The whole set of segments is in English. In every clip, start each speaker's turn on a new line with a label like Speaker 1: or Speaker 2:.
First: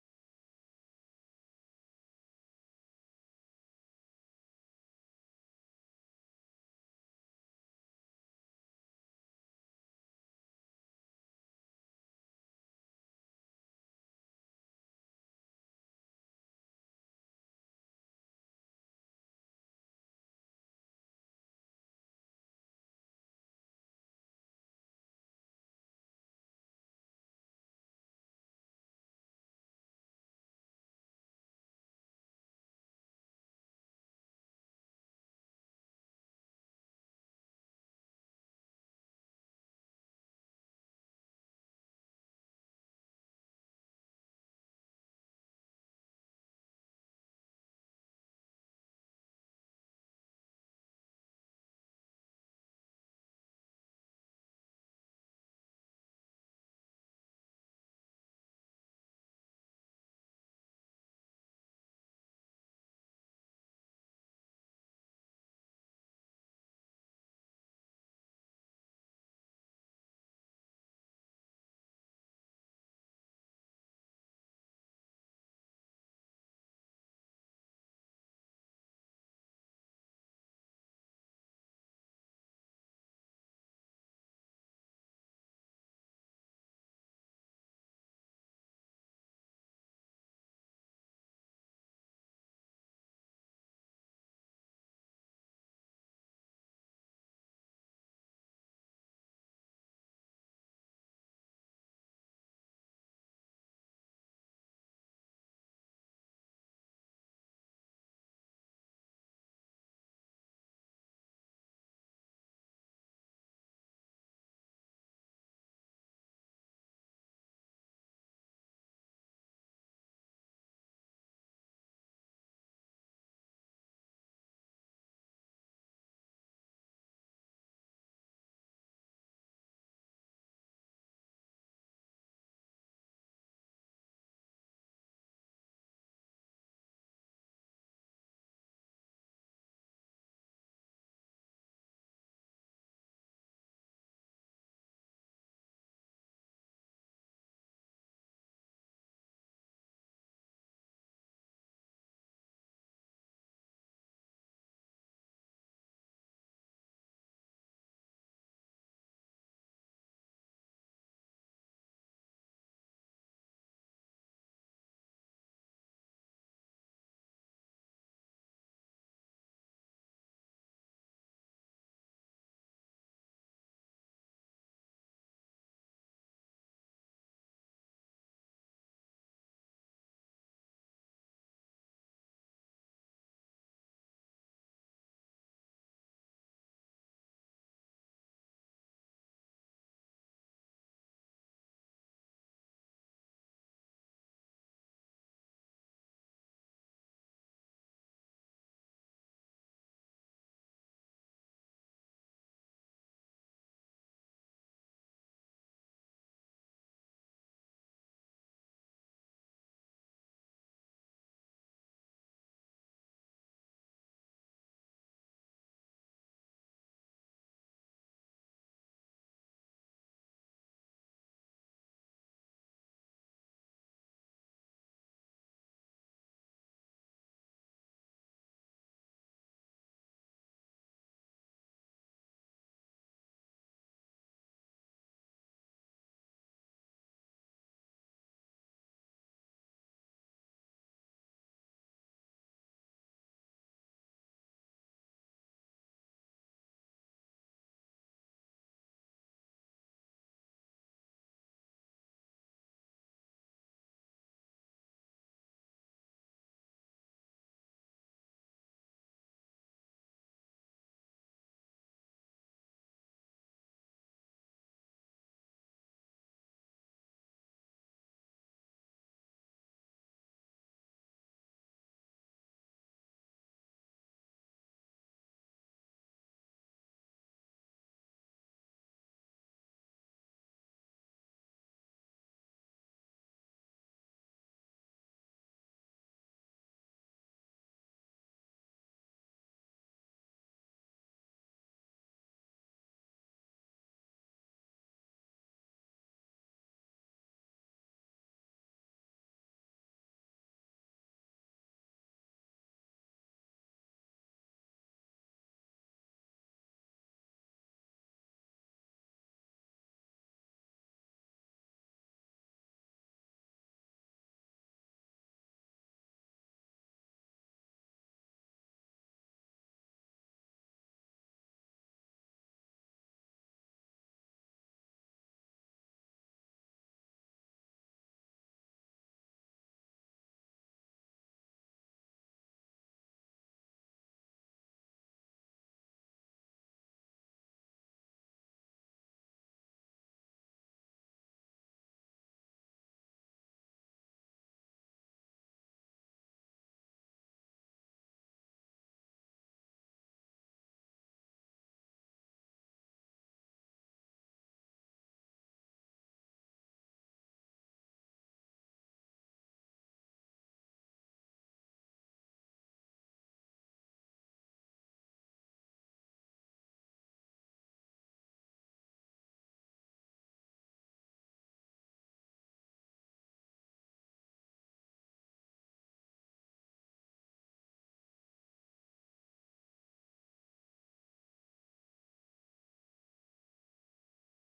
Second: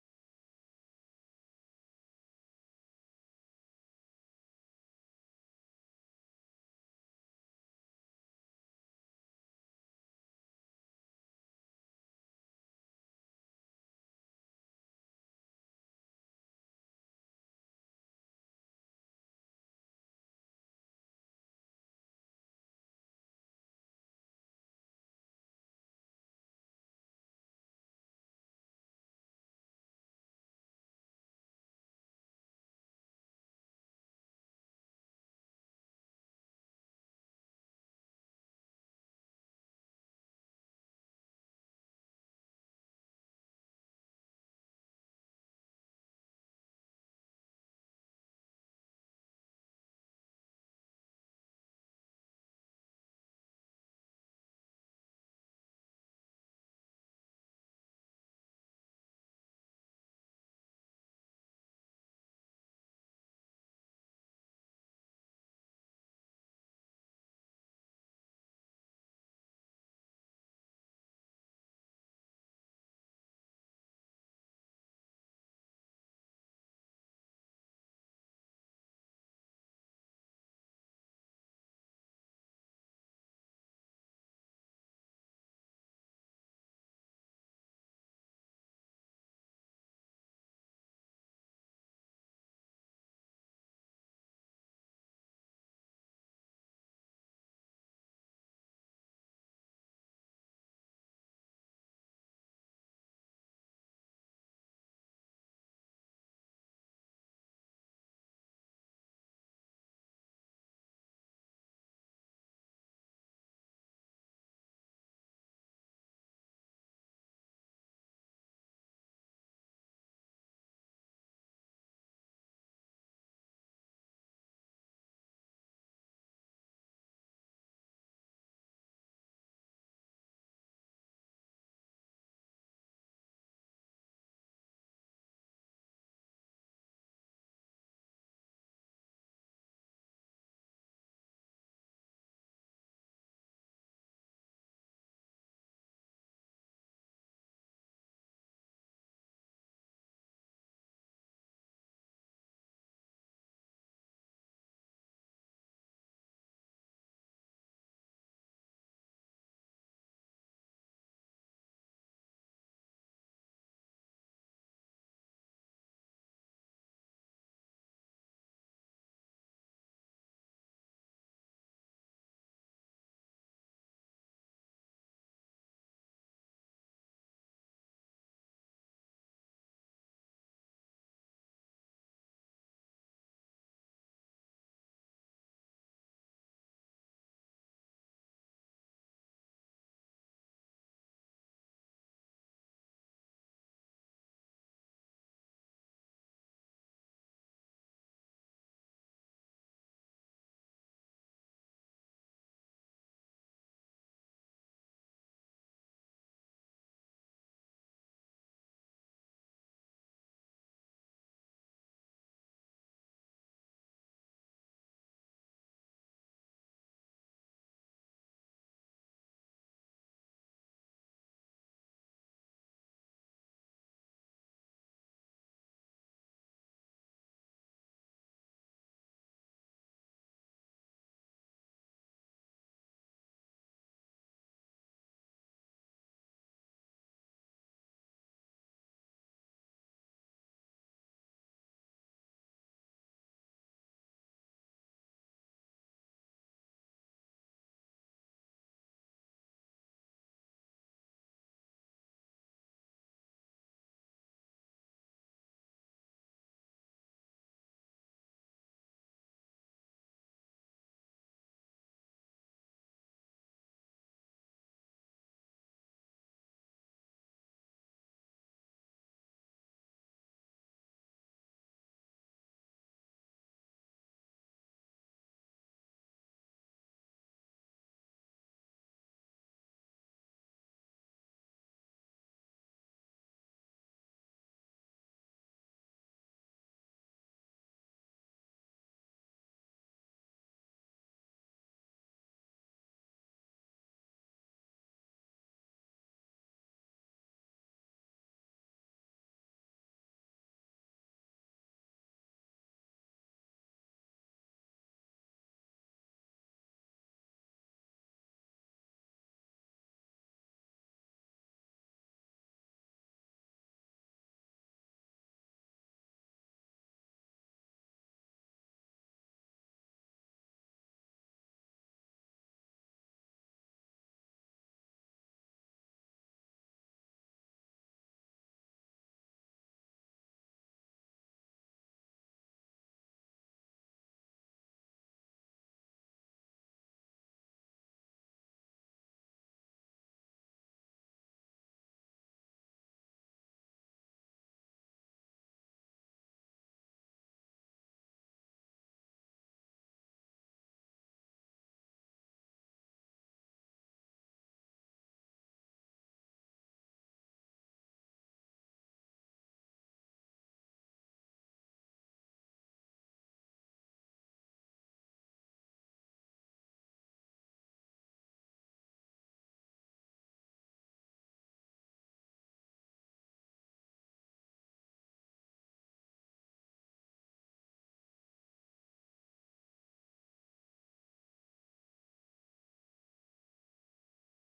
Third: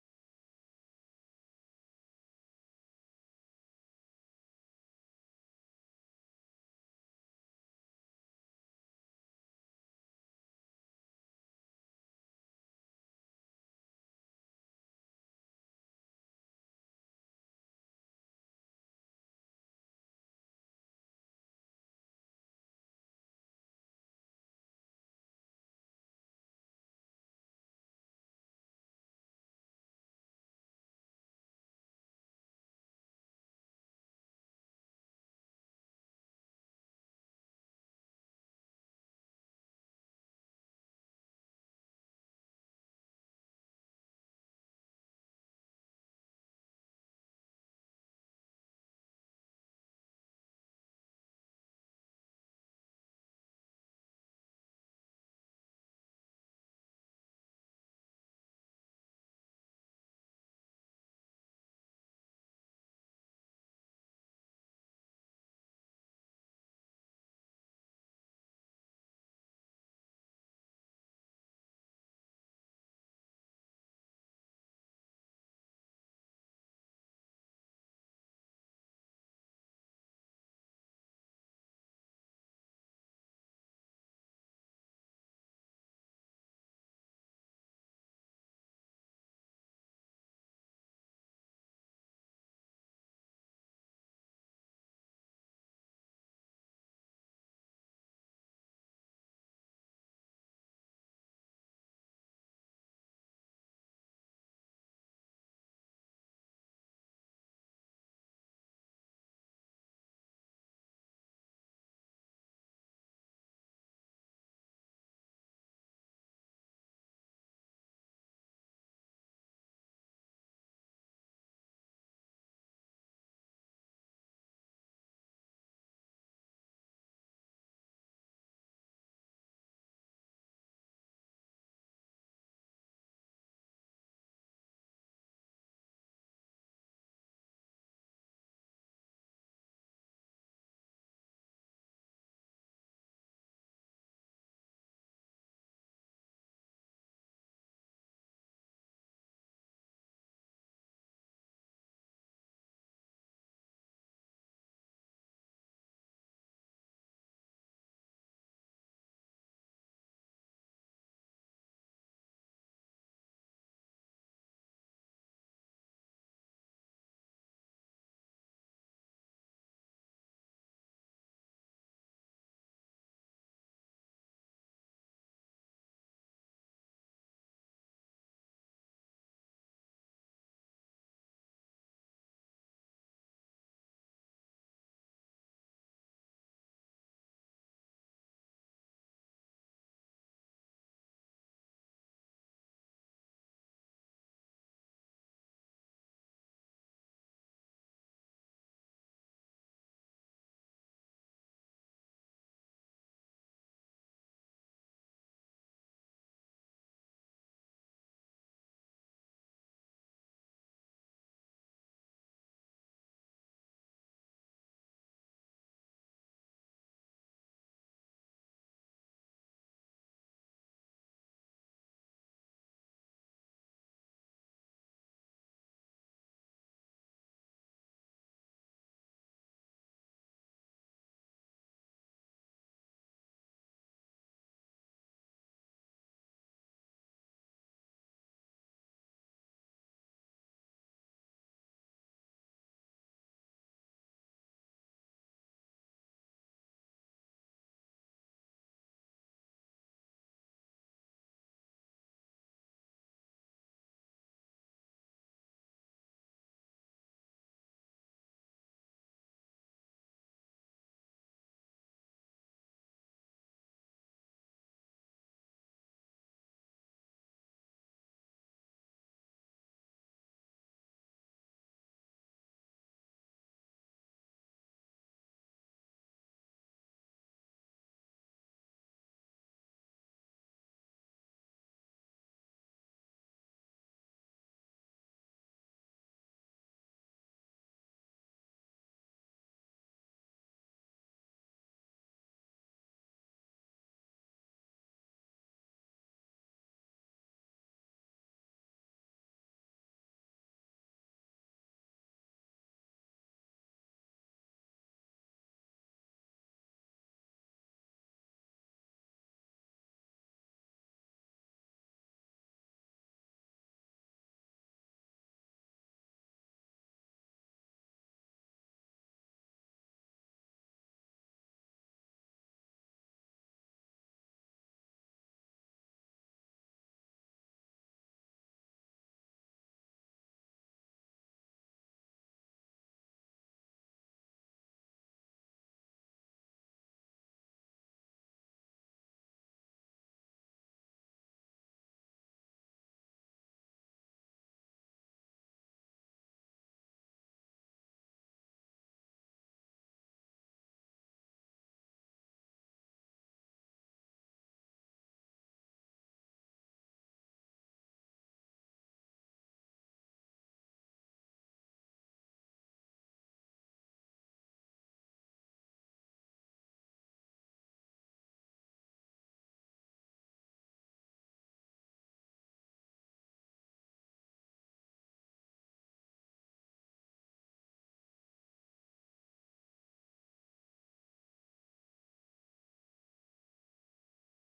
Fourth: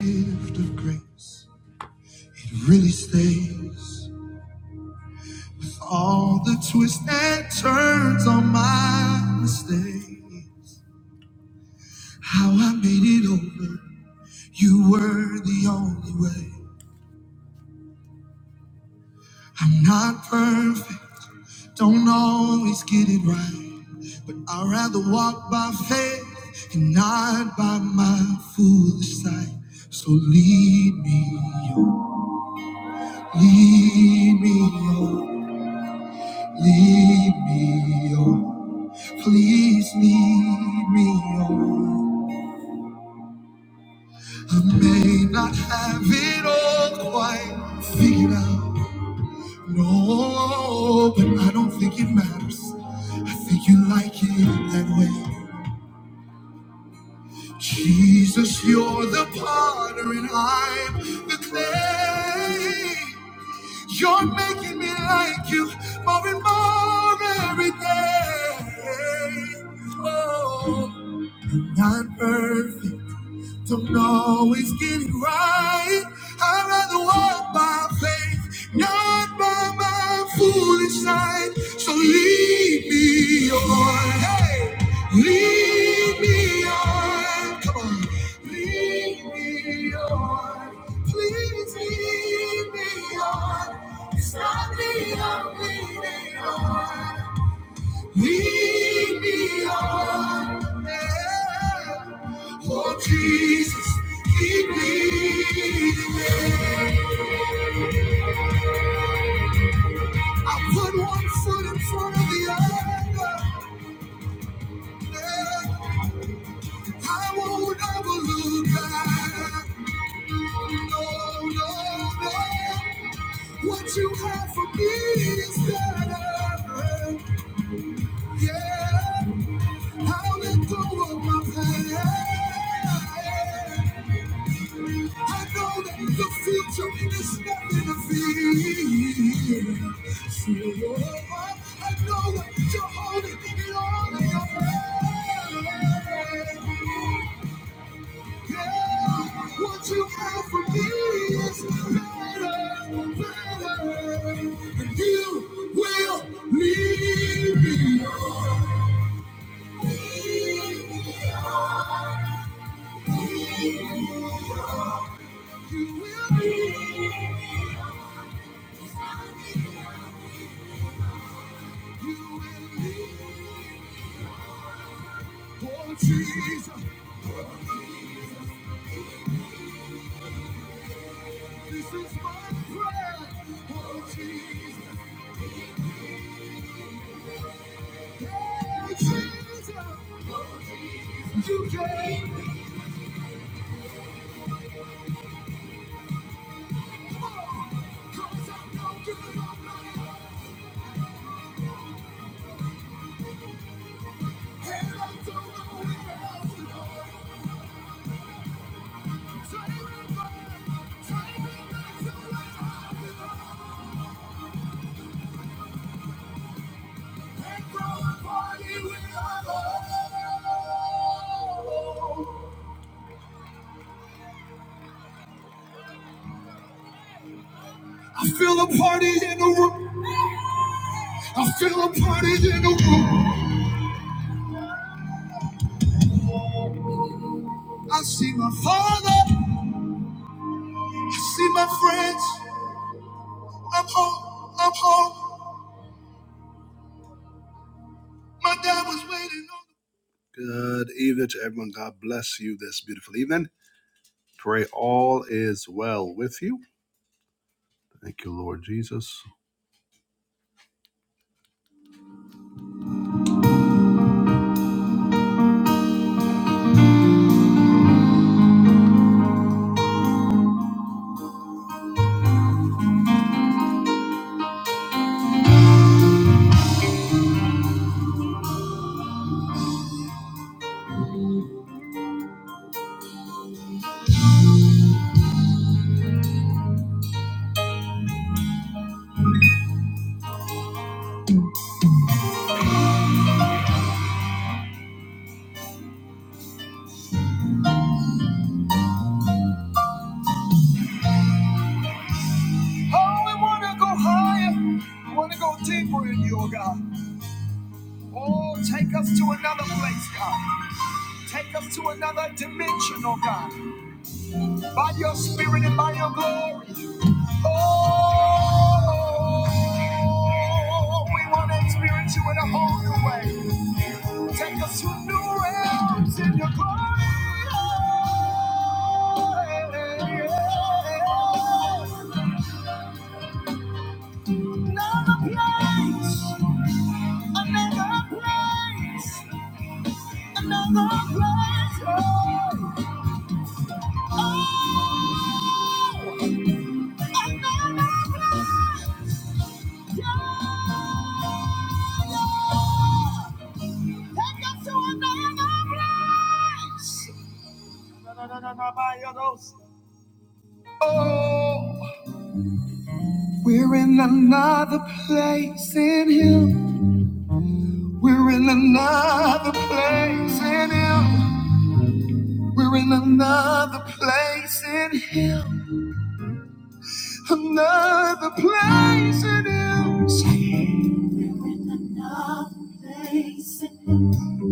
Speaker 1: gift of grace, it really stays with all the twists and turns on my mistakes. How I made it over, you were the only way. I'm not perfect, don't always get it right, but I'd rather walk by faith and not by my foolish sight. So lead me, oh, lead me, oh. Lead me on, please lead me on. I may not have it all quite figured out. No, but I don't think it matters. I think you like it that way. Jesus, you're the potter and I'm the clay. You're making me like you more and more every day. Oh. Not perfect, don't always get it right. I'd rather walk by faith, not by my foolish sight. So lead me on, hey, lead me on. Come on, lead me on, please lead me on. It's not me I'm leaning on. Lead me on. Yeah. Oh, Jesus, keep leading me. I put one foot in front of the other. Yeah. I won't ever look back. No, no, no. What you have for me is better. Yeah, I'll let go of my past. I know that the future is nothing to fear. field. So I know that you're holding it all in your hand. Yeah, what you have for me is better, better. And you will need me. You will need, you will need. Oh, Jesus. This is my prayer, oh Jesus. Oh Jesus, oh Jesus. Cause I know you love me, and I don't know where else to go. Take I feel a party in the room. I feel a party in the room. I see my father. I see my friends. I'm home. I'm home. My dad was waiting on. me. Good evening to everyone. God bless you this beautiful evening. Pray all is well with you. Thank you, Lord Jesus. Oh, we want to go higher. We want to go deeper in you, oh God. Oh, take us to another place, God. Take us to another dimension, oh God. By your spirit and by your glory. Oh, we want you in a whole new way. Helps in your hands. Another place. Another place. Another place. Oh, another place. Take us to another place. Oh, we're in another place in Him. We're in another place in Him. We're in another place in Him. Another place in Him. Say, we're in another place in Him.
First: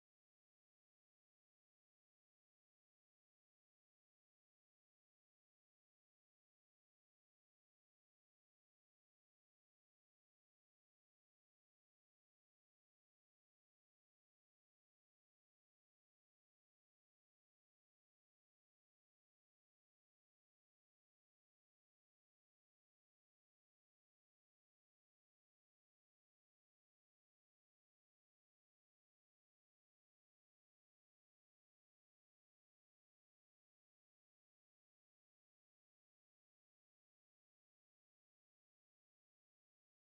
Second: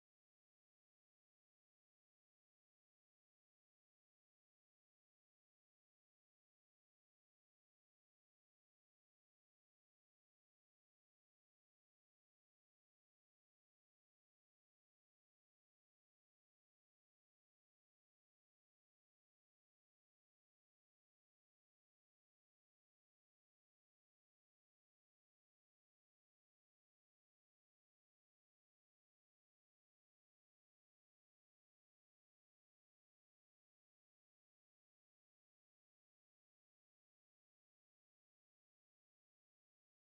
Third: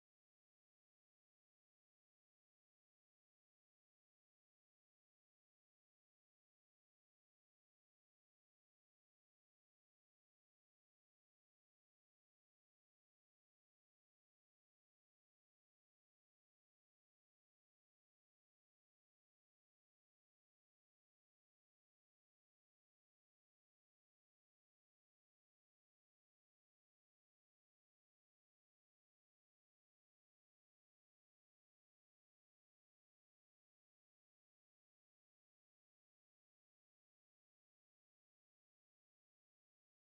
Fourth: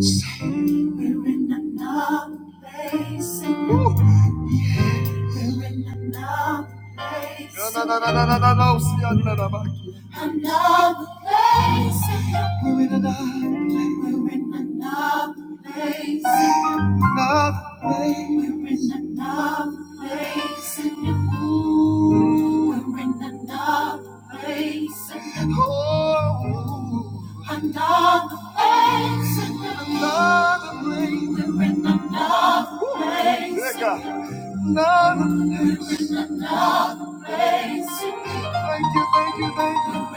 Speaker 1: Say, we're in another place in Him. Another place. Another Another place. We're in another place. We're in another place. We're in another place. Ooh, we're in another place. Oh, Another place. another place. Place. Another Place. Thank you, thank you, thank you.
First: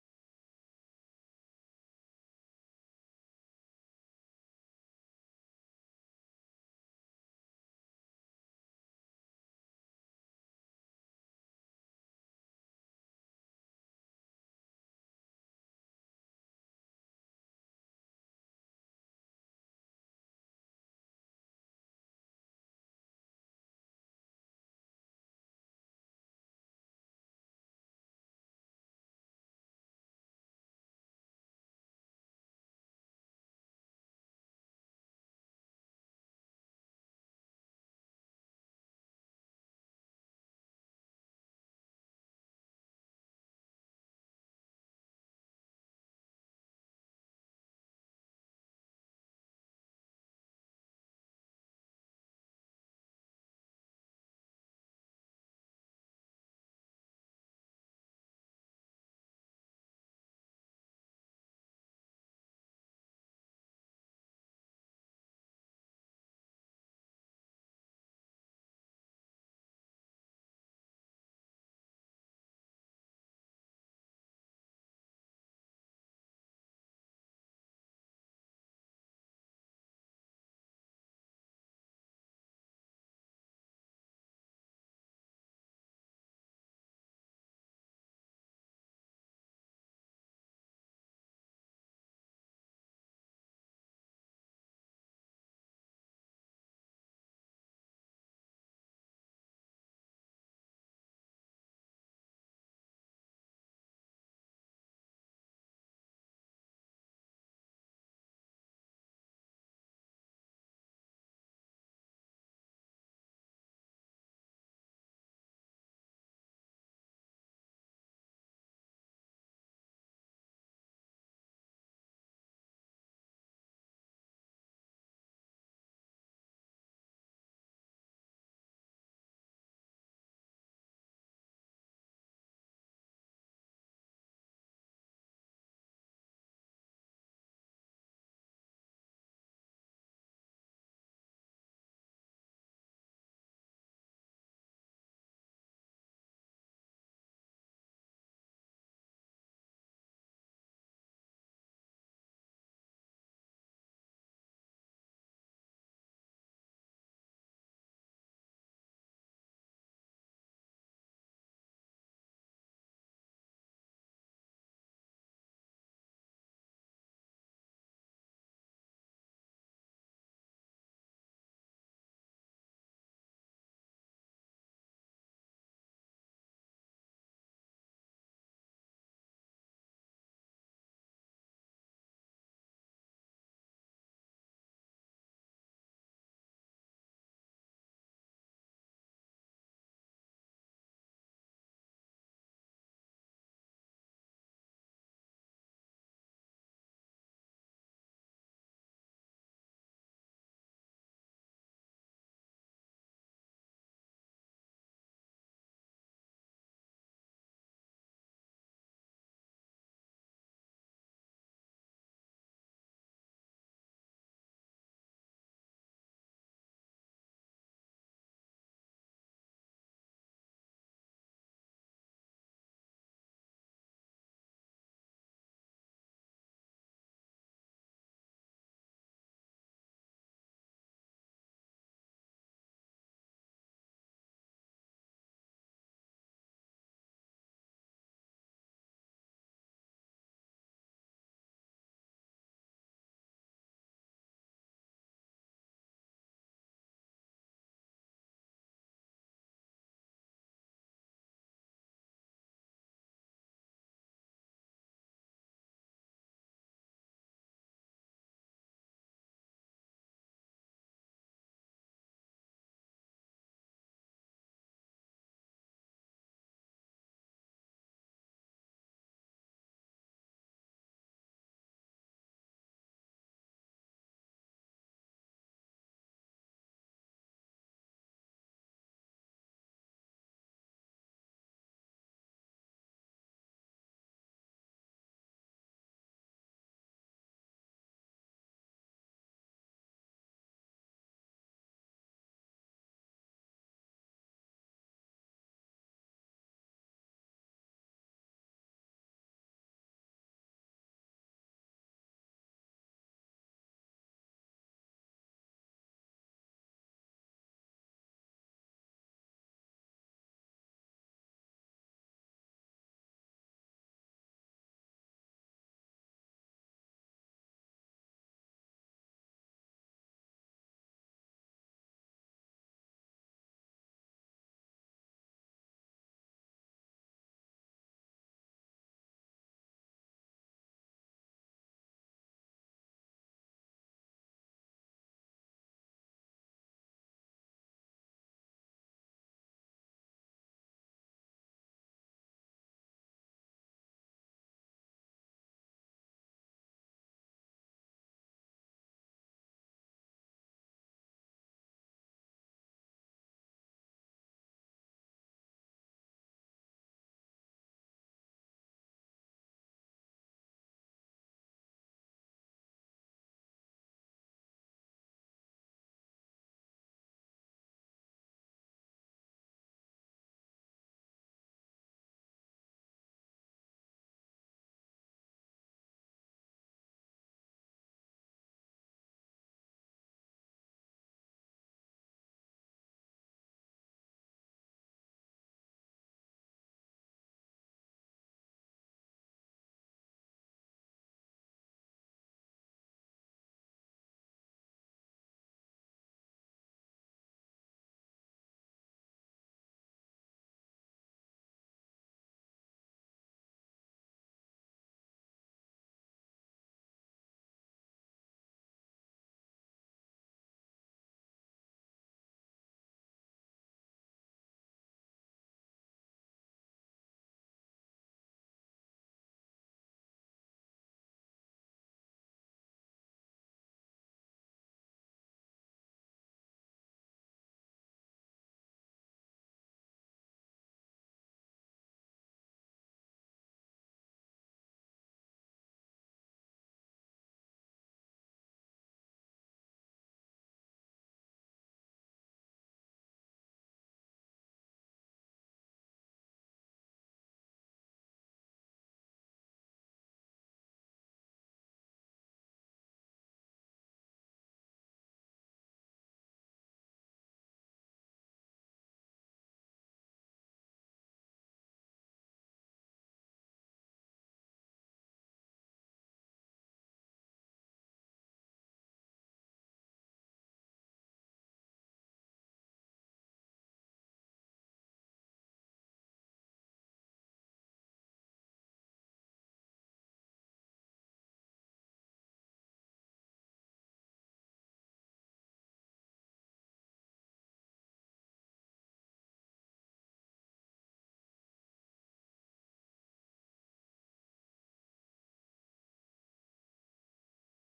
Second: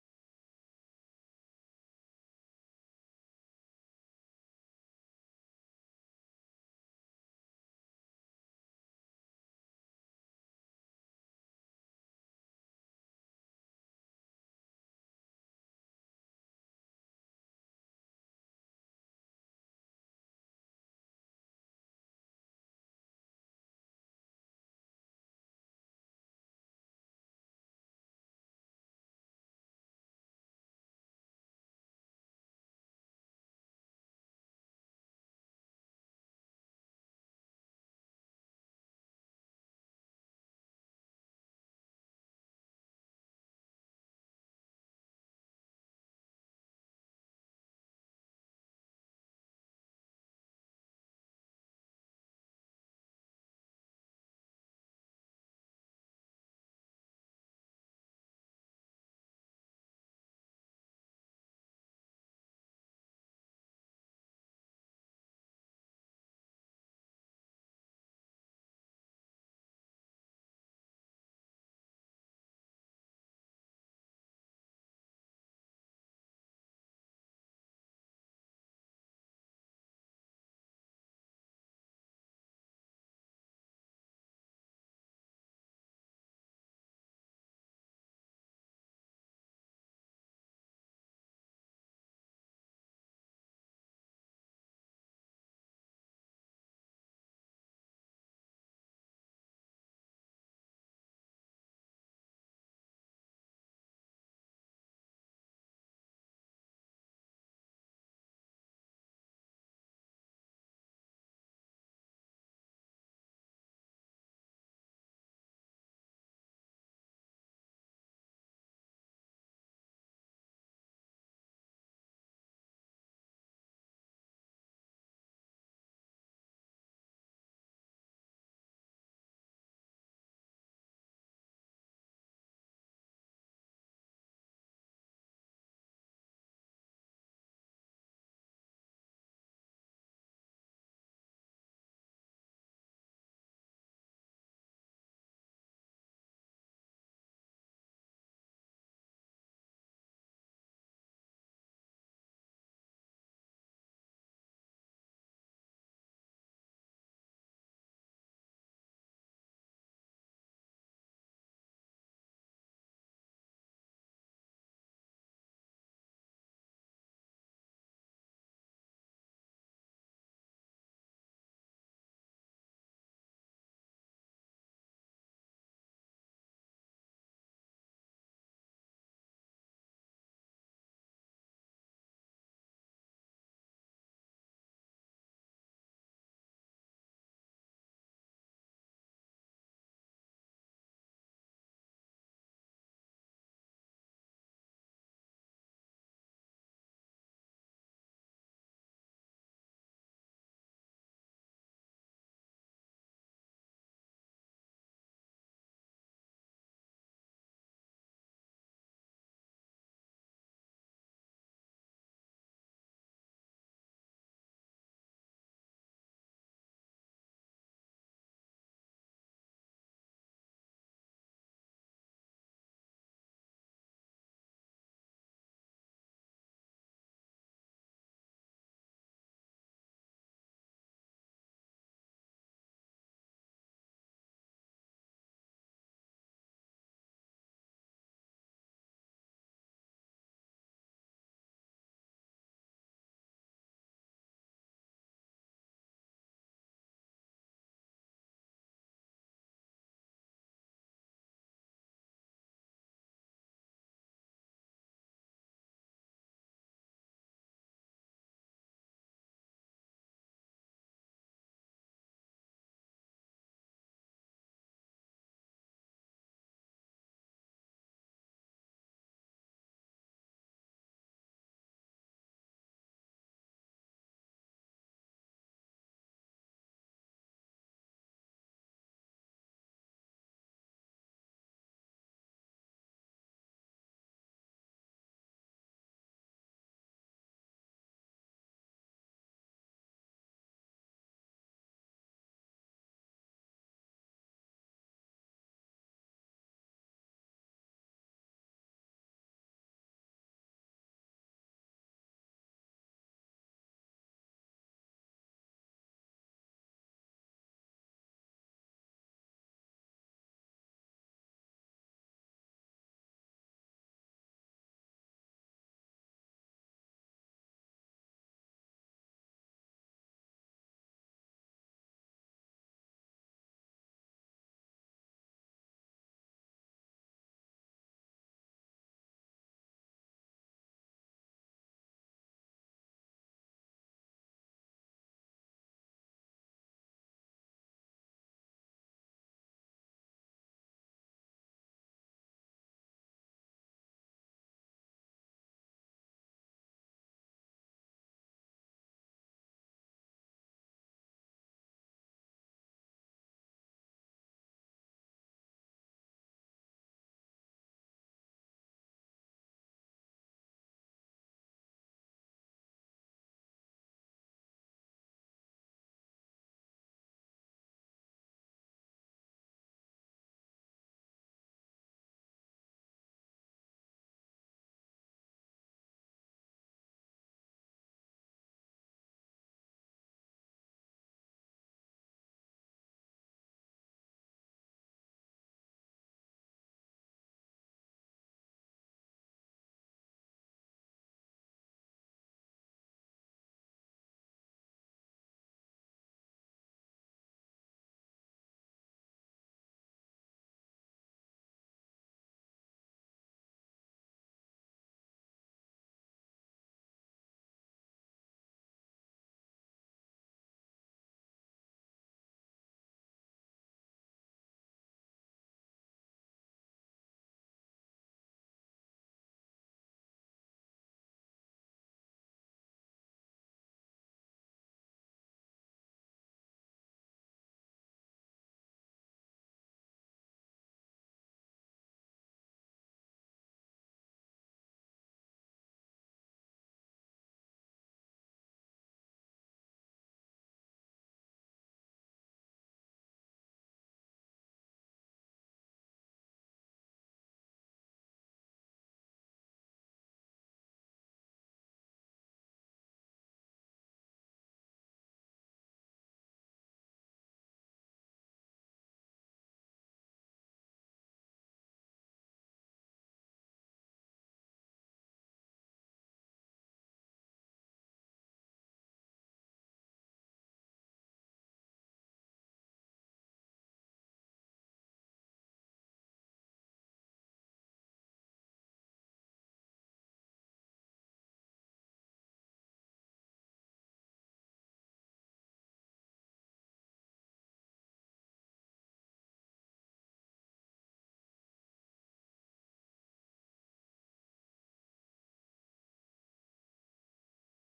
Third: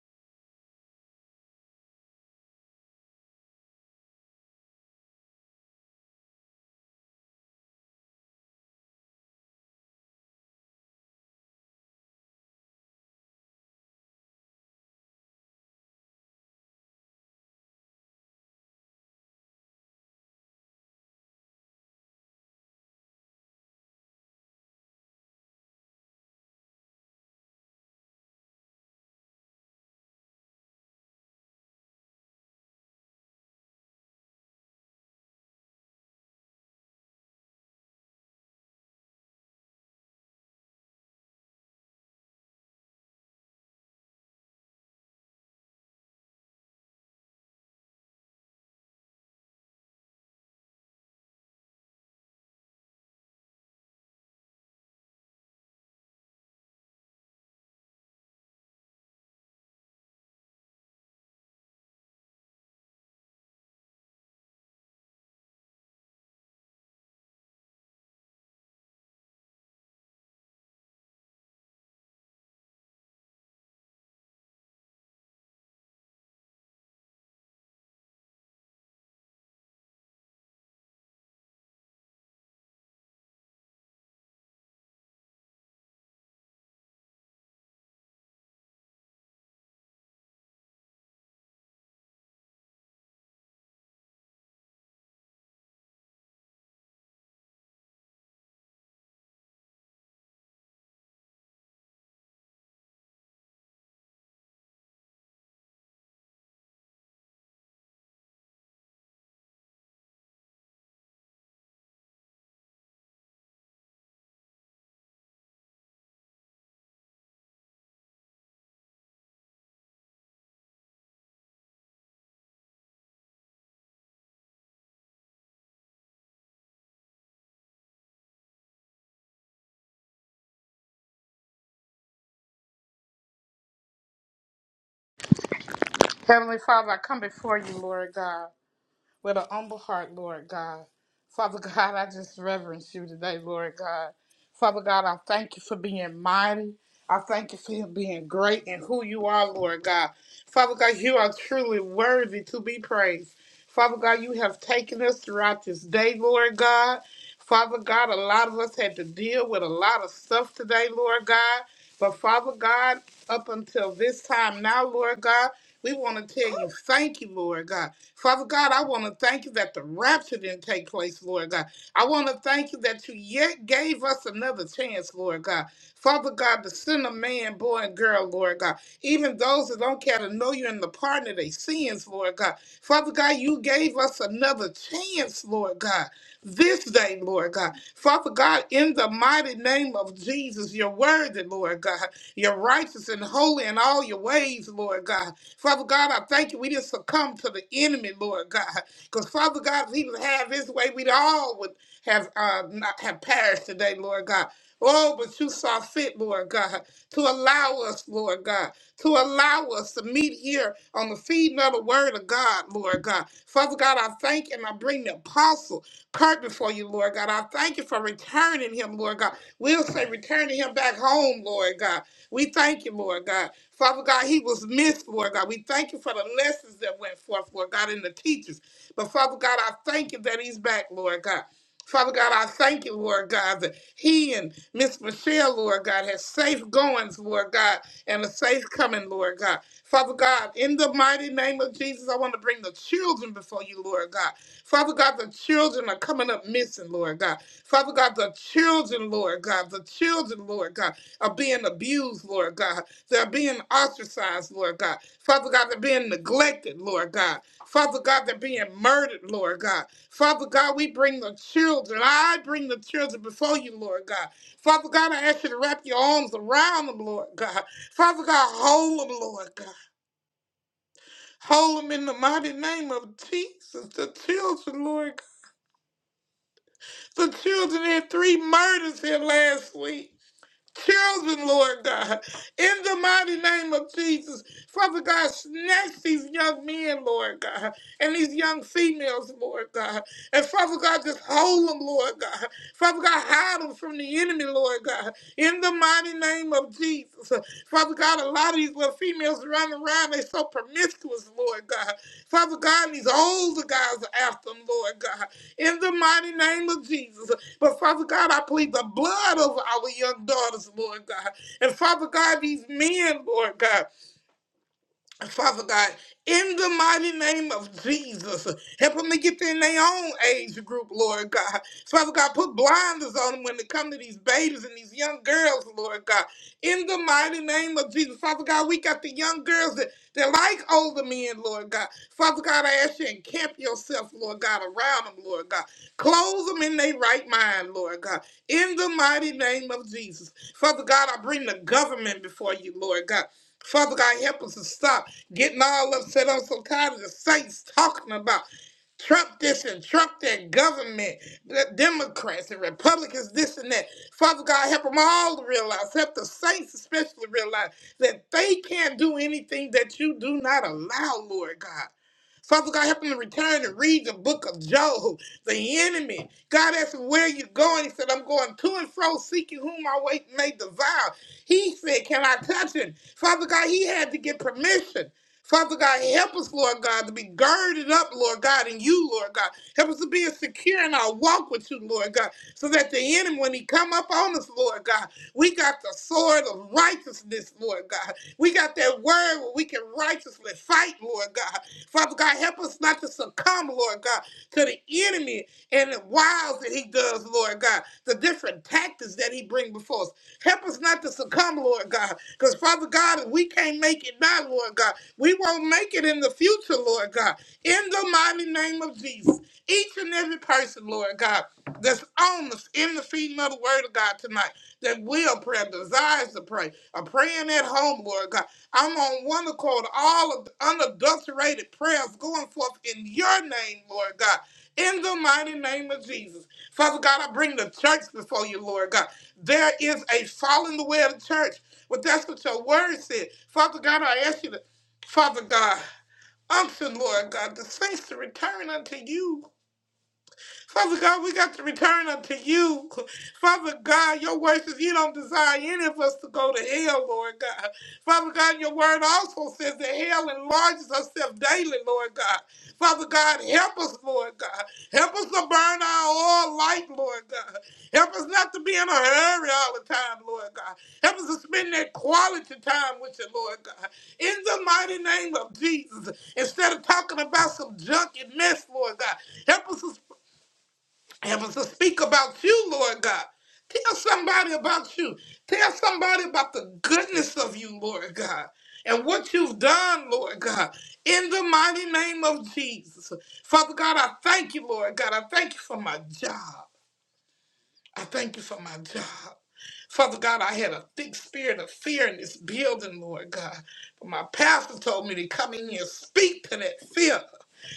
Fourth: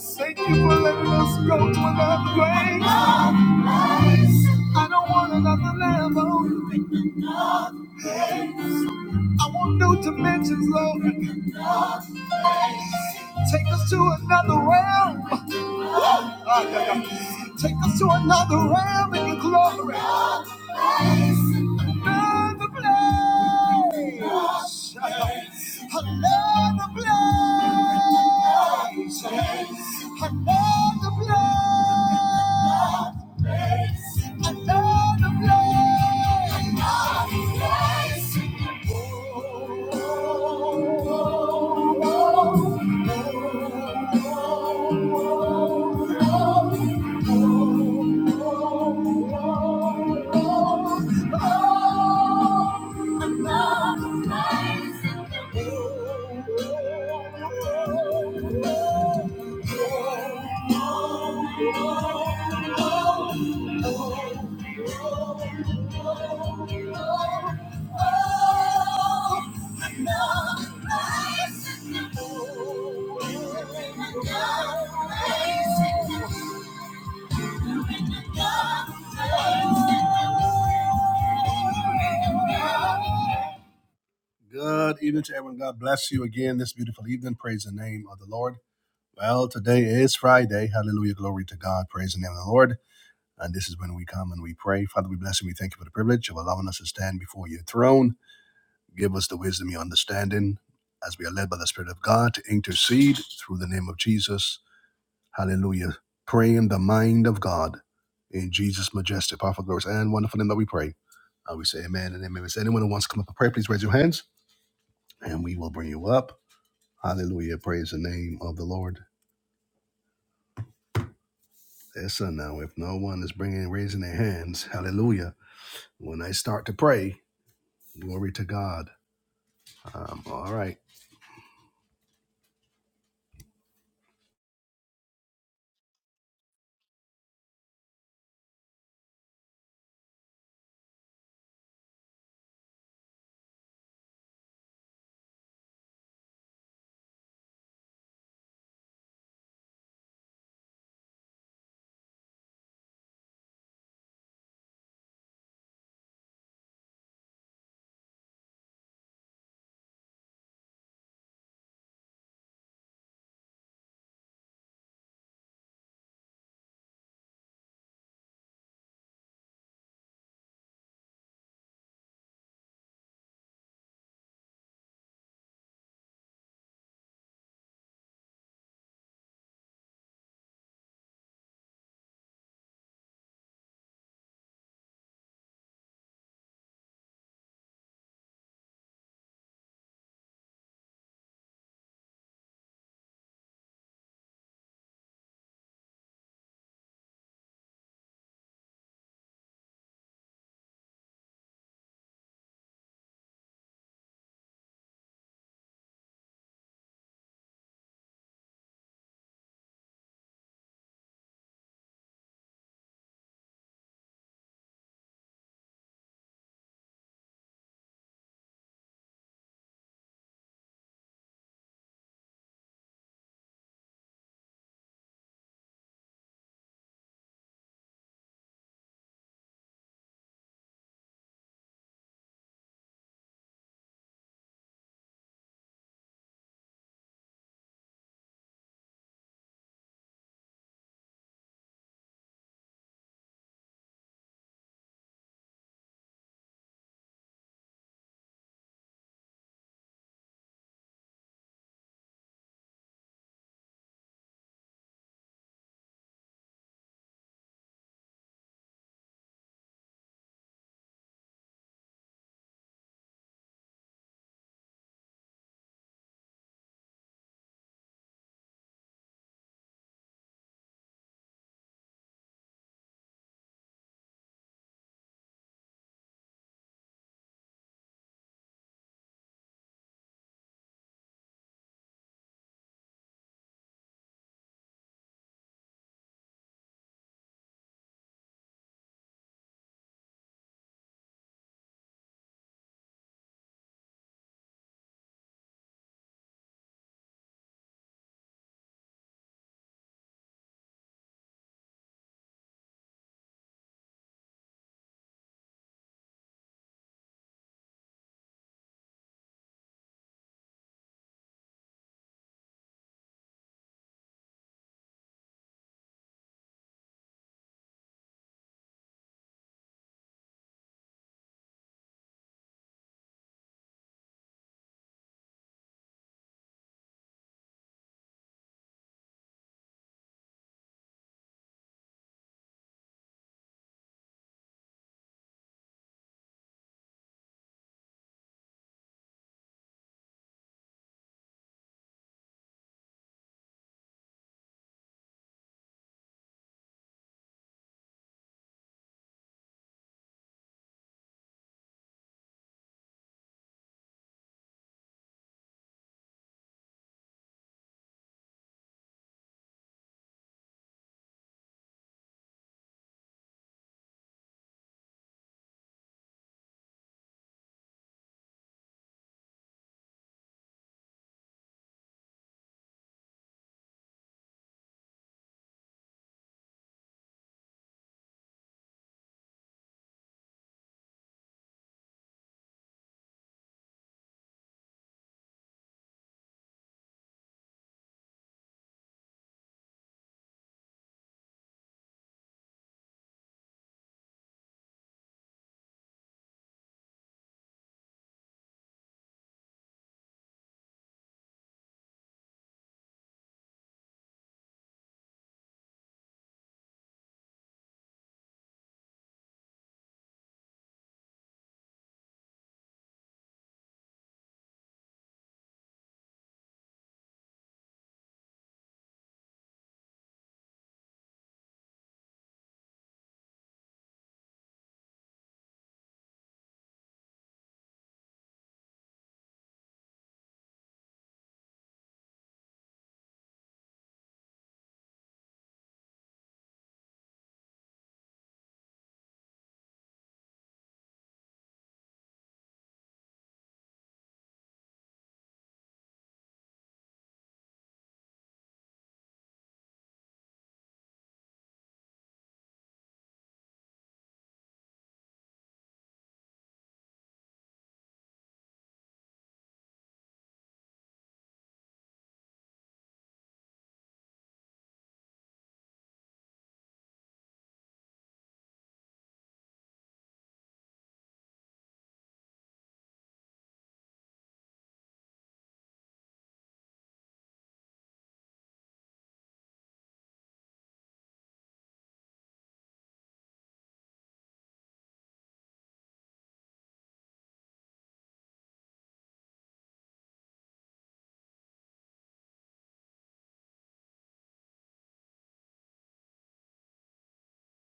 Speaker 1: Thank you for letting us go to another grade. I don't want another level. I want new dimensions, Lord. Take us to another realm. Ah, yeah, yeah. Take us to another realm in your glory. Another place. Another place. Another place. Another place. Another place. Good evening to everyone. God bless you again this beautiful evening. Praise the name of the Lord. Well, today is Friday. Hallelujah. Glory to God. Praise the name of the Lord. And this is when we come and we pray. Father, we bless and we thank you for the privilege of allowing us to stand before your throne. Give us the wisdom, your understanding, as we are led by the Spirit of God to intercede through the name of Jesus. Hallelujah. Praying the mind of God in Jesus' majestic, powerful, glorious, and wonderful name that we pray. And we say amen and amen. Is anyone who wants to come up and pray, please raise your hands and we will bring you up. Hallelujah. Praise the name of the Lord. Listen now, if no one is bringing raising their hands, hallelujah. When I start to pray, glory to God. I'm all right.
Speaker 2: Heavenly Father, I come before you, Lord God with an humble heart, Lord God. Father God, I just reverence you today, Lord God. Father God, I thank you for being mighty. I thank you for being great and who you are, Lord God. Father God, you are truly worthy to be praised. Father God, you have taken us throughout this day, Lord God. Father God, a lot of us had to deal with a lot of stuff today, Lord God. But Father God, up until this time now, Lord God, we want to tell you thank you, Lord God. Father God, I want to thank you that the rapture didn't take place, Lord God. I want to thank you that you yet gave us another chance, Lord God. Father God, to send a man, boy, and girl, Lord God. Even those that don't care to know you and the pardon of their sins, Lord God. Father God, you gave us another chance, Lord God, this day, Lord God. Father God, in the mighty name of Jesus, you're worthy, Lord God. You're righteous and holy in all your ways, Lord God. Father God, I thank you. We didn't succumb to the enemy, Lord God. Because Father God, if he would have his way, we'd all would have uh, not have perished today, Lord God. Oh, but you saw fit, Lord God, to allow us, Lord God, to allow us to meet here on the feeding of the word of God, Lord God. Father God, I thank and I bring the apostle Kurt before you, Lord God. I thank you for returning him, Lord God. We'll say returning him back home, Lord God. We thank you, Lord God. Father God, he was missed, Lord God. We thank you for the lessons that went forth, Lord God, and the teachers. But Father God, I thank you that he's back, Lord God. Father God, I thank you, Lord God, that he and Miss Michelle, Lord God, has safe goings, Lord God, and a safe coming, Lord God. Father God, in the mighty name of Jesus, I want to bring the children before you, Lord God. Father God, the children are coming up missing, Lord God. Father God, the children, Lord God, the children, Lord God, are being abused, Lord God. They're being ostracized, Lord God. Father God, they're being neglected, Lord God. Father God, they're being murdered, Lord God. Father God, we bring the children. I bring the children before you, Lord God. Father God, I ask you to wrap your arms around them, Lord God. Father God, hold them, Lord God. Hold them in the mighty name of Jesus. The children, Lord God. The children had three murders here last week. children, Lord God, in the mighty name of Jesus. Father God, snatch these young men, Lord God, and these young females, Lord God. And Father God, just hold them, Lord God. Father God, hide them from the enemy, Lord God, in the mighty name of Jesus. Father God, a lot of these little females running around, they so promiscuous, Lord God. Father God, and these older guys are after them, Lord God, in the mighty name of Jesus. But Father God, I plead the blood over our young daughters, Lord God. And Father God, these men, Lord God. Father God, in the mighty name of Jesus, help them to get in their own age group, Lord God. Father God, put blinders on them when they come to these babies and these young girls, Lord God. In the mighty name of Jesus, Father God, we got the young girls that, that like older men, Lord God. Father God, I ask you, encamp yourself, Lord God, around them, Lord God. Close them in their right mind, Lord God. In the mighty name of Jesus, Father God, I bring the government before you, Lord God. Father God, help us to stop getting all upset. I'm so tired of the saints talking about Trump this and Trump that government, the Democrats and Republicans this and that. Father God, help them all to realize, help the saints especially realize that they can't do anything that you do not allow, Lord God. Father God, help them to return and read the book of Job, the enemy. God asked him, Where are you going? He said, I'm going to and fro, seeking whom I wait may devour. He said, Can I touch him? Father God, he had to get permission. Father God, help us, Lord God, to be girded up, Lord God, in you, Lord God. Help us to be secure in our walk with you, Lord God, so that the enemy, when he come up on us, Lord God, we got the sword of righteousness, Lord God. We got that word where we can righteously fight, Lord God. Father God, help us not to succumb, Lord God, to the enemy and the wiles that he does, Lord God, the different tactics that he bring before us. Help us not to succumb, Lord God. Because, Father God, if we can't make it now, Lord God, we won't make it in the future, Lord God. In the mighty name of Jesus, each and every person, Lord God, that's on us in the feeding of the Word of God tonight, that will pray, desires to pray, are praying at home, Lord God. I'm on one accord, all of the unadulterated prayers going forth in your name, Lord God. In the mighty name of Jesus. Father God, I bring the church before you, Lord God. There is a following the way of the church, but that's what your word said. Father God, I ask you to, Father God, unction, Lord God, the saints to return unto you. Father God, we got to return unto you. Father God, your word says you don't desire any of us to go to hell, Lord God. Father God, your word also says that hell enlarges herself daily, Lord God. Father God, help us, Lord God. Help us to burn our oil light, Lord God. Help us not to be in a hurry all the time, Lord God. Help us to spend that quality time with you, Lord God. In the mighty name of Jesus, instead of talking about some junk and mess, Lord God, help us to Help us to speak about you, Lord God. Tell somebody about you. Tell somebody about the goodness of you, Lord God, and what you've done, Lord God, in the mighty name of Jesus. Father God, I thank you, Lord God. I thank you for my job. I thank you for my job. Father God, I had a thick spirit of fear in this building, Lord God. But my pastor told me to come in here and speak to that fear.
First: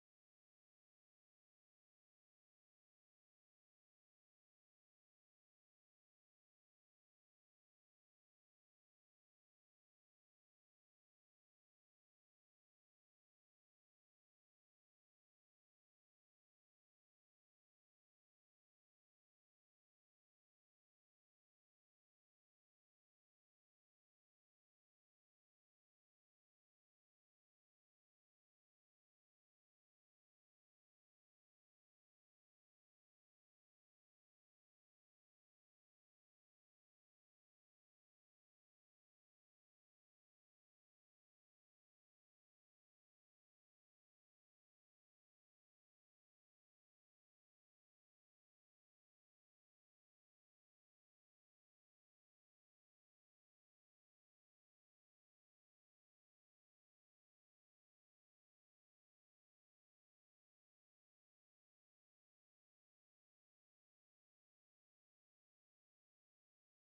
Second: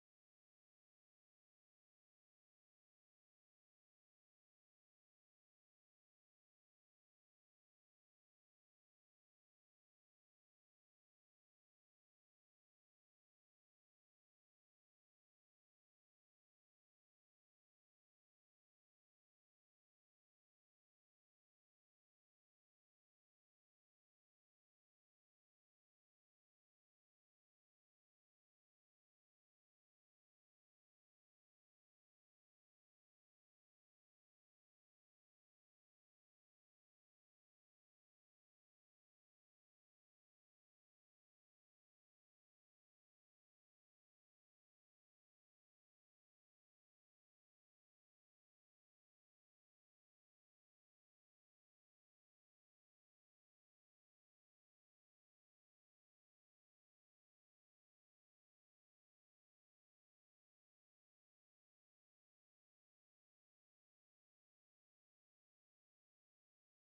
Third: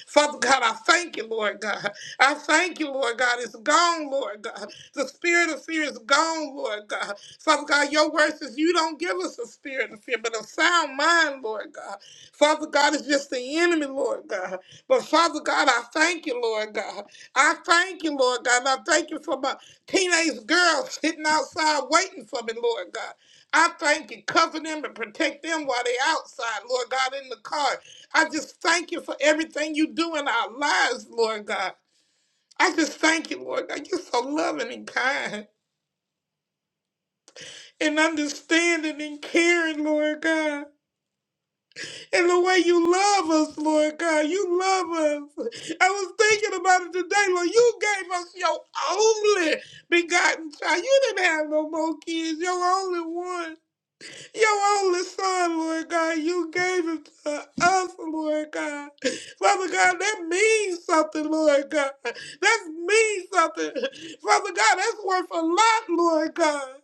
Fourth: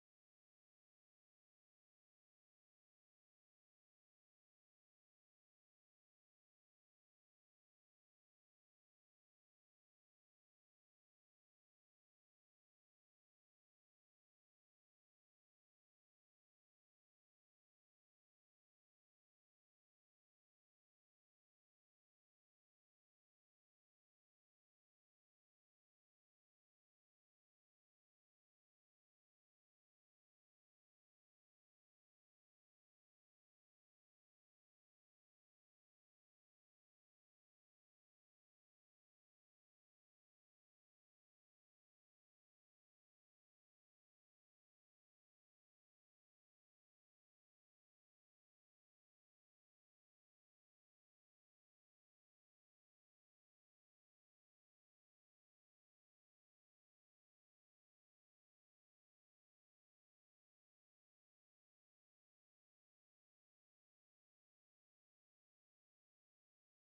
Speaker 2: Father God, I thank you, Lord God. I thank you, Lord God. It's gone, Lord God. The spirit of fear is gone, Lord God. Father God, your word says you don't give us a spirit of fear, but a sound mind, Lord God. Father God, it's just the enemy, Lord God. But Father God, I thank you, Lord God. I thank you, Lord God. And I thank you for my teenage girl sitting outside waiting for me, Lord God. I thank you. Cover them and protect them while they're outside, Lord God, in the car. I just thank you for everything you do in our lives, Lord God. I just thank you, Lord God. You're so loving and kind and understanding and caring, Lord God. And the way you love us, Lord God. You love us. I was thinking about it today, Lord. You gave us your only begotten child. You didn't have no more kids, your only one. your only son, Lord God. You gave him to us, Lord God. Father God, that means something, Lord God. That means something. Father God, that's worth a lot, Lord God.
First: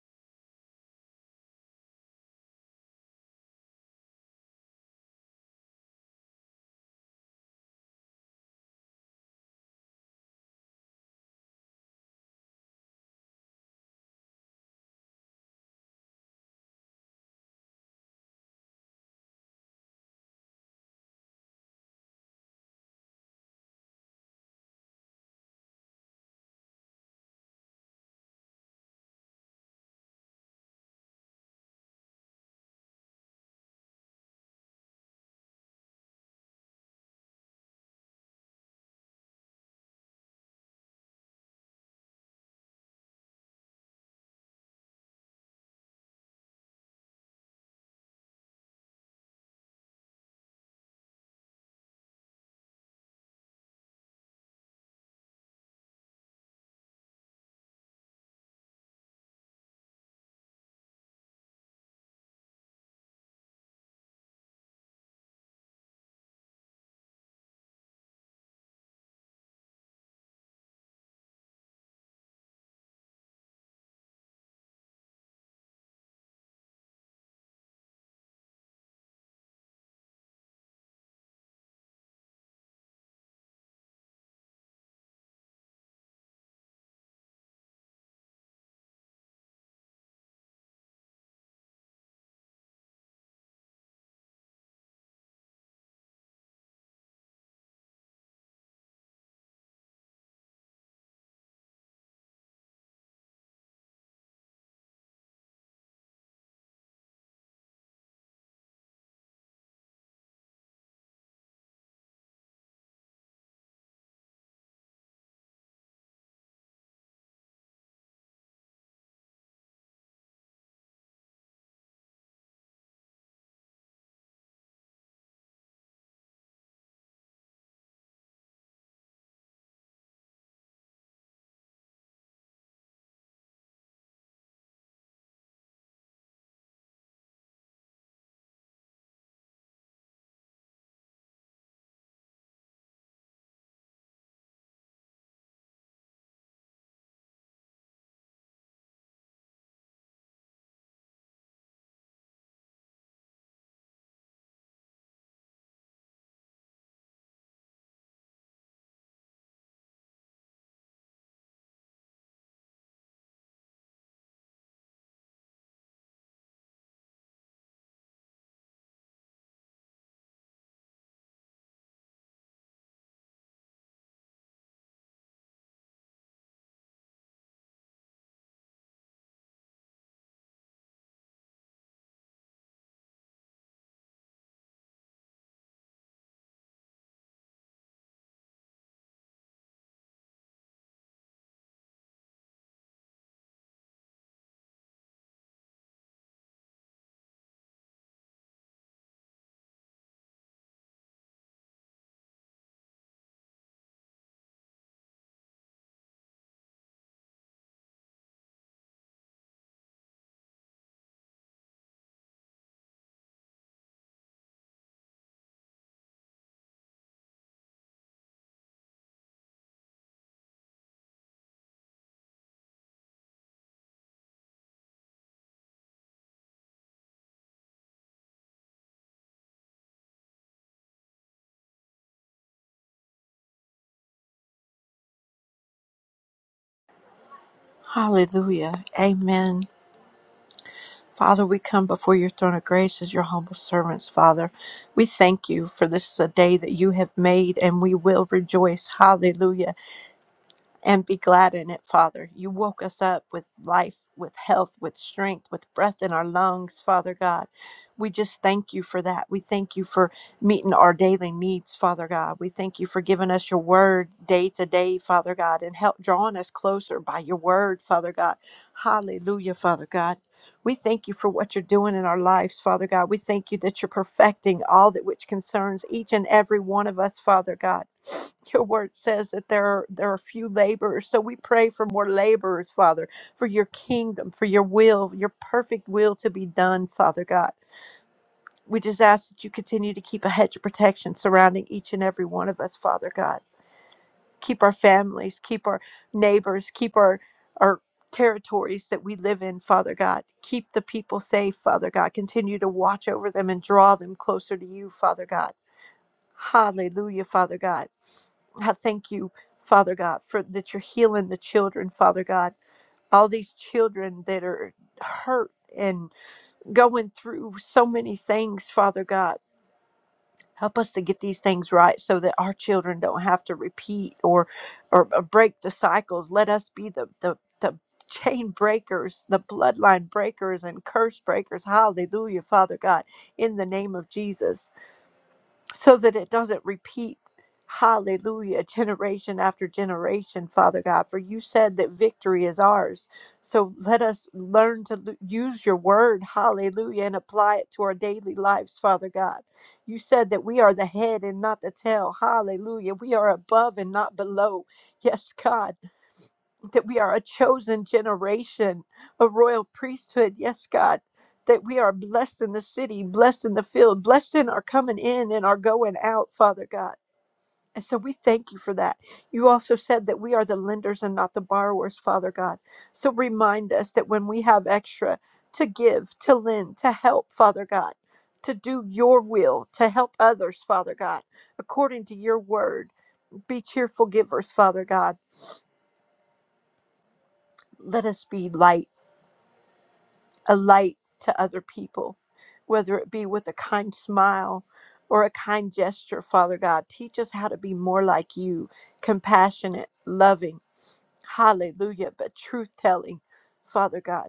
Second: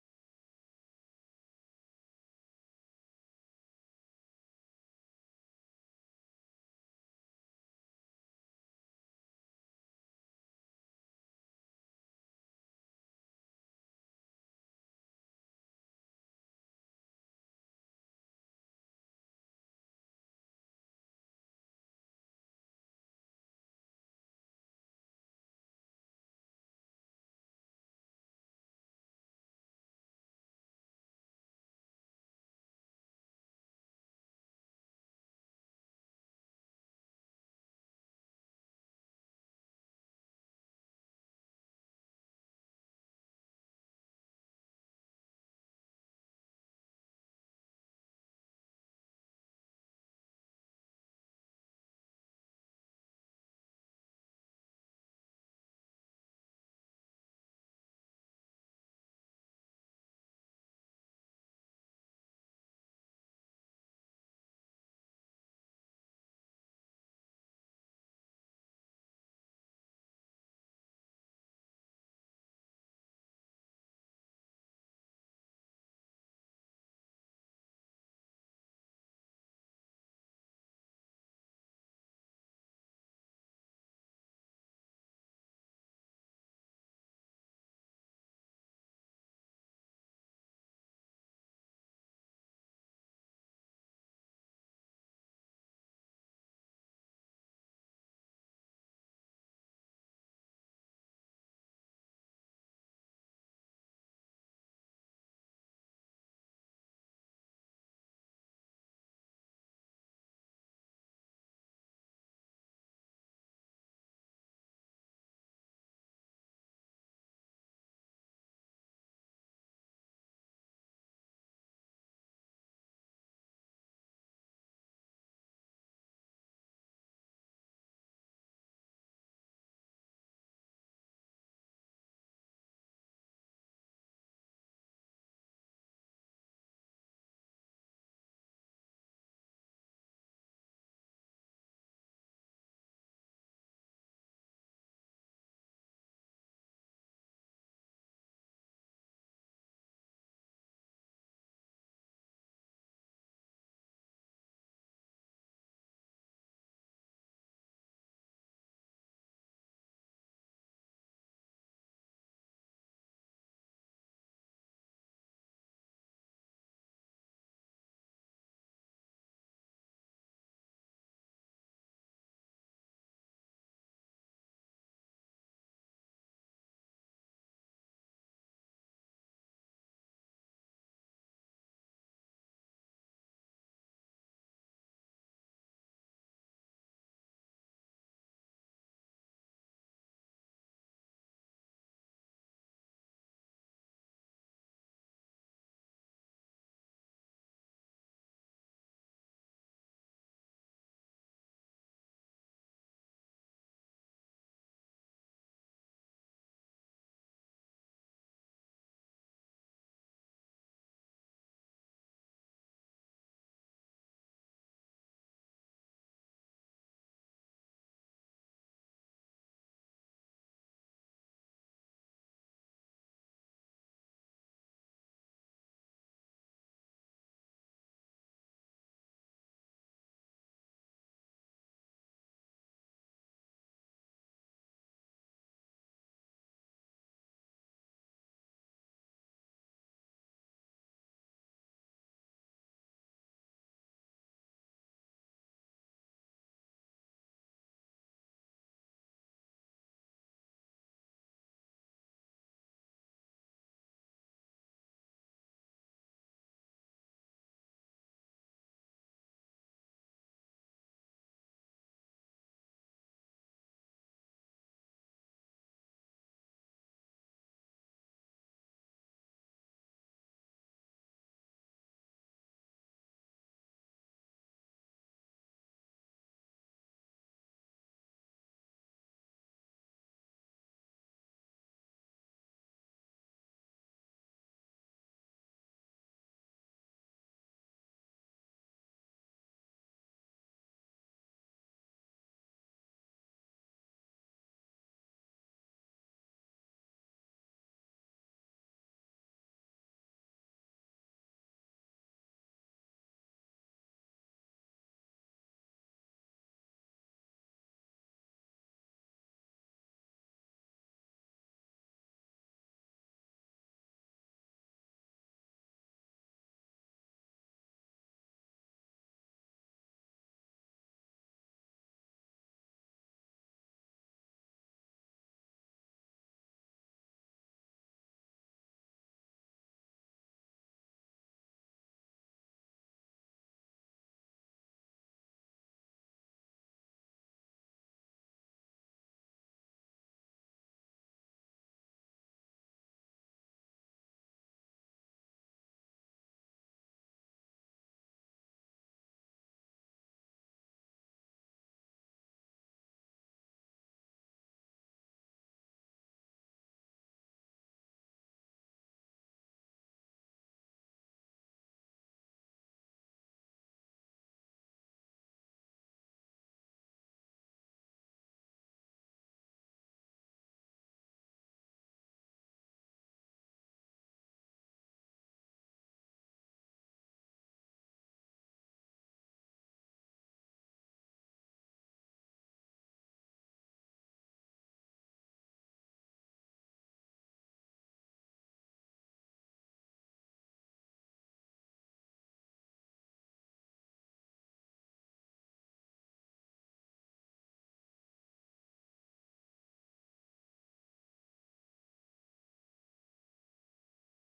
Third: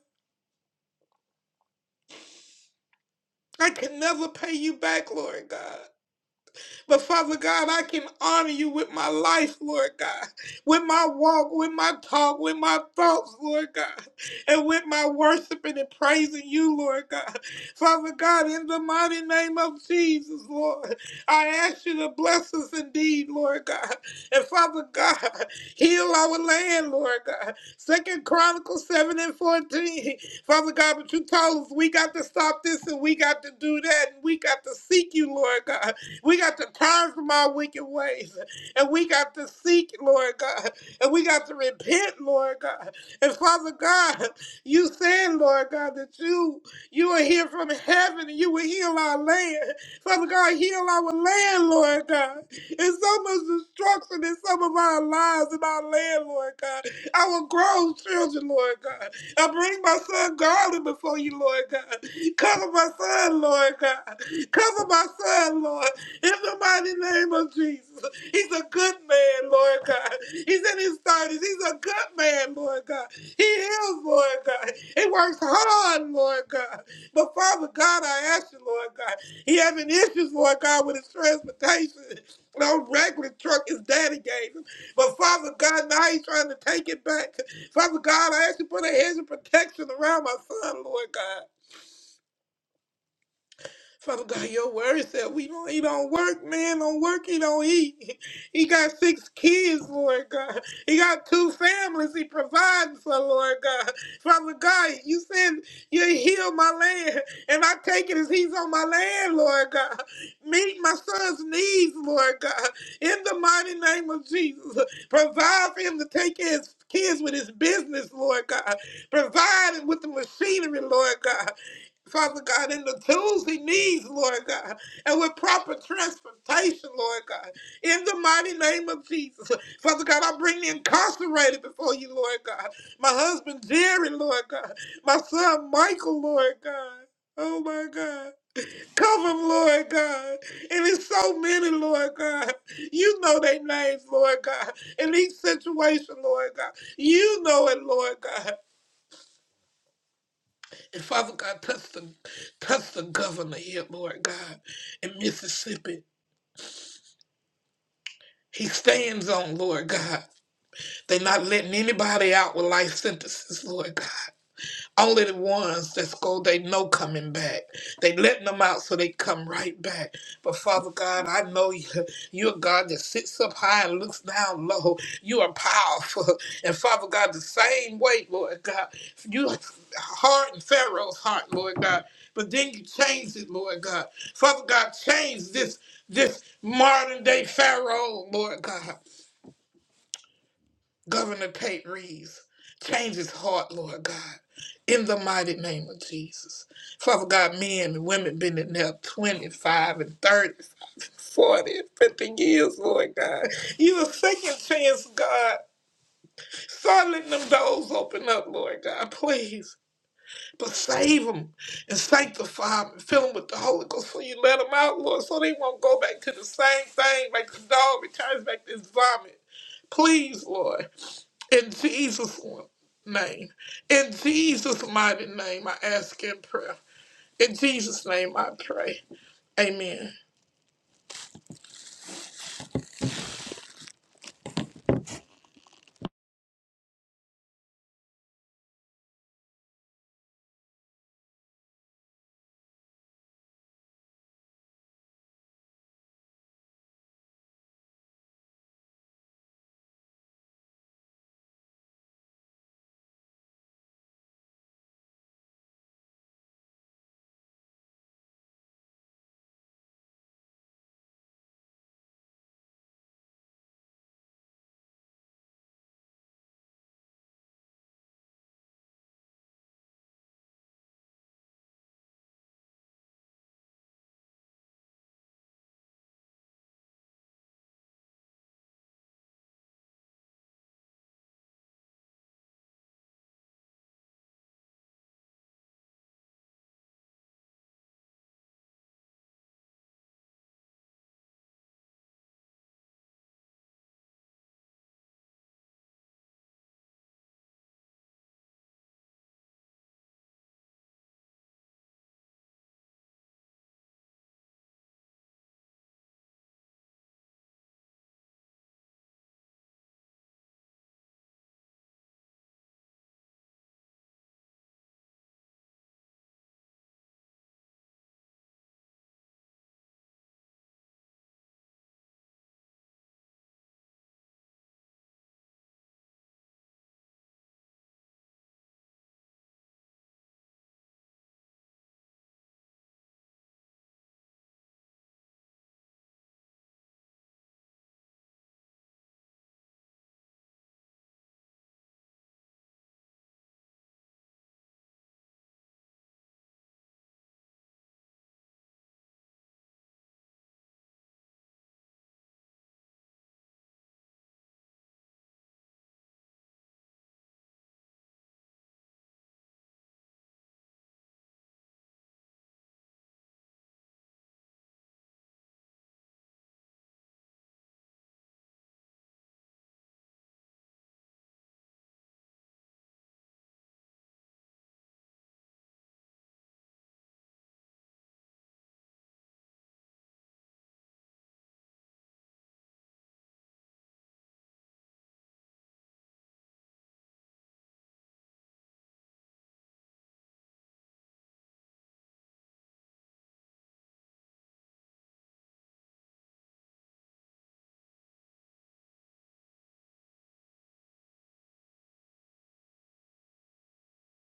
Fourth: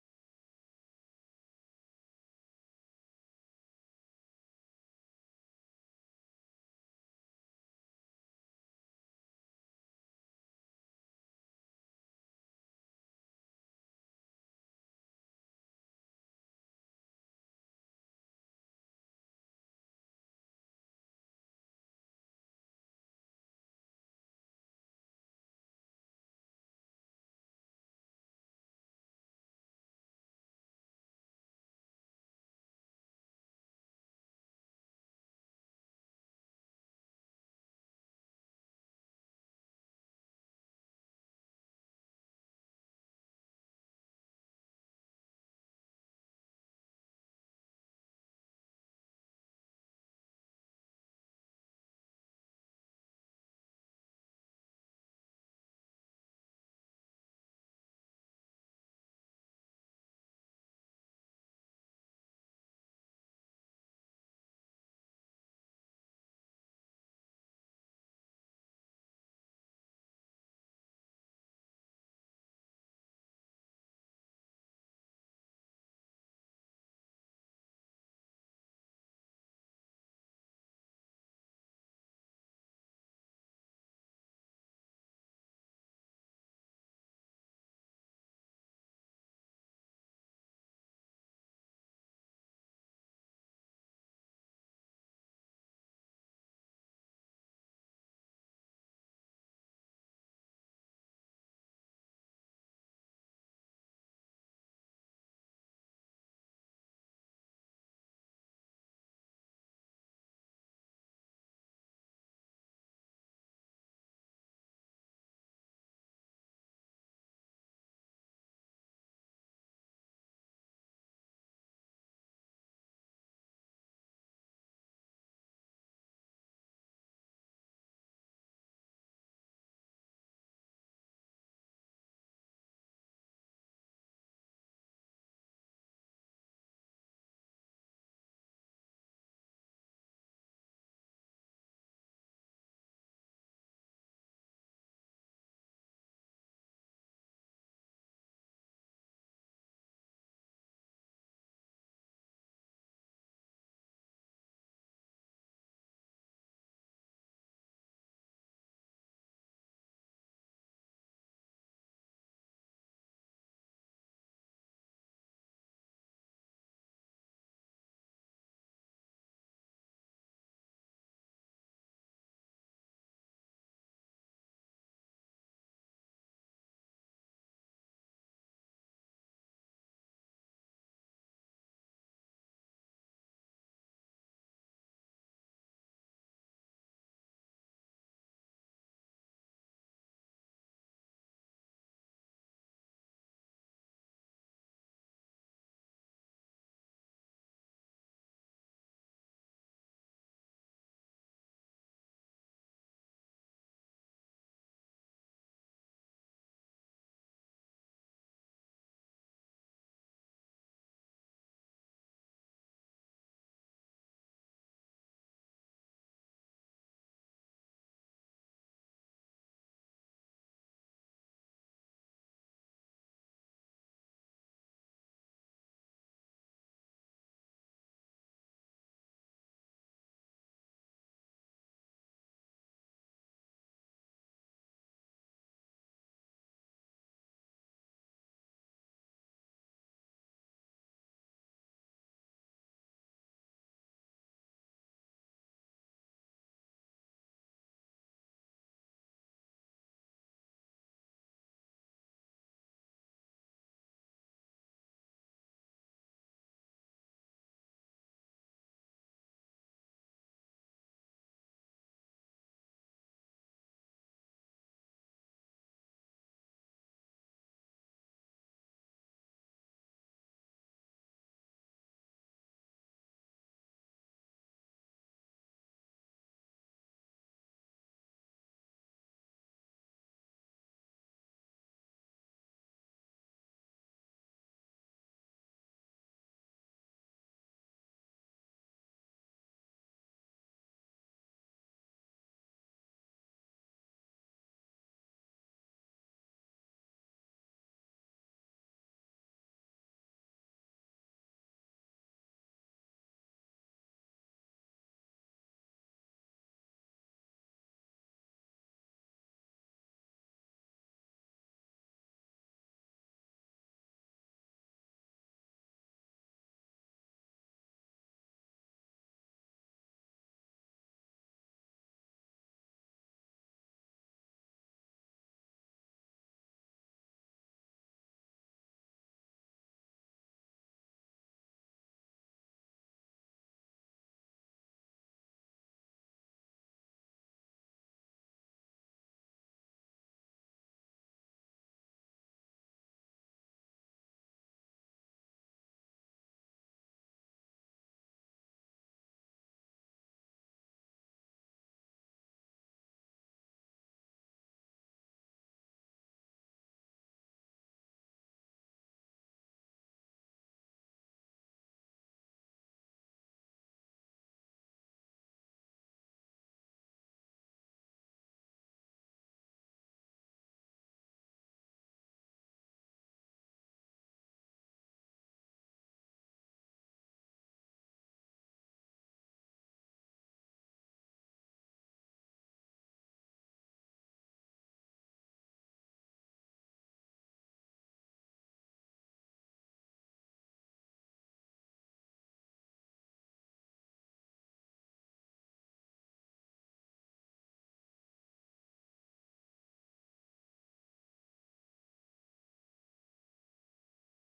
Speaker 2: I can never pay you back, Lord God. But Father God, I can honor you with my life, Lord God, with my walk, with my talk, with my thoughts, Lord God, and with my worshiping and praising you, Lord God. Father God, in the mighty name of Jesus, Lord, I ask you to bless us indeed, Lord God. And Father God, heal our land, Lord God. Second Chronicles 7 and 14. Father God, but you told us we got to stop this and we got to do that and we got to seek you, Lord God. We got to turn from our wicked ways. And we got to seek, Lord God. And we got to repent, Lord God. And Father God, you said, Lord God, that you you are here from heaven and you will heal our land. Father God, heal our land, Lord God. There's so much destruction in some of our lives and our land, Lord God. Our grown children, Lord God. I bring my son Garland before you, Lord God. Cover my son, Lord God. Cover my son, Lord. In the mighty name of Jesus. He's a good man, Lord God. He's in his 30s. He's a good man, Lord God. He is, Lord God. He works hard, Lord God. But Father God, I ask you, Lord God, he having issues, Lord God, with his transportation. No regular truck his daddy gave him. But Father God, now he's trying to take it back. Father God, I ask you to put a hedge of protection around my son, Lord God. Father God, your word said we don't he don't work, man, don't work, he don't eat. He got six kids, Lord God. He got two families he provides for, Lord God. Father God, you said you heal my land, and I take it as he's on my land, Lord God. Meet my son's needs, Lord God. In the mighty name of Jesus. Provide for him to take care of his kids with his business, Lord God. Provide him with the machinery, Lord God. Father God, in the tools he needs, Lord God, and with proper transportation, Lord God, in the mighty name of Jesus. Father God, I bring the incarcerated before you, Lord God. My husband Jerry, Lord God. My son Michael, Lord God. Oh my God. Cover him, Lord God. And it's so many, Lord God. You know their names, Lord God. In each situation, Lord God. You know it, Lord God. And Father God, touch the, touch the governor here, Lord God, in Mississippi. He stands on, Lord God. They're not letting anybody out with life sentences, Lord God. Only the ones that's go they know coming back. They letting them out so they come right back. But Father God, I know you, you're a God that sits up high and looks down low. You are powerful. And Father God, the same way, Lord God, you hardened Pharaoh's heart, Lord God. But then you changed it, Lord God. Father God, change this this modern day Pharaoh, Lord God. Governor Pate Reeves, change his heart, Lord God, in the mighty name of Jesus. Father God, men and women been in there 25 and 30, 40 and 50 years, Lord God. You a second chance, God. Start letting them doors open up, Lord God, please. But save them and sanctify them and fill them with the Holy Ghost so you let them out, Lord, so they won't go back to the same thing like the dog returns back to his vomit. Please, Lord. In Jesus' name, in Jesus' mighty name, I ask in prayer. In Jesus' name, I pray. Amen.
Speaker 3: Hallelujah. Amen. Father, we come before your throne of grace as your humble servants, Father. We thank you for this is a day that you have made and we will rejoice. Hallelujah and be glad in it, Father. You woke us up with life, with health, with strength, with breath in our lungs, Father God. We just thank you for that. We thank you for meeting our daily needs, Father God. We thank you for giving us your word day to day, Father God, and help drawing us closer by your word, Father God. Hallelujah, Father God. We thank you for what you're doing in our lives, Father God. We thank you that you're perfecting all that which concerns each and every one of us, Father God. Your word says that there are, there are few laborers, so we pray for more laborers, Father, for your kingdom, for your will, your perfect will to be done, Father God. We just ask that you continue to keep a hedge of protection surrounding each and every one of us, Father God keep our families, keep our neighbors, keep our our territories that we live in, Father God. Keep the people safe, Father God. Continue to watch over them and draw them closer to you, Father God. Hallelujah, Father God. I thank you, Father God, for that you're healing the children, Father God. All these children that are hurt and going through so many things, Father God help us to get these things right so that our children don't have to repeat or or, or break the cycles let us be the the, the chain breakers the bloodline breakers and curse breakers hallelujah father god in the name of jesus so that it doesn't repeat, hallelujah, generation after generation, Father God. For you said that victory is ours. So let us learn to l- use your word, hallelujah, and apply it to our daily lives, Father God. You said that we are the head and not the tail, hallelujah. We are above and not below. Yes, God that we are a chosen generation, a royal priesthood. Yes, God, that we are blessed in the city, blessed in the field, blessed in our coming in and our going out, Father God. And so we thank you for that. You also said that we are the lenders and not the borrowers, Father God. So remind us that when we have extra to give, to lend, to help, Father God, to do your will, to help others, Father God, according to your word. Be cheerful givers, Father God. Let us be light a light to other people, whether it be with a kind smile or a kind gesture, Father God. Teach us how to be more like you, compassionate, loving, hallelujah, but truth telling, Father God.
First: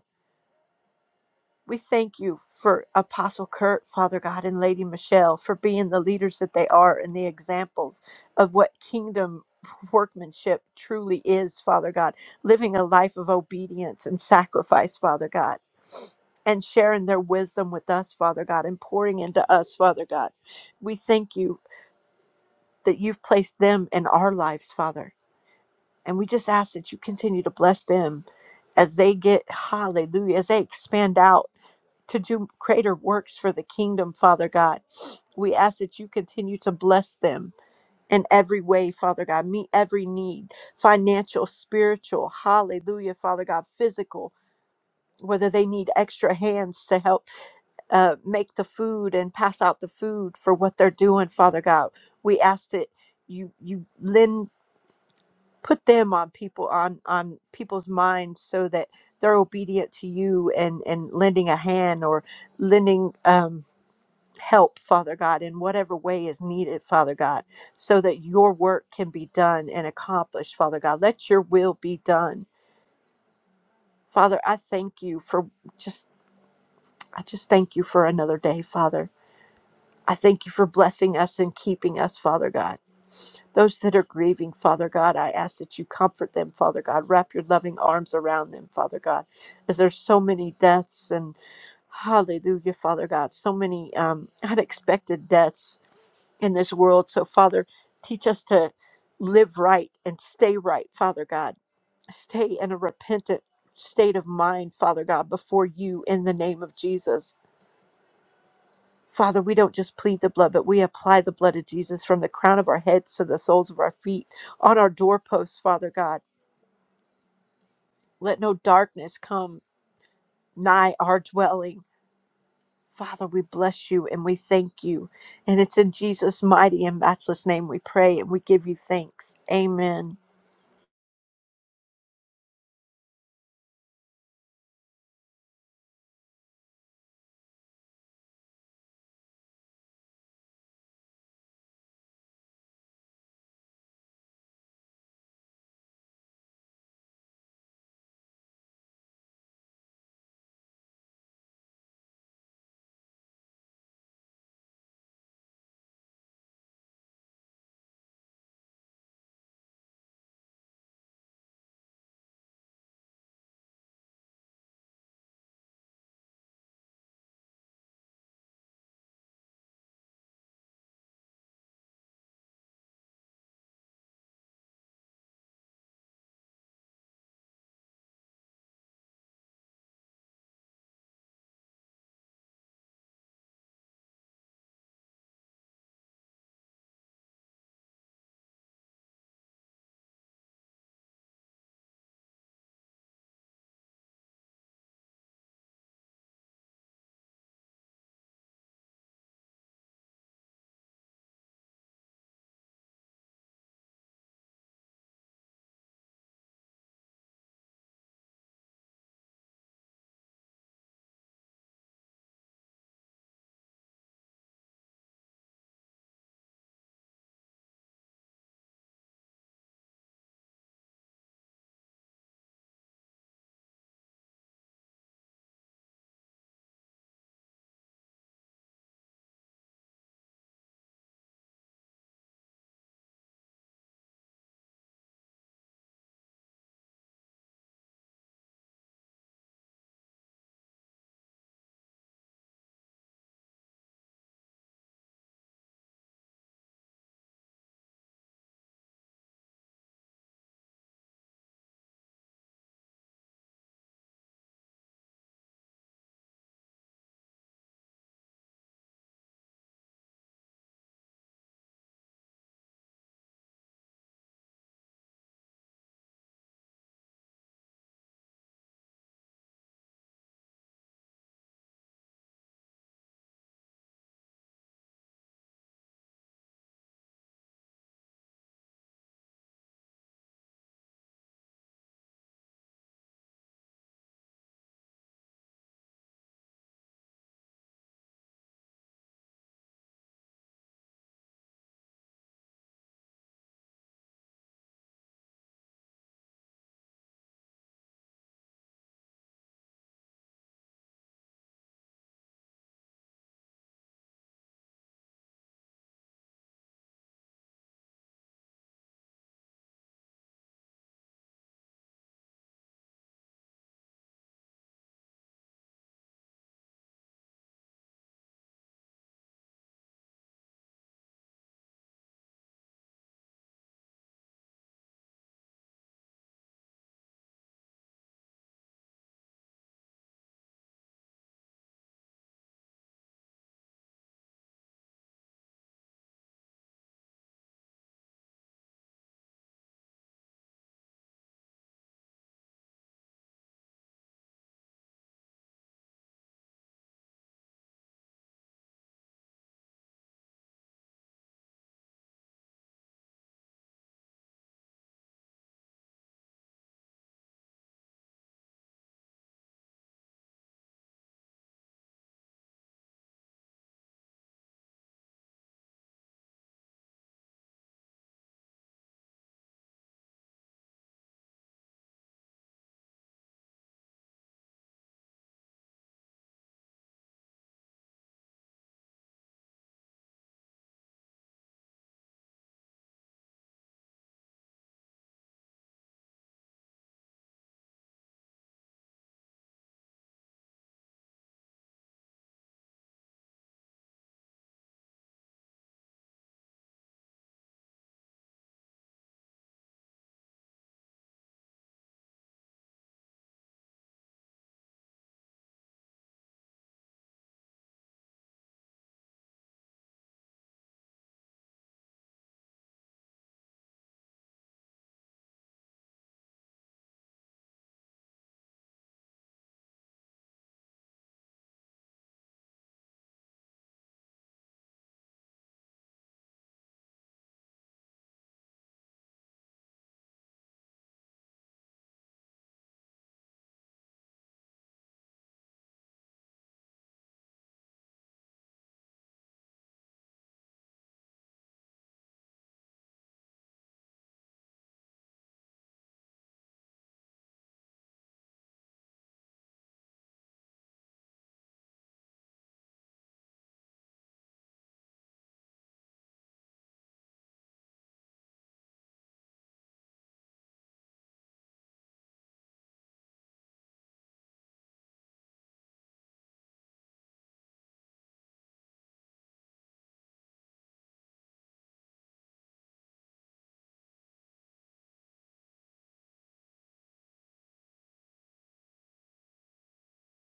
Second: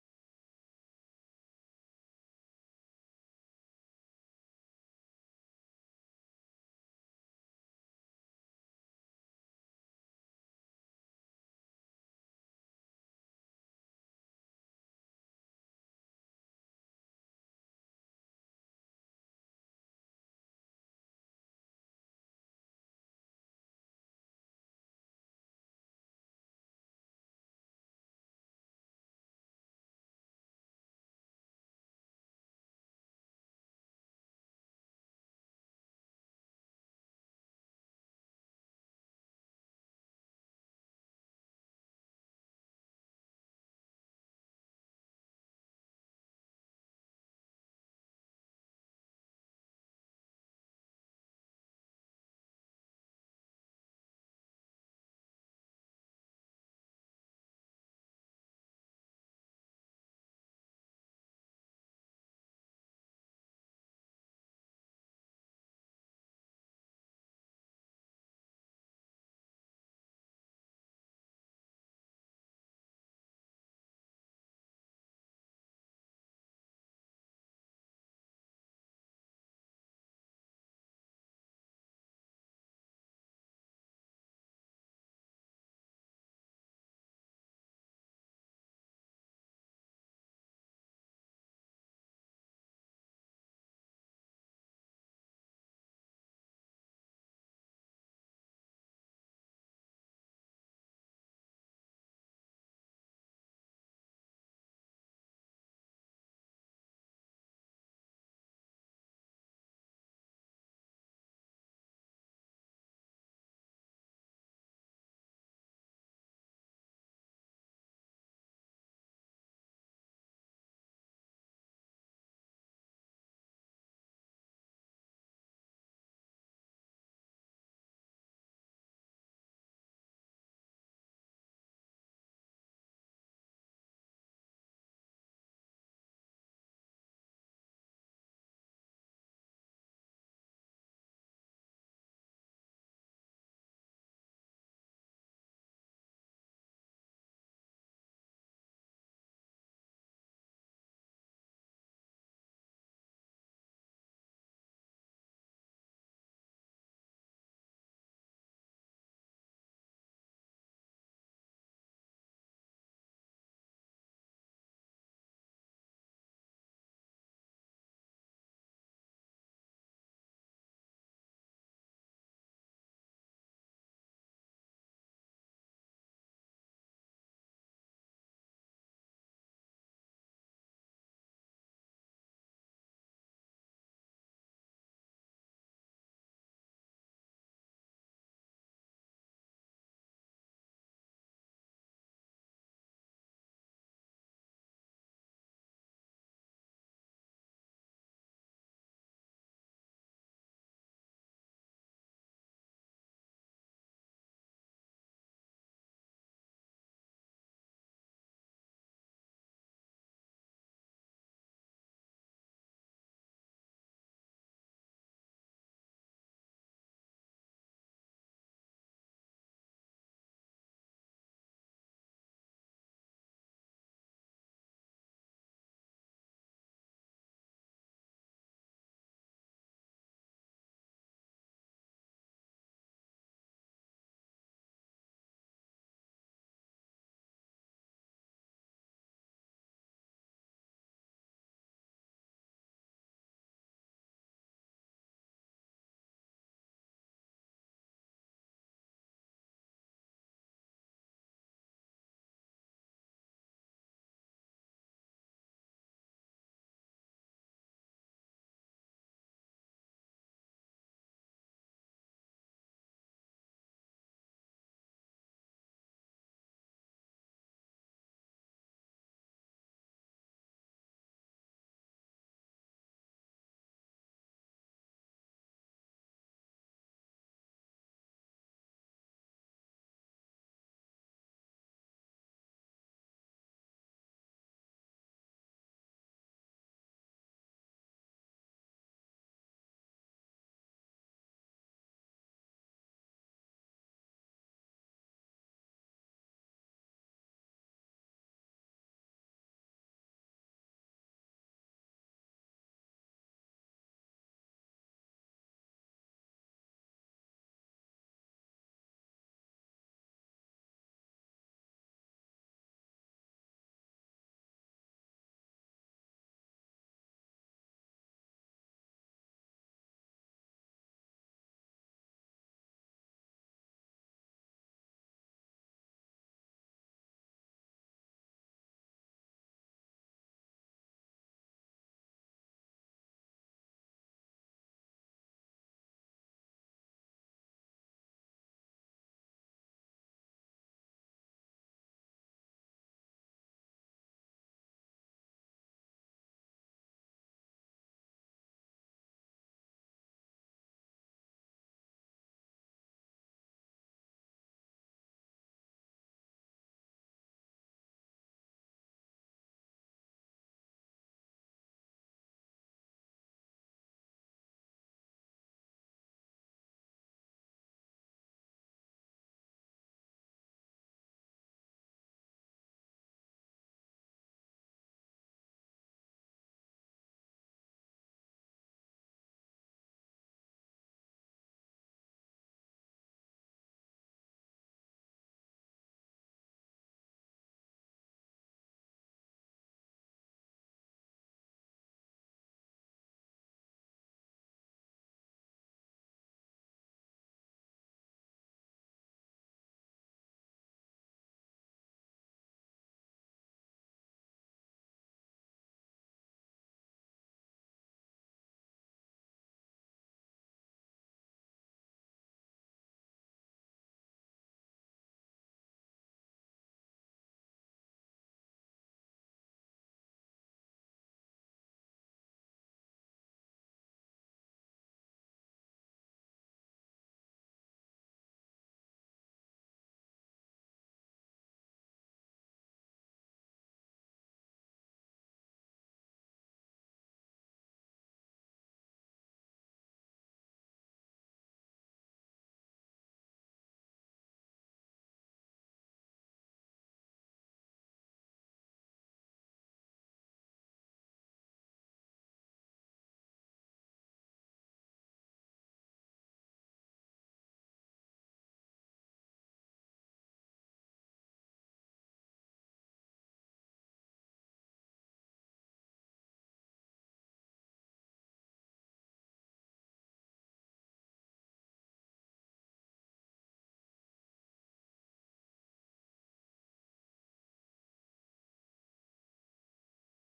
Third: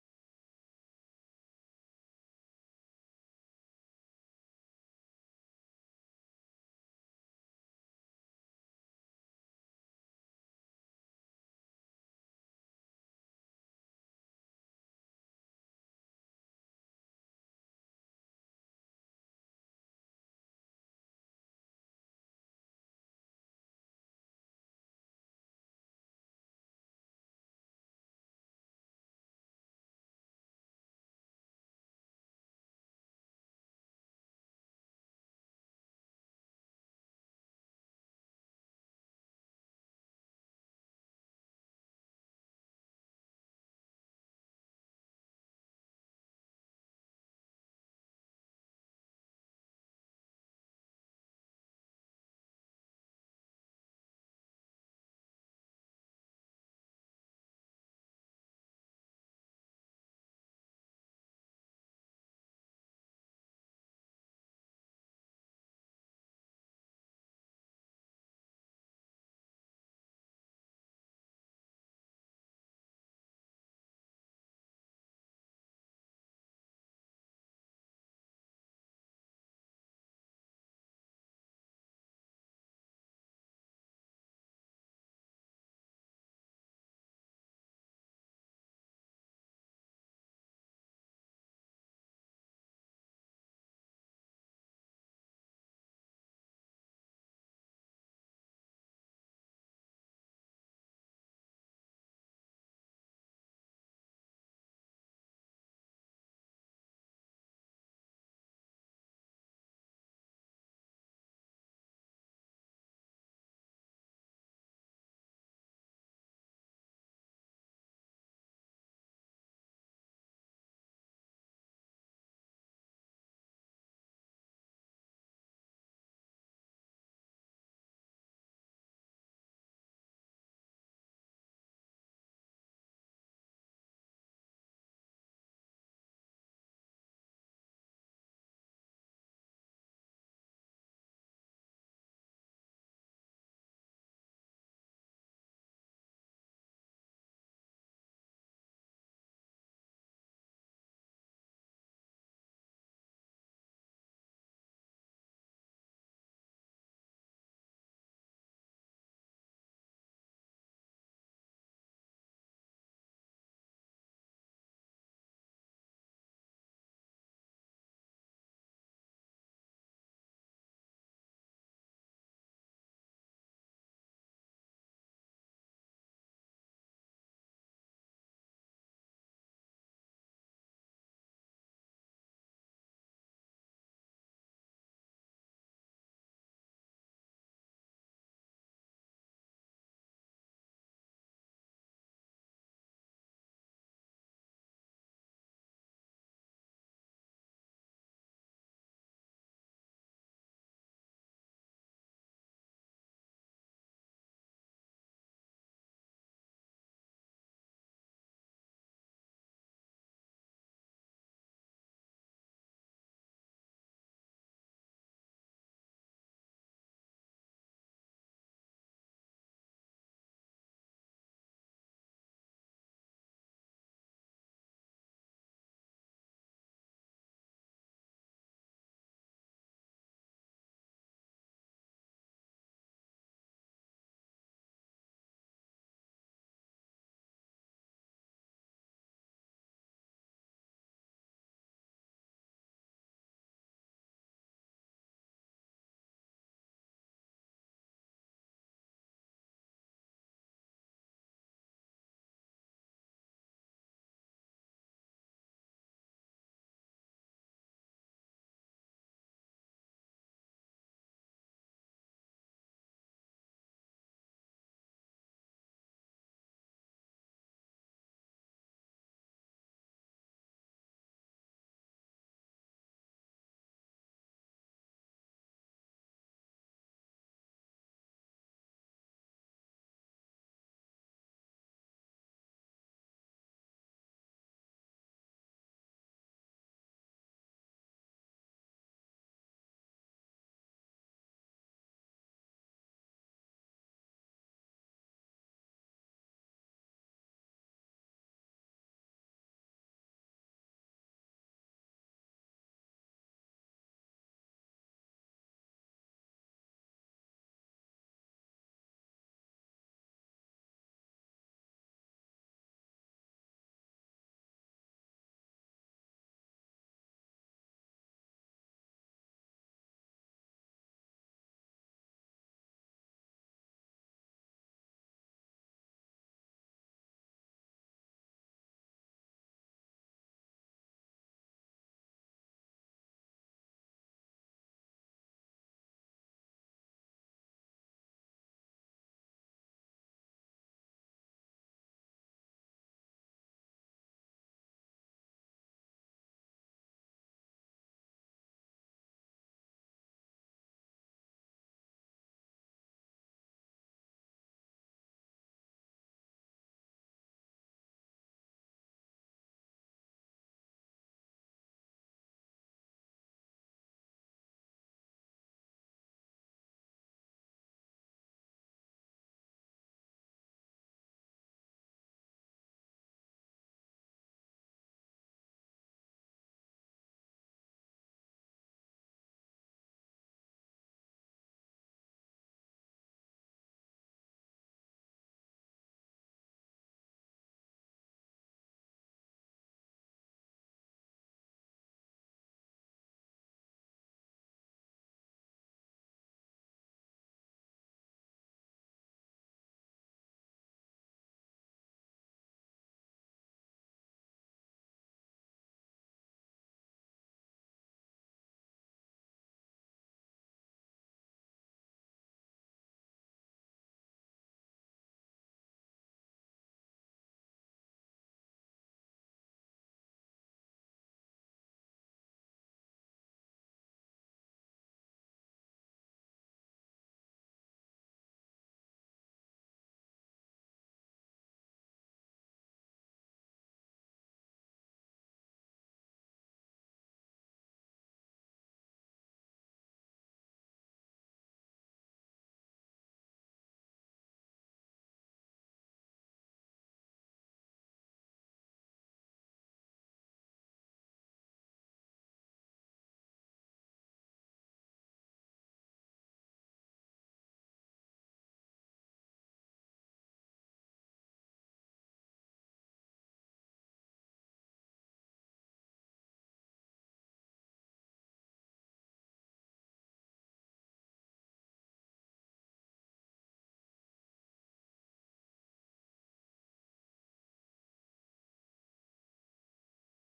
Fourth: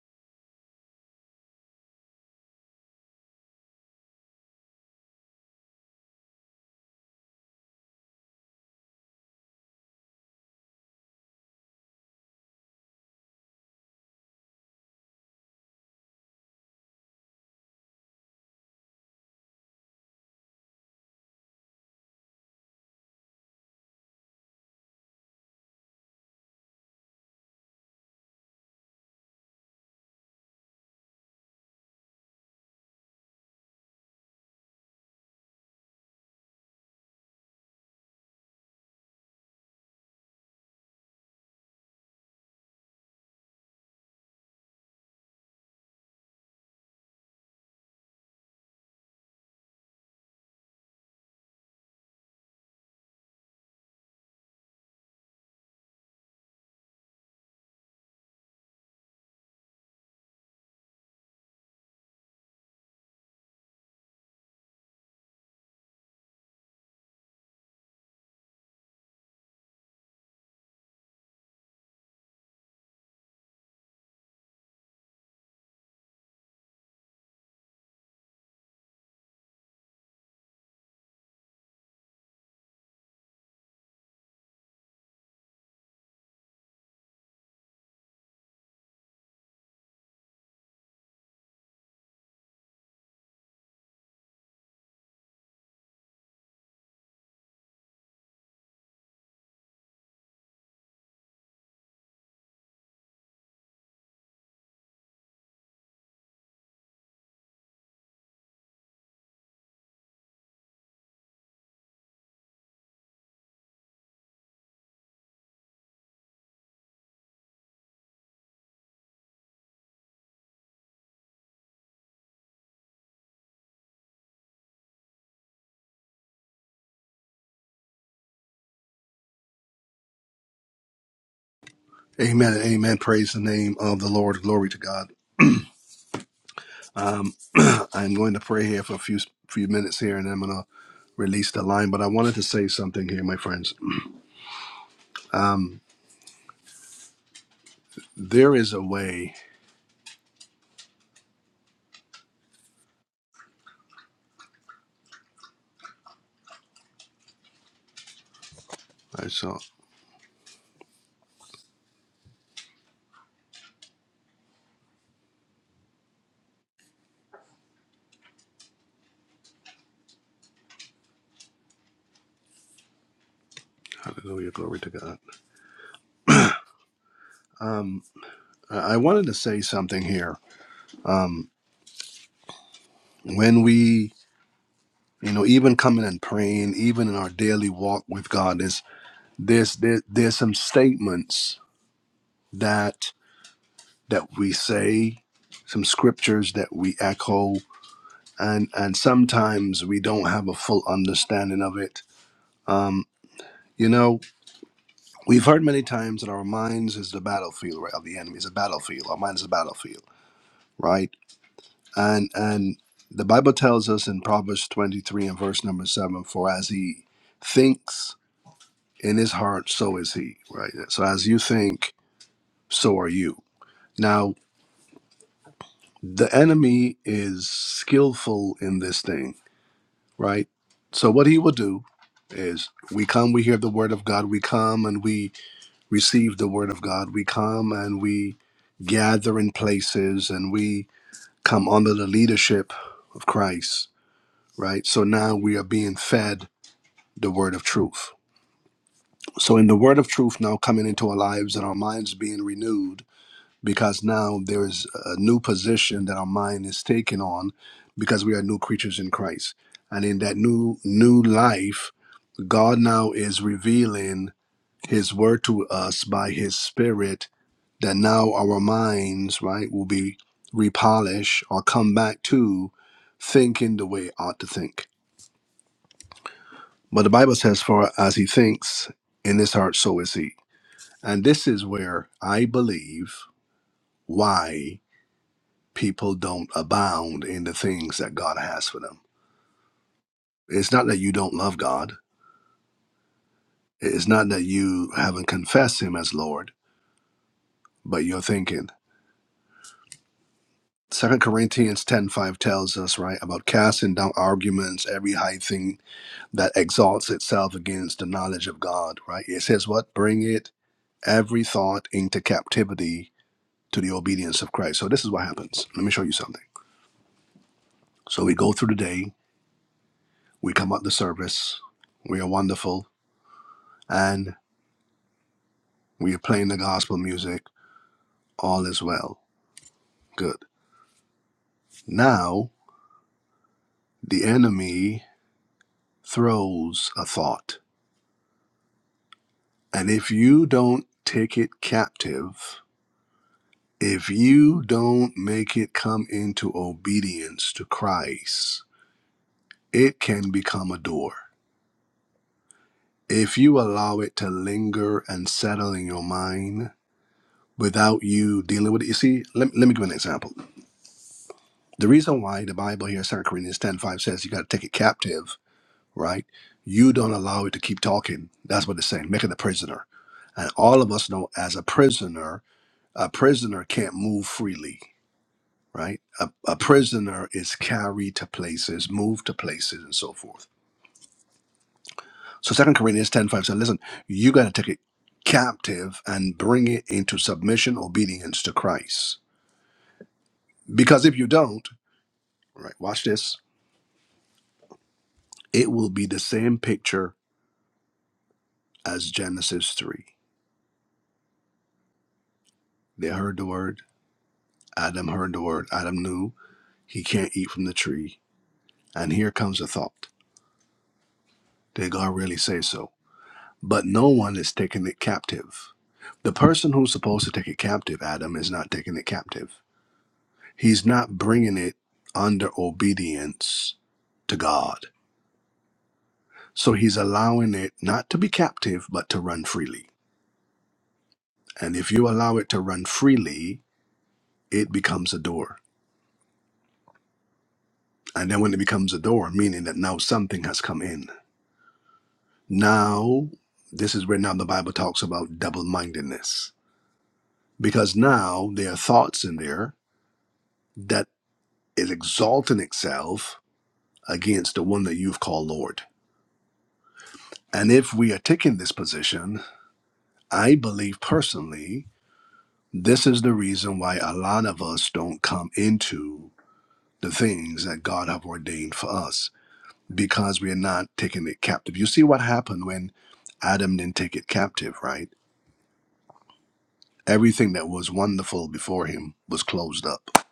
Speaker 3: We thank you for Apostle Kurt, Father God, and Lady Michelle for being the leaders that they are and the examples of what kingdom workmanship truly is, Father God, living a life of obedience and sacrifice, Father God. And sharing their wisdom with us, Father God, and pouring into us, Father God. We thank you that you've placed them in our lives, Father. And we just ask that you continue to bless them as they get, hallelujah, as they expand out to do greater works for the kingdom, Father God. We ask that you continue to bless them in every way, Father God. Meet every need financial, spiritual, hallelujah, Father God, physical, whether they need extra hands to help uh, make the food and pass out the food for what they're doing, Father God. We ask that you you lend put them on people on on people's minds so that they're obedient to you and and lending a hand or lending um help, Father God, in whatever way is needed, Father God, so that your work can be done and accomplished, Father God. Let your will be done. Father, I thank you for just, I just thank you for another day, Father. I thank you for blessing us and keeping us, Father God. Those that are grieving, Father God, I ask that you comfort them, Father God. Wrap your loving arms around them, Father God, as there's so many deaths and hallelujah, Father God, so many um, unexpected deaths in this world. So, Father, teach us to live right and stay right, Father God. Stay in a repentant state of mind, Father God, before you in the name of Jesus. Father, we don't just plead the blood, but we apply the blood of Jesus from the crown of our heads to the soles of our feet, on our doorposts, Father God. Let no darkness come nigh our dwelling. Father, we bless you and we thank you. And it's in Jesus' mighty and matchless name we pray and we give you thanks. Amen.
Speaker 1: Amen. Amen. Praise the name of the Lord. Glory to God. Um, I'm going to pray here for a few few minutes here, and I'm going to release the line. But I wanted to say something here, my friends. Um, there is a way. I saw. Hallelujah. Glory to God. Um, I I wanted to say something here. Um, when we, you know, even coming and praying, even in our daily walk with God, there's there's there, there's some statements that that we say, some scriptures that we echo, and and sometimes we don't have a full understanding of it. Um, you know, we've heard many times that our minds is the battlefield, right? Of the enemy is a battlefield. Our mind is a battlefield, right? And and the Bible tells us in Proverbs twenty three and verse number seven, for as he thinks in his heart, so is he, right? So as you think, so are you. Now the enemy is skillful in this thing right? So what he will do is we come, we hear the word of God, we come and we receive the word of God, we come and we gather in places and we come under the leadership of Christ, right? So now we are being fed the word of truth. So in the word of truth now coming into our lives and our minds being renewed because now there is a new position that our mind is taken on because we are new creatures in Christ. And in that new new life, God now is revealing his word to us by his spirit that now our minds, right, will be repolished or come back to thinking the way it ought to think. But the Bible says, For as he thinks in his heart, so is he. And this is where I believe why people don't abound in the things that God has for them. It's not that you don't love God. It's not that you haven't confessed him as Lord, but you're thinking. Second Corinthians 10 5 tells us, right, about casting down arguments, every high thing that exalts itself against the knowledge of God, right? It says what? Bring it, every thought into captivity to the obedience of Christ. So this is what happens. Let me show you something. So we go through the day, we come out the service, we are wonderful, and. We are playing the gospel music. All is well. Good. Now, the enemy throws a thought. And if you don't take it captive, if you don't make it come into obedience to Christ, it can become a door. If you allow it to linger and settle in your mind without you dealing with it, you see, let, let me give an example. The reason why the Bible here, 2 Corinthians ten five says you got to take it captive right? You don't allow it to keep talking. That's what it's saying. Make it a prisoner. And all of us know as a prisoner, a prisoner can't move freely, right? A, a prisoner is carried to places, moved to places, and so forth. So Second Corinthians ten five said, listen, you got to take it captive and bring it into submission, obedience to Christ. Because if you don't, right, watch this, it will be the same picture as Genesis 3. They heard the word, Adam heard the word, Adam knew, He can't eat from the tree. And here comes a thought. Did God really say so? But no one is taking it captive. The person who's supposed to take it captive, Adam, is not taking it captive. He's not bringing it under obedience to God. So he's allowing it not to be captive, but to run freely. And if you allow it to run freely, it becomes a door. And then when it becomes a door, meaning that now something has come in. Now, this is where now the Bible talks about double mindedness because now there are thoughts in there that is exalting itself against the one that you've called Lord. And if we are taking this position, I believe personally, this is the reason why a lot of us don't come into the things that God have ordained for us because we are not taking it captive. You see what happened when Adam didn't take it captive, right? Everything that was wonderful before him was closed up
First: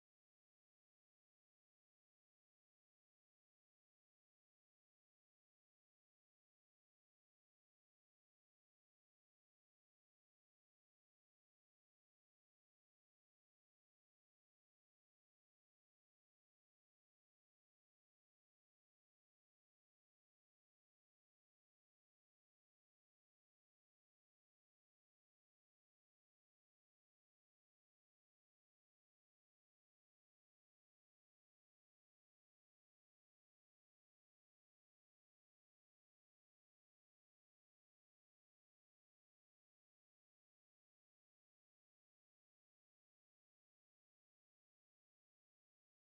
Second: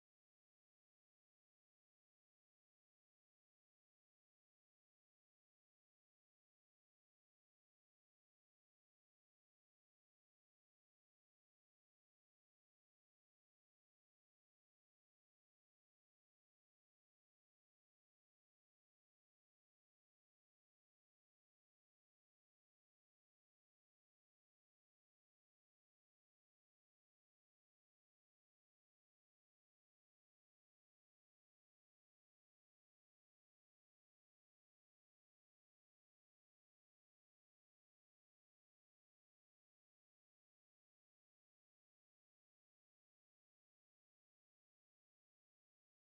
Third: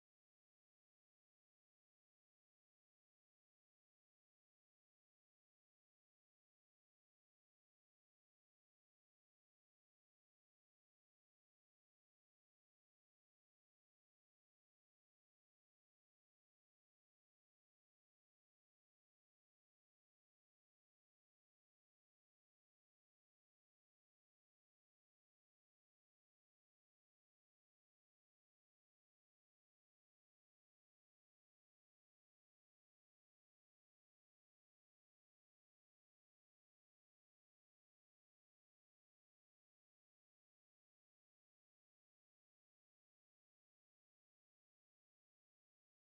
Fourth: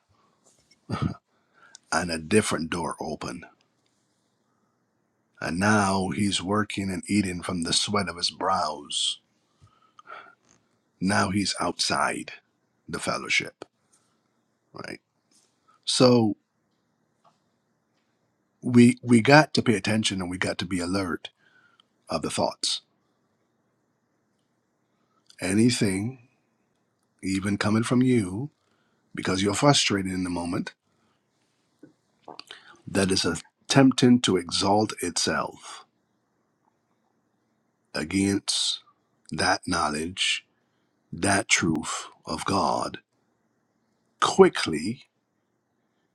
Speaker 1: and a different door opened And now he's working and eating from the sweat of his brows. Now he's outside the fellowship, right? So we we got to pay attention and we got to be alert of the thoughts. Anything, even coming from you, because you're frustrated in the moment, that is attempting to exalt itself against that knowledge, that truth of God, quickly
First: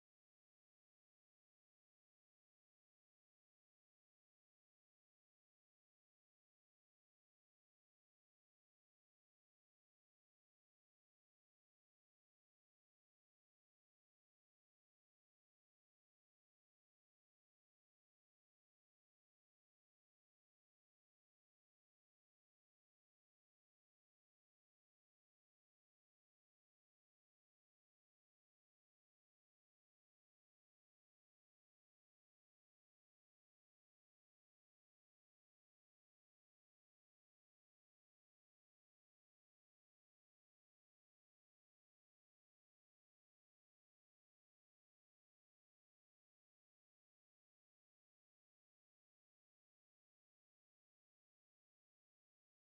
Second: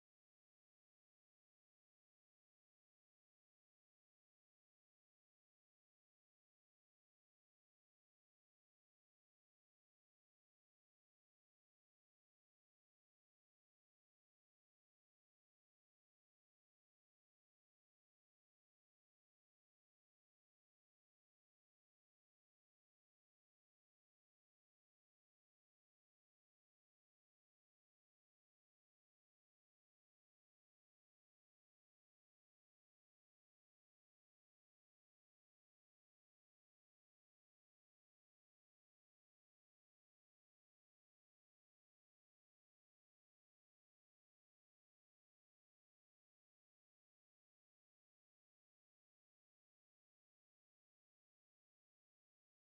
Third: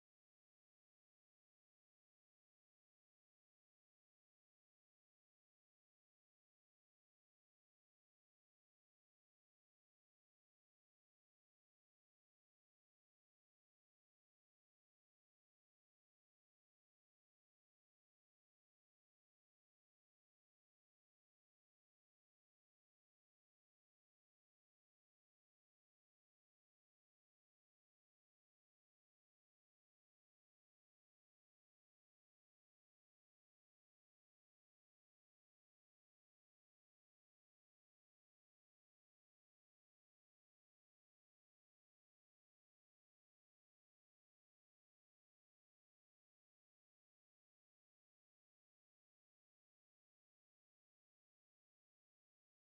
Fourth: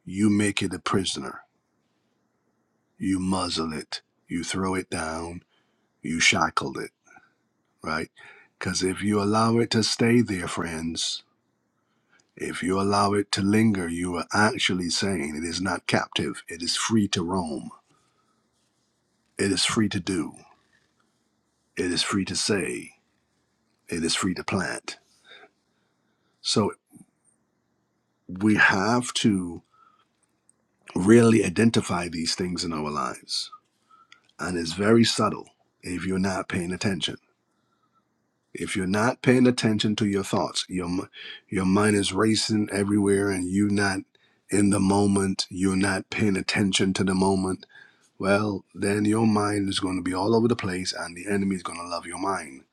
Speaker 1: you make it a prisoner you muzzle it, you throw it down, you shackle it, right? Because if you allow it to stay there, friends, if you allow it to linger, you are actually saying it is not captive. It is free to roam. It is free to do. It is free to say. It is free to plant. So we have to really identify these things in our lives. And it's very subtle if you're not paying attention. If you're not paying attention to your thoughts, your m- your mind is racing everywhere, and you're not in the moment. You're not paying attention to the moment. Well, then your mind is going to be all over the place, and the enemy is going to love your mind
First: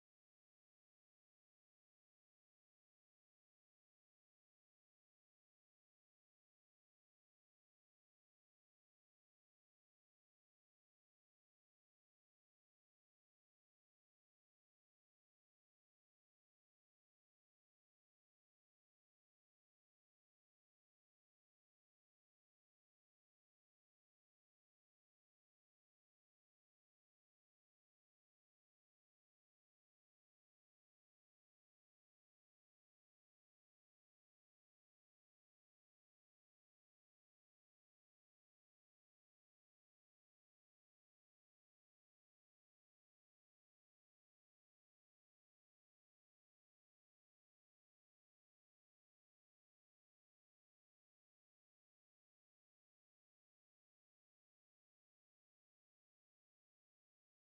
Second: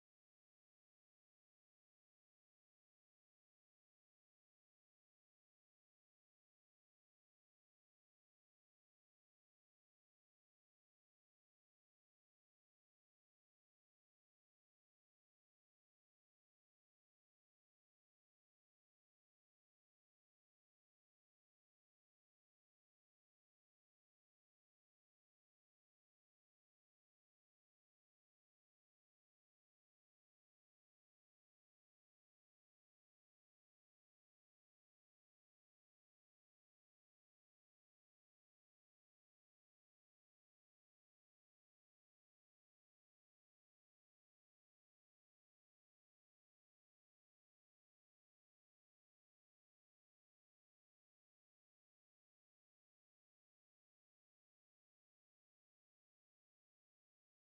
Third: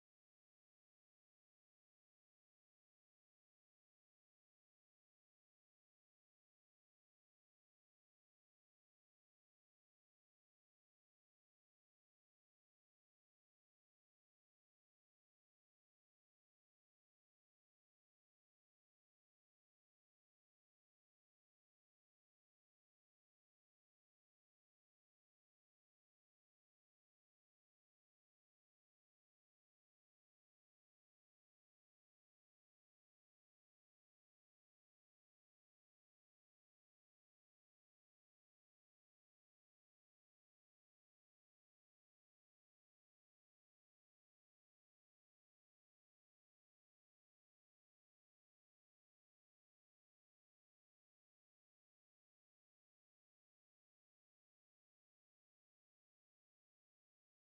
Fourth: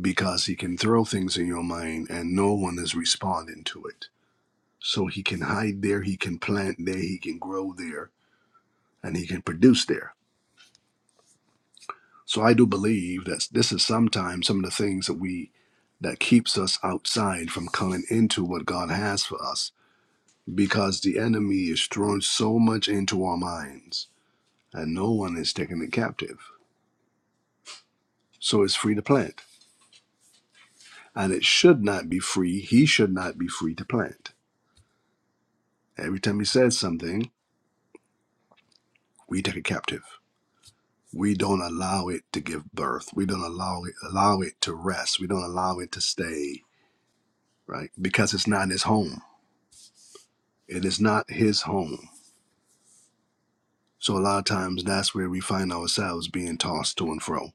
Speaker 1: because he can throw things in your mind, and no one is responding to it. So he can hide there, he can plant there, he can grow there, and he can produce there. So I do believe that this is sometimes some of the things that we that keeps us outside from coming into what God has for us because the enemy is throwing so much into our minds and no one is taking it captive. So it's free to plant. And it should not be free. He should not be free to plant. Every time he says something, we take it captive. We don't allow it to give birth. We don't allow it allow it to rest. We don't allow it to stay, right? Because it's not his home It is not his home. So a lot of times that's where we find ourselves being tossed to and fro.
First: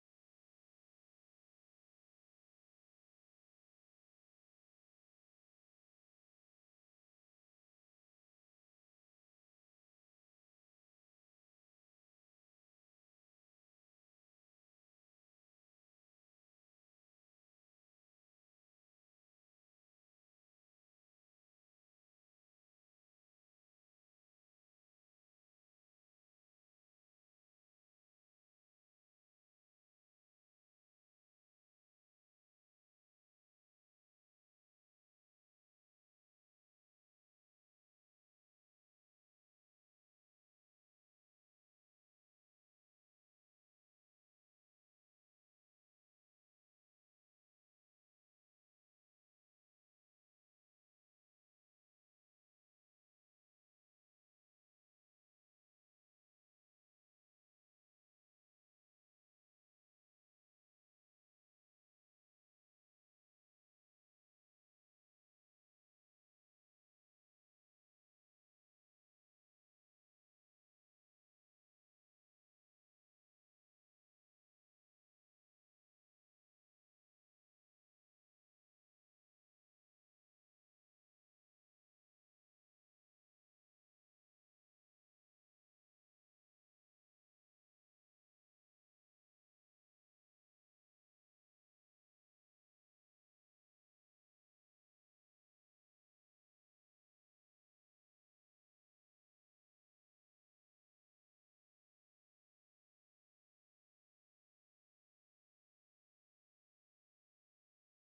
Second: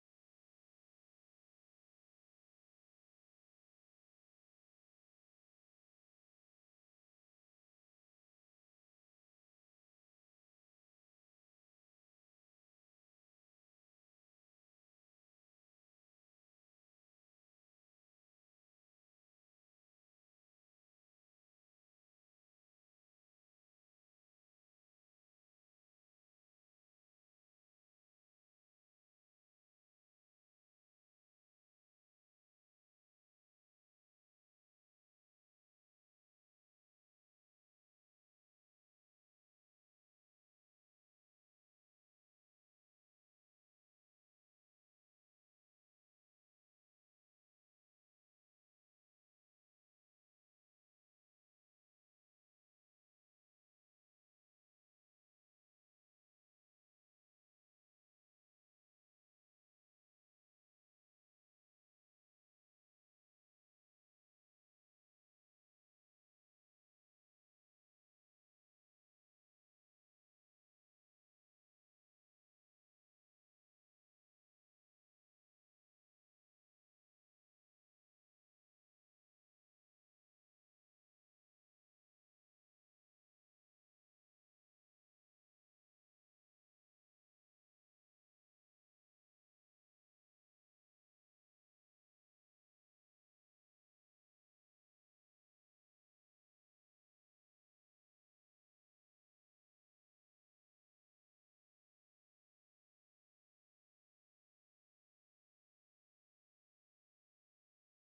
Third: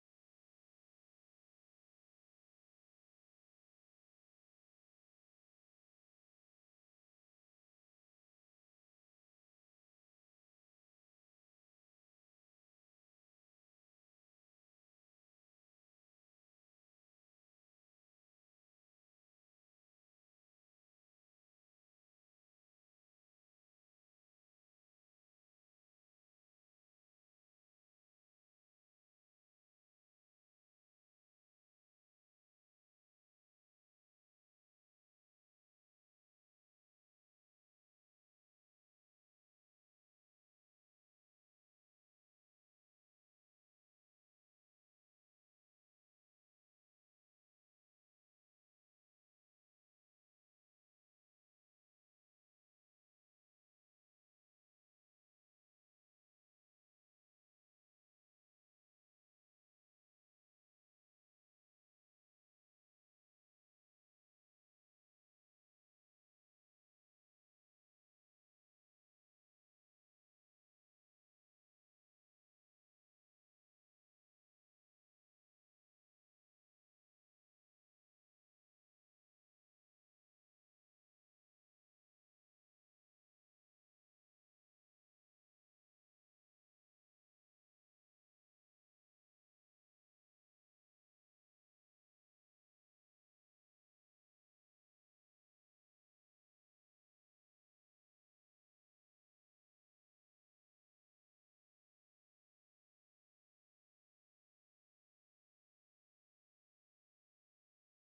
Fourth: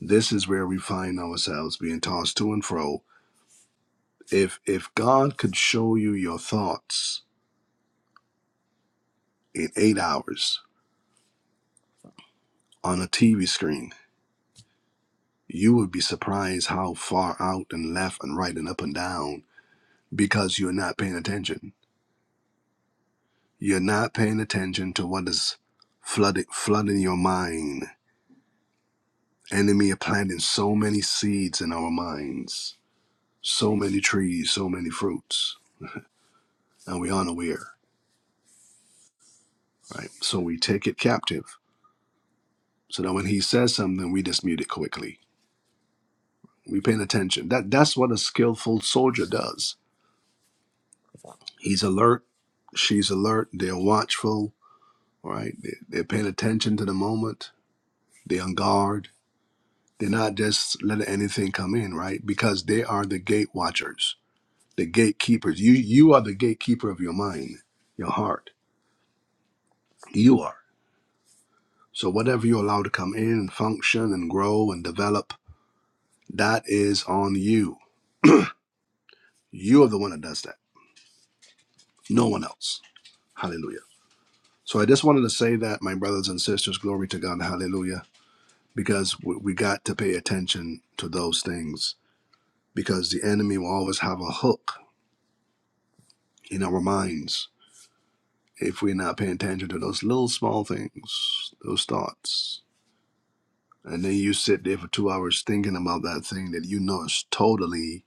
Speaker 1: This is where we find ourselves being tossed to and fro. If if God could show you your thoughts in 8 hours on a TV screen, you would be surprised how far out and left and right and up and down because you're not paying attention. You're not paying attention to what is flooding flooding your mind. Enemy are planting so many seeds in our minds so many trees, so many fruits, and we aren't right? So we take it captive. So that when he says something, we dispute it quickly. We paying attention. That that's what a skillful soldier does. He's alert, she's alert, they're watchful, right? They, they're paying attention to the moment, they're on guard. They're not just letting anything come in, right? Because they are the gate watchers, the gatekeepers. You you are the gatekeeper of your mind, your heart. You are. So whatever you allow to come in and function and grow and develop, that is on you. You are the one that does that. No one else. Hallelujah. So I just wanted to say that, my brothers and sisters, glory to God, hallelujah, because we, we got to pay attention to those things because the enemy will always have a hook in our minds if we're not paying attention to those little small things, those thoughts. And then you sit there for two hours thinking about that thing that you know is totally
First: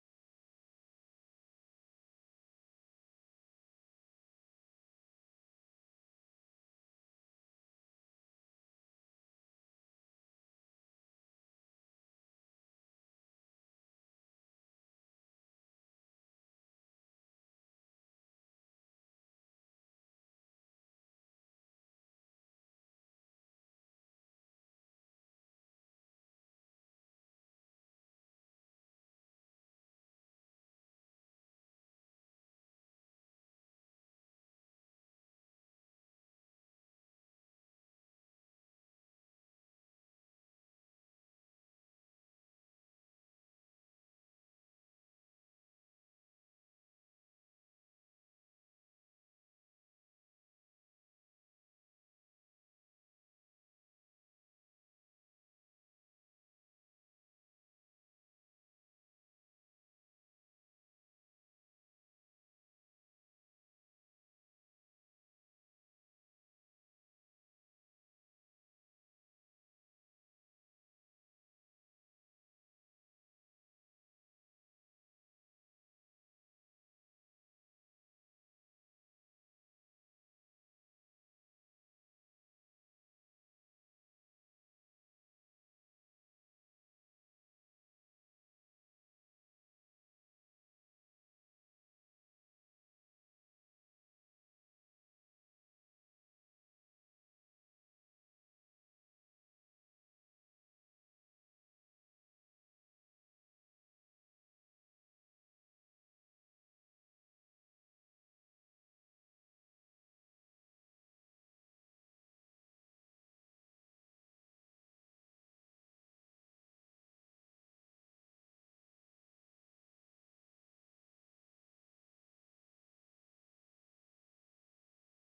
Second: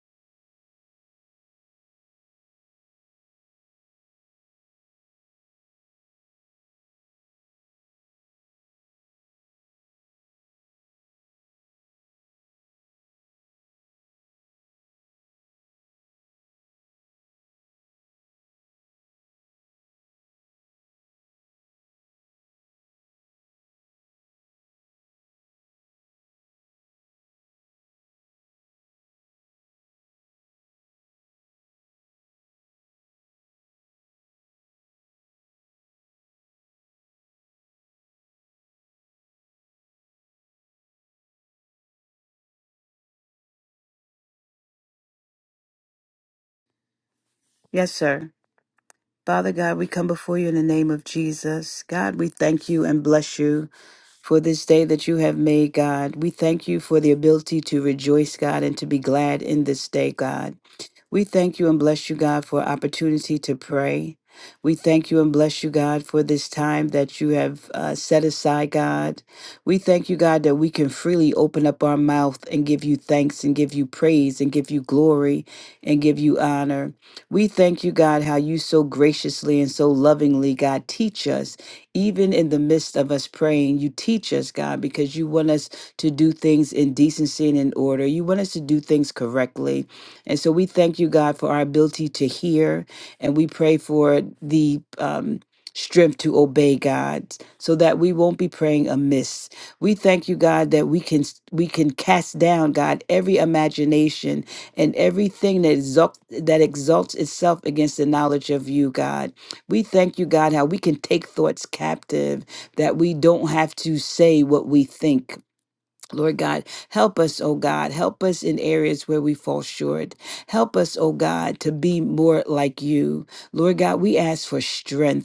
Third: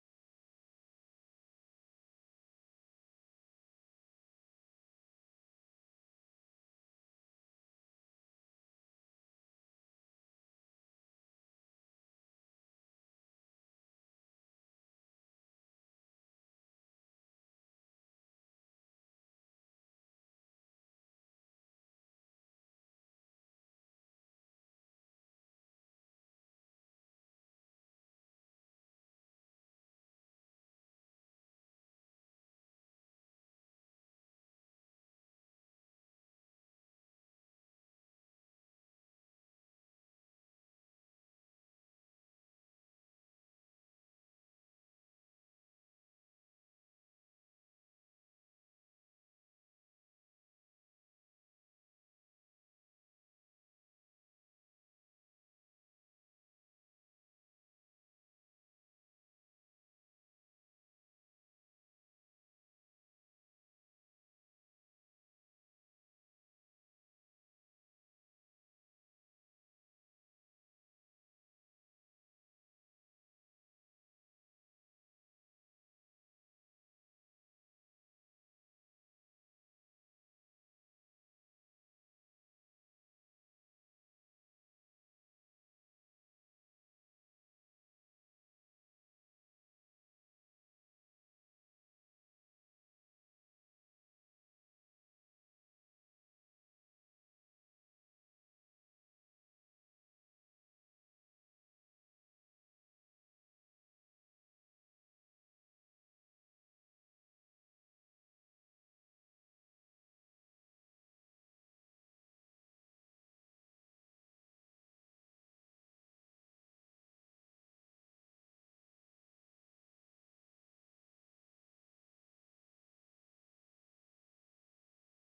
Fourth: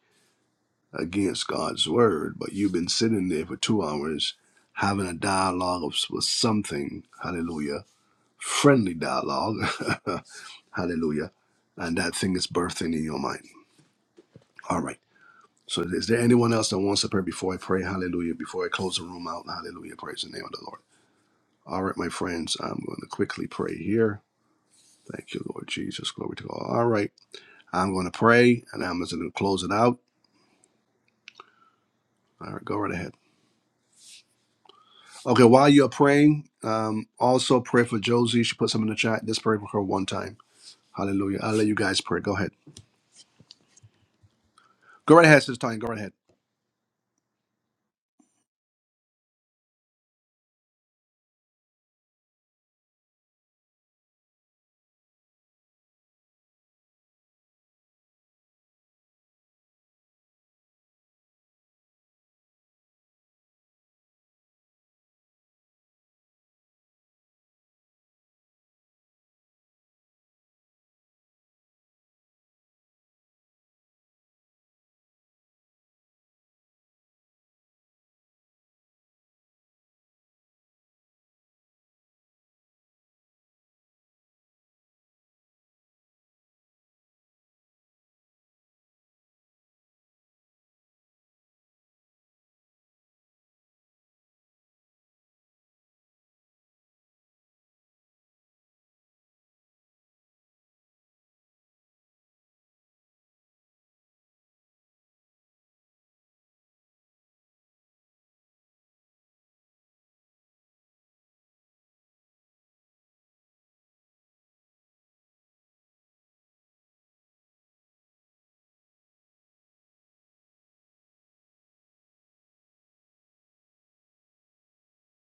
Speaker 1: against God's word, but you've been sitting there for two hours having a dialogue of, with something, hallelujah, friendly dialogue, hallelujah, and that thing is birthing in your mind. All right. So is there anyone else that wants to pray before I pray? Hallelujah. Before I close the room out, hallelujah. Praise the name of the Lord. All right, my friends, I'm going to quickly pray here. Thank you, Lord Jesus. Glory to God. All right. I'm going to pray and I'm just going to close it out. All right, go right ahead. Okay, while you're praying, um, also pray for Josie. She put some in the chat. Just pray for her one time. Hallelujah. I'll let you guys pray. Go ahead. Go right ahead, Sister Tanya. Go right ahead.
Speaker 4: Yes, sir. Father God, we come before you in the name of Jesus. God, we thank you and bless you for this day that you have made, God. We thank you for the ability to rejoice, God, and to be glad in this day, God. We thank you and bless you, God, for opportunity to pray. We thank you and bless you, God, for this time that you have uh, set aside, God. We thank you, God, that we can freely open up our mouth and give you thanks and give you praise and give you glory and give you honor. We thank you, God, how you so graciously and so lovingly, God, teach us, even in the midst of us praying. You teach us, God, because you want us to do things in decency and in order. You want us to do things correctly. And so we thank you, God, for our ability to hear, and we pray for the um, strength to obey God, so that we won't be praying amiss. We thank you, God, that we can we can cast down, God, every imagination and everything that exalt, that exalts itself against the knowledge of you, God. We thank you, God, how we can take thoughts captive, that we don't have to say what we think Lord God, help us, oh God. Help us in areas where we fall short. Help us, oh God, to be more like you. Lord God, we ask for strength.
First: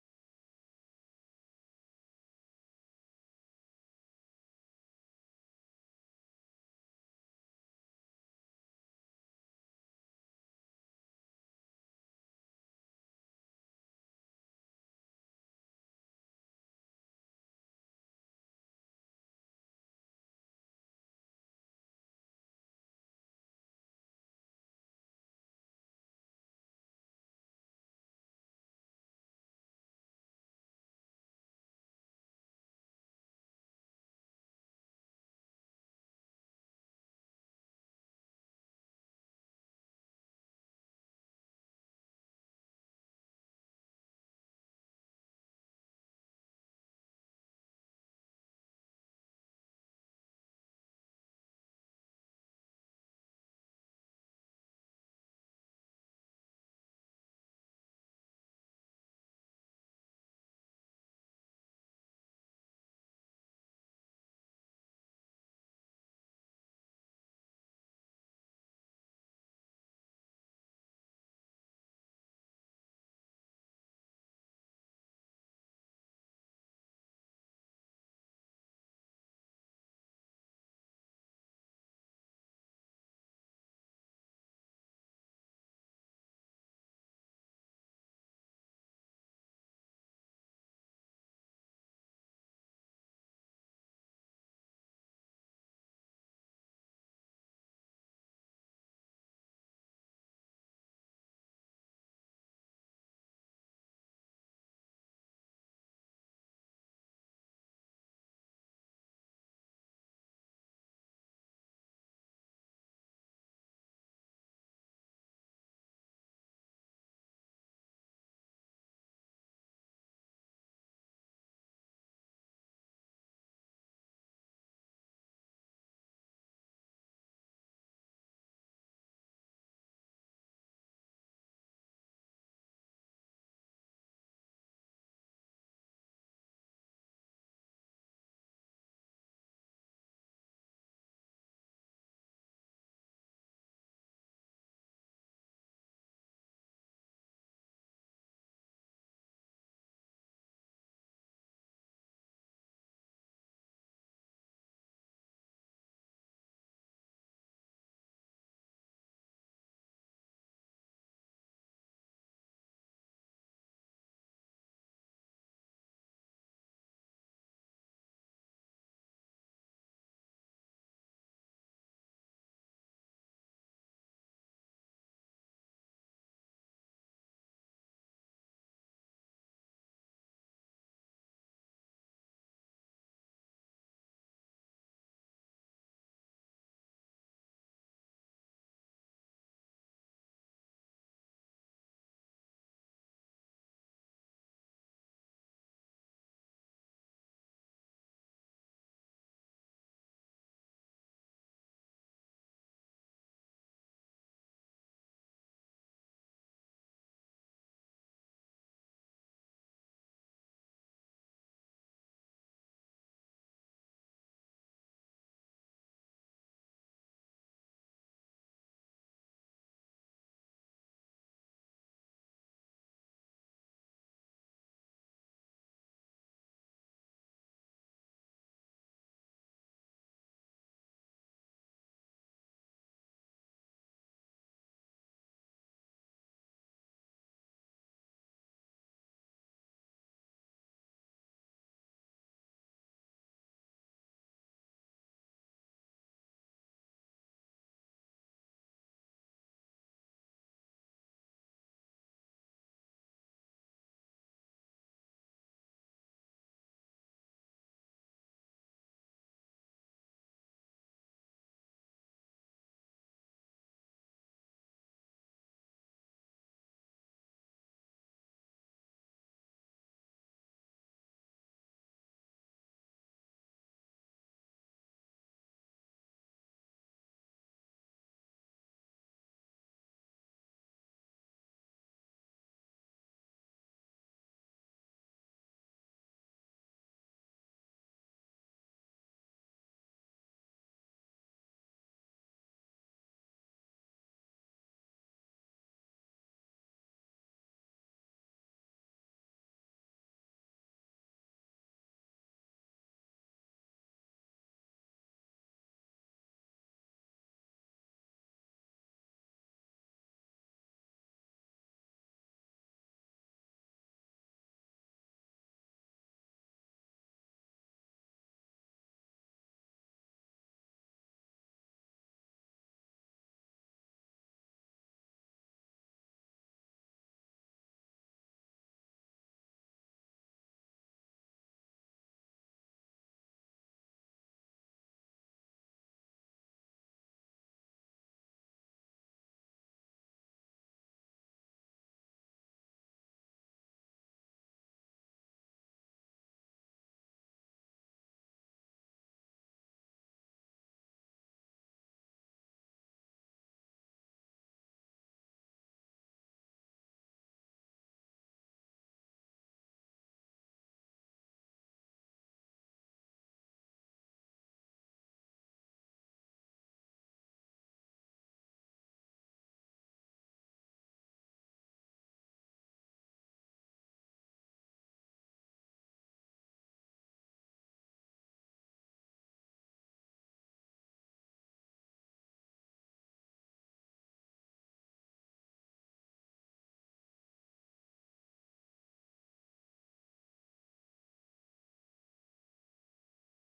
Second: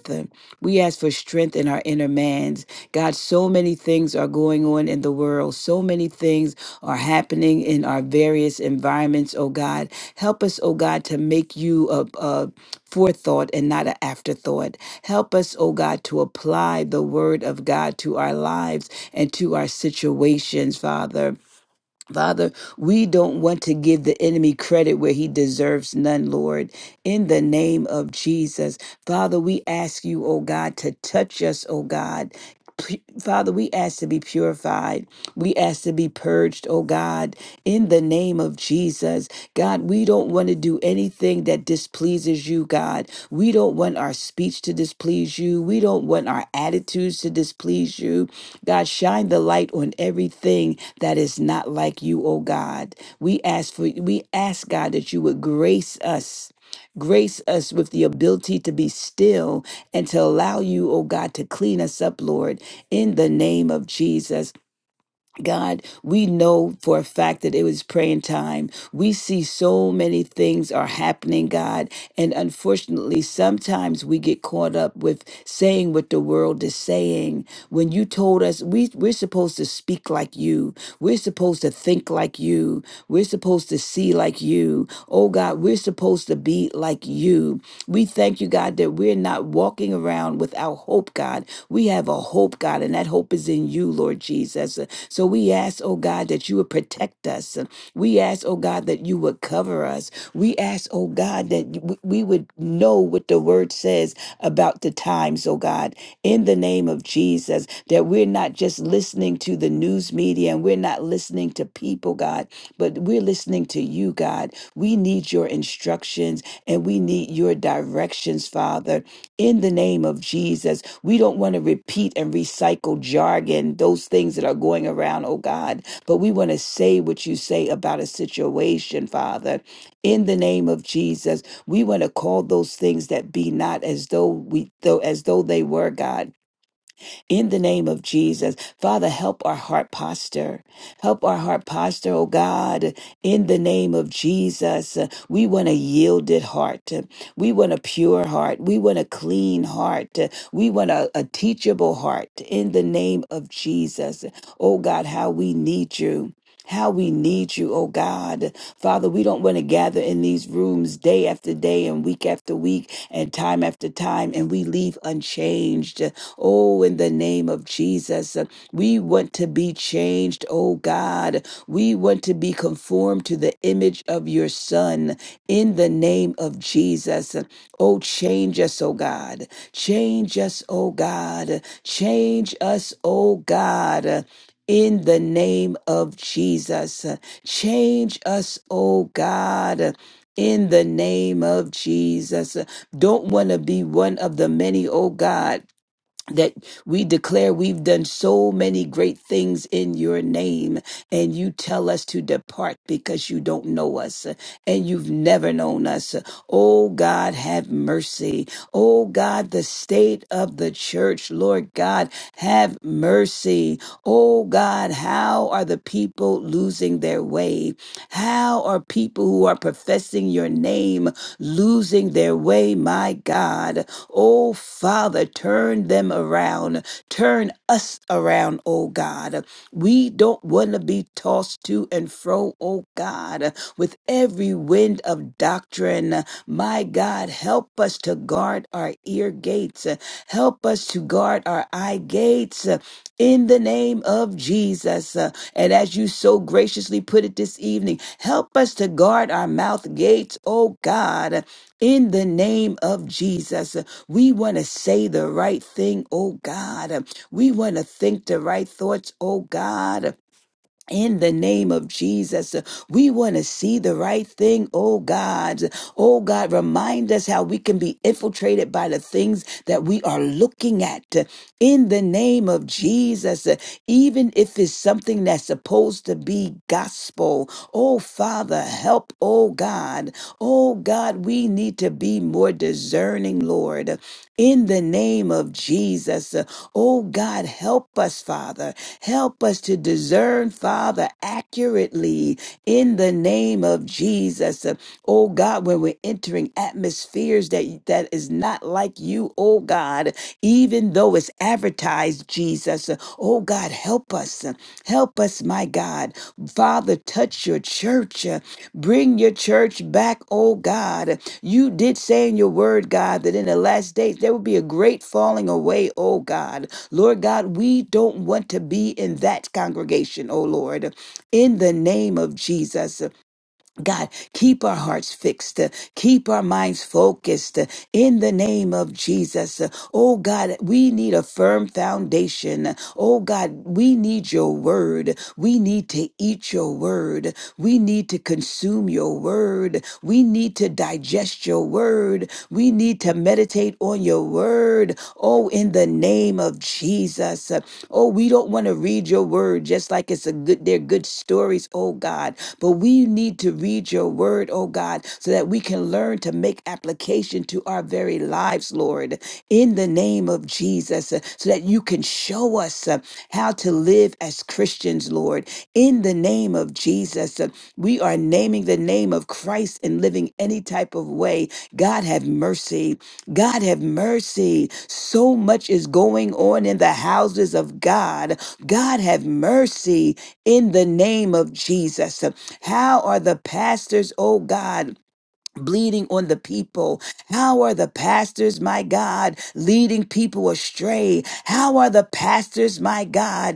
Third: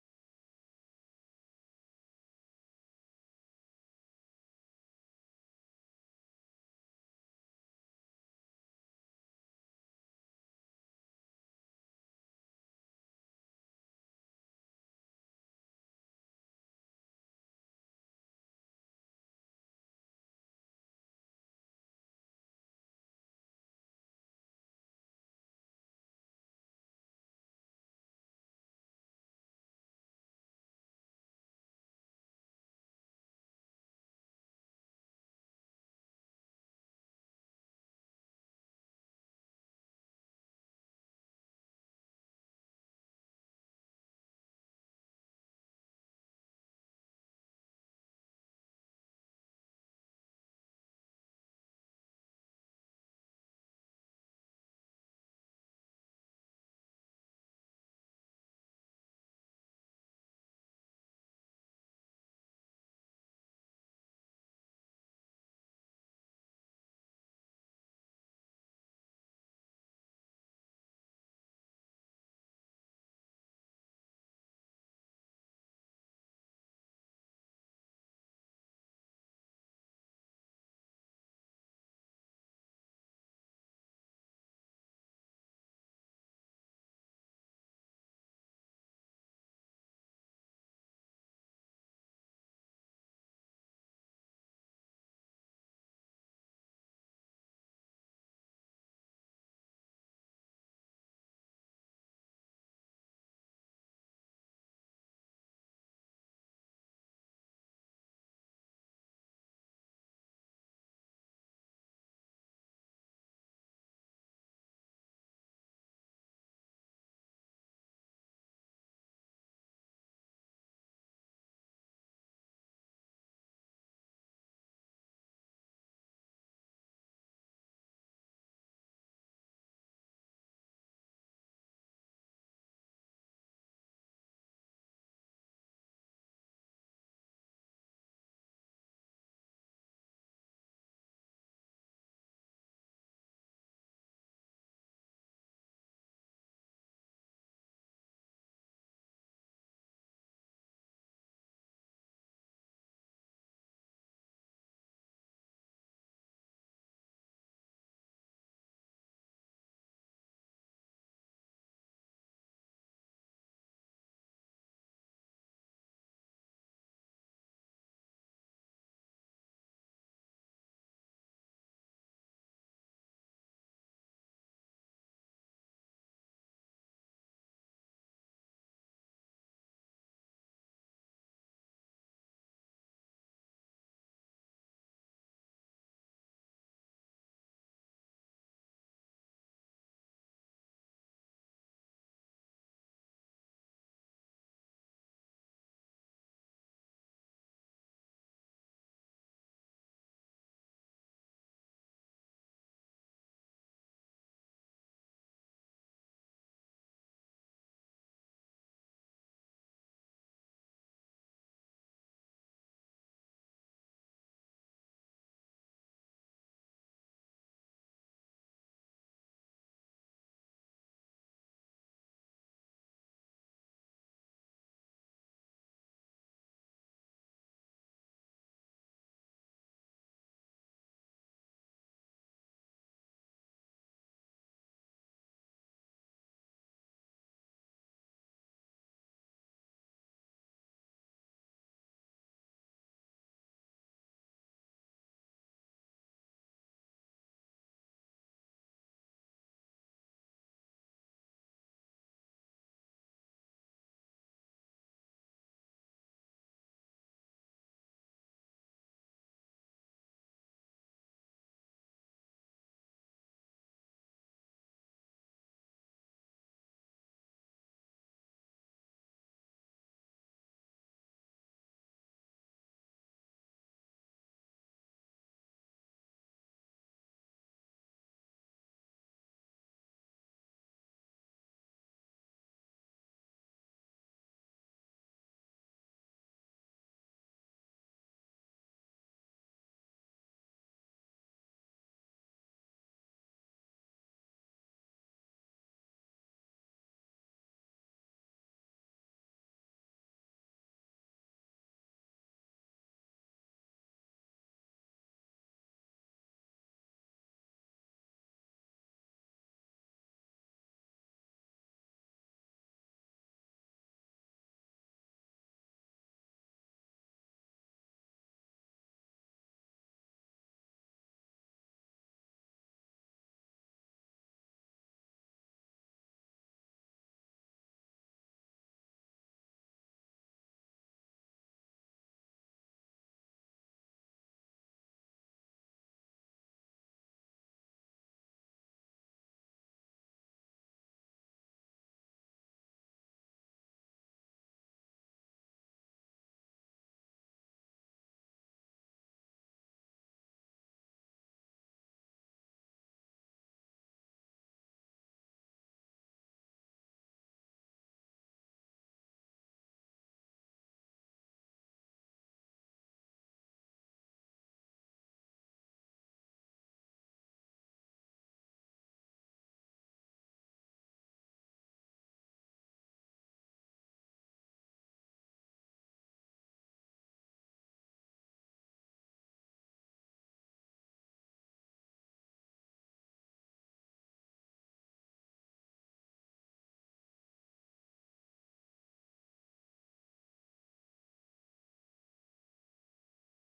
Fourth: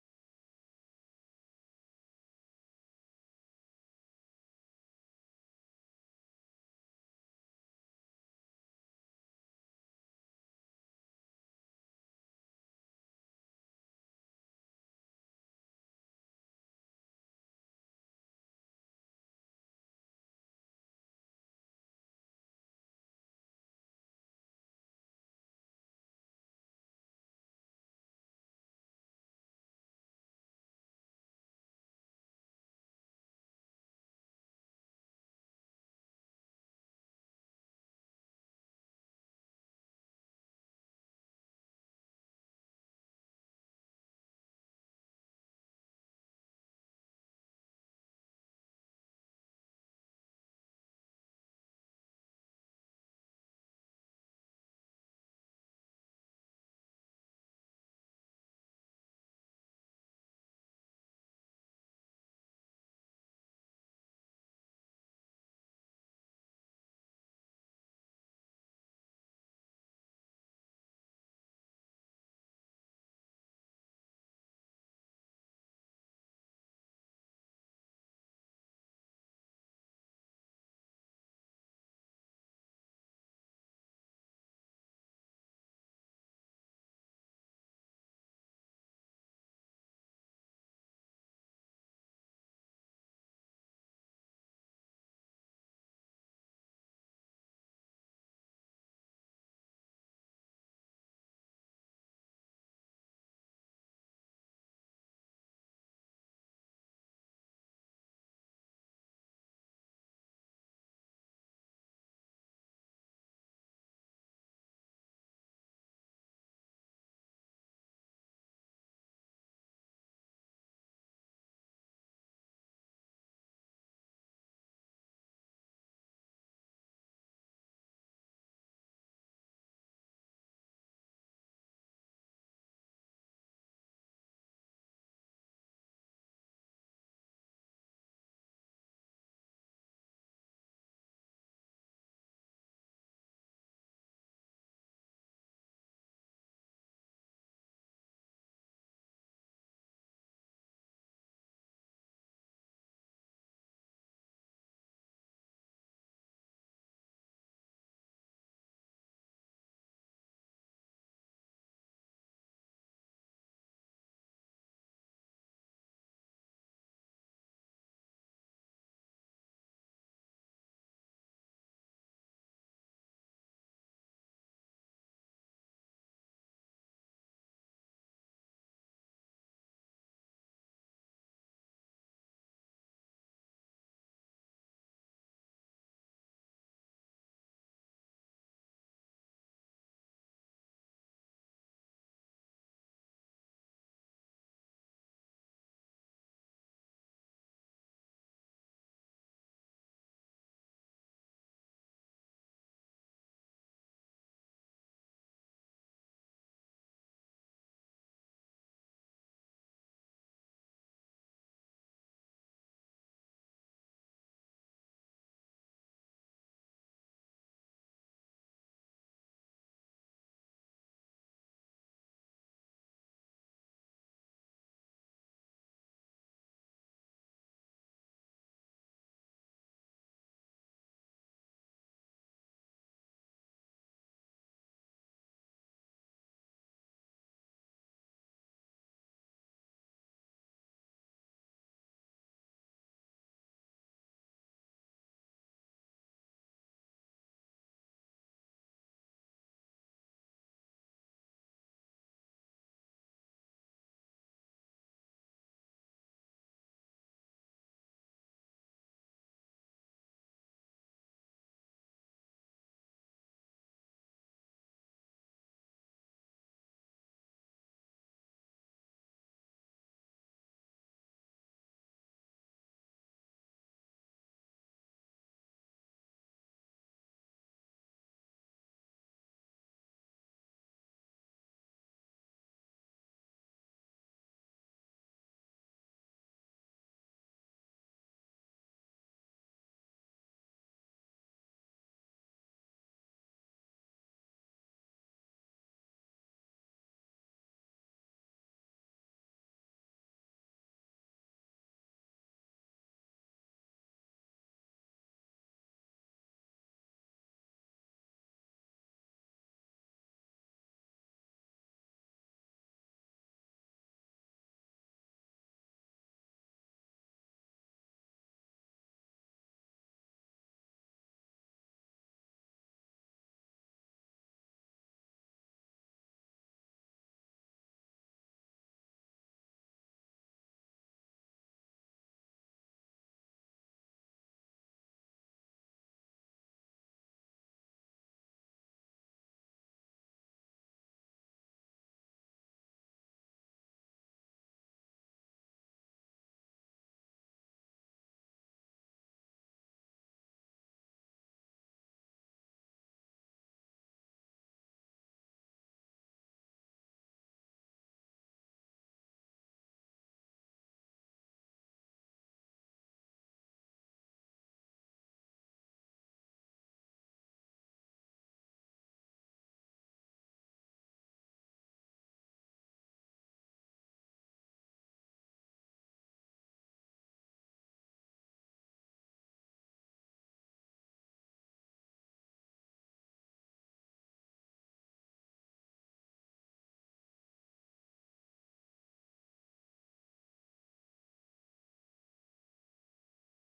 Speaker 4: We ask for strength in our inner mans. God, so many things are going on in the world. So many things are happening in our various environments, oh God. Help us, oh God, to make you a, a forethought and not an afterthought. Help us, oh God, to apply the word of God to our lives and to our situations, Father. Father, we don't want to give the enemy credit where he deserves none, Lord. In the name of Jesus, Father, we ask you, oh God, to touch us, oh God. P- Father, we ask to be purified. We ask to be purged, oh God, in the name of Jesus. God, we don't want to do anything that displeases you, God. We don't want our speech to displease you. We don't want our attitudes to displease you. God, shine the light on everything that is not like you, O God. We ask for we ask God that you would grace us. Grace us with the ability to be still and to allow you, O God, to clean us up, Lord, in the name of Jesus. God, we know for a fact that it was praying time. We see so many things are happening, God. And unfortunately, sometimes we get caught up with saying what the world is saying. When you told us we, we're supposed to speak like you, we're supposed to think like you, we're supposed to see like you. Oh God, we're supposed to be like you. We thank you, God, that we're we're not walking around without hope, God. We have a hope, God, and that hope is in you, Lord Jesus. So we ask, oh God, that you would protect us. We ask, oh God, that you would cover us. We ask, oh God, that w- we would know what the word says about the times, oh God, in the name of Jesus, that we're not just listening listening to the news media and we're not listening to people, God, but we're listening to you, God. We need your instructions and we need your directions, Father, in the name of Jesus. We don't want to repeat and recycle jargon, those things that are going around, oh God, but we want to say what you say about a situation, Father. In the name of Jesus, we want to call those things that be not as though we though as though they were, God in the name of Jesus. Father, help our heart posture. Help our heart posture, oh God, in the name of Jesus. Uh, We want a yielded heart. We want a pure heart. We want a clean heart. We want a, a teachable heart in the name of Jesus. Oh God, how we need you how we need you, oh God. Father, we don't want to gather in these rooms day after day and week after week and time after time and we leave unchanged. Oh, in the name of Jesus, uh, we want to be changed, oh God. We want to be conformed to the image of your Son in the name of Jesus. Oh, change us, oh God. Change us, oh God. Change us, oh God in the name of Jesus. Change us, oh God. In the name of Jesus. Don't want to be one of the many, oh God, that we declare we've done so many great things in your name, and you tell us to depart because you don't know us and you've never known us. Oh God, have mercy. Oh God, the state of the church, Lord God, have mercy. Oh God, how are the people losing their way? How are people who are professing your name losing their way, my God? Oh, Father, turn them around. Turn us around, oh God. We don't want to be tossed to and fro, oh God, with every wind of doctrine. My God, help us to guard our ear gates. Help us to guard our eye gates. In the name of Jesus. Uh, And as you so graciously put it this evening, help us to guard our mouth gates, oh God. In the name of Jesus. We want to say the right thing, oh God. We want to think the right thoughts, oh God in the name of Jesus, we want to see the right thing, oh God. Oh God, remind us how we can be infiltrated by the things that we are looking at. In the name of Jesus, even if it's something that's supposed to be gospel, oh Father, help, oh God. Oh God, we need to be more discerning, Lord. In the name of Jesus, oh God, help us, Father. Help us to discern, Father, accurately in the name of Jesus. Uh, Oh God, when we're entering atmospheres that, that is not like you, oh God, even though it's advertised, Jesus. Uh, Oh God, help us. uh, Help us, my God. Father, touch your church. uh, Bring your church back, oh God. You did say in your word, God, that in the last days there will be a great falling away, oh God. Lord God, we don't want to be in that congregation, oh Lord. In the name of Jesus, God, keep our hearts fixed, keep our minds focused. In the name of Jesus, oh God, we need a firm foundation. Oh God, we need your word. We need to eat your word. We need to consume your word. We need to digest your word. We need to meditate on your word. Oh, in the name of Jesus. Oh, we don't want to read your word just like it's a good, they're good stories, oh God. But we need to read your word, oh God, so that we can learn to make application to our very lives, Lord, in the name of Jesus, uh, so that you can show us uh, how to live as Christians, Lord, in the name of Jesus. Uh, We are naming the name of Christ and living any type of way God have mercy. God have mercy. So much is going on in the houses of God. God have mercy in the name of Jesus. How are the pastors, oh God? Bleeding on the people. How are the pastors, my God, leading people astray? How are the pastors, my God,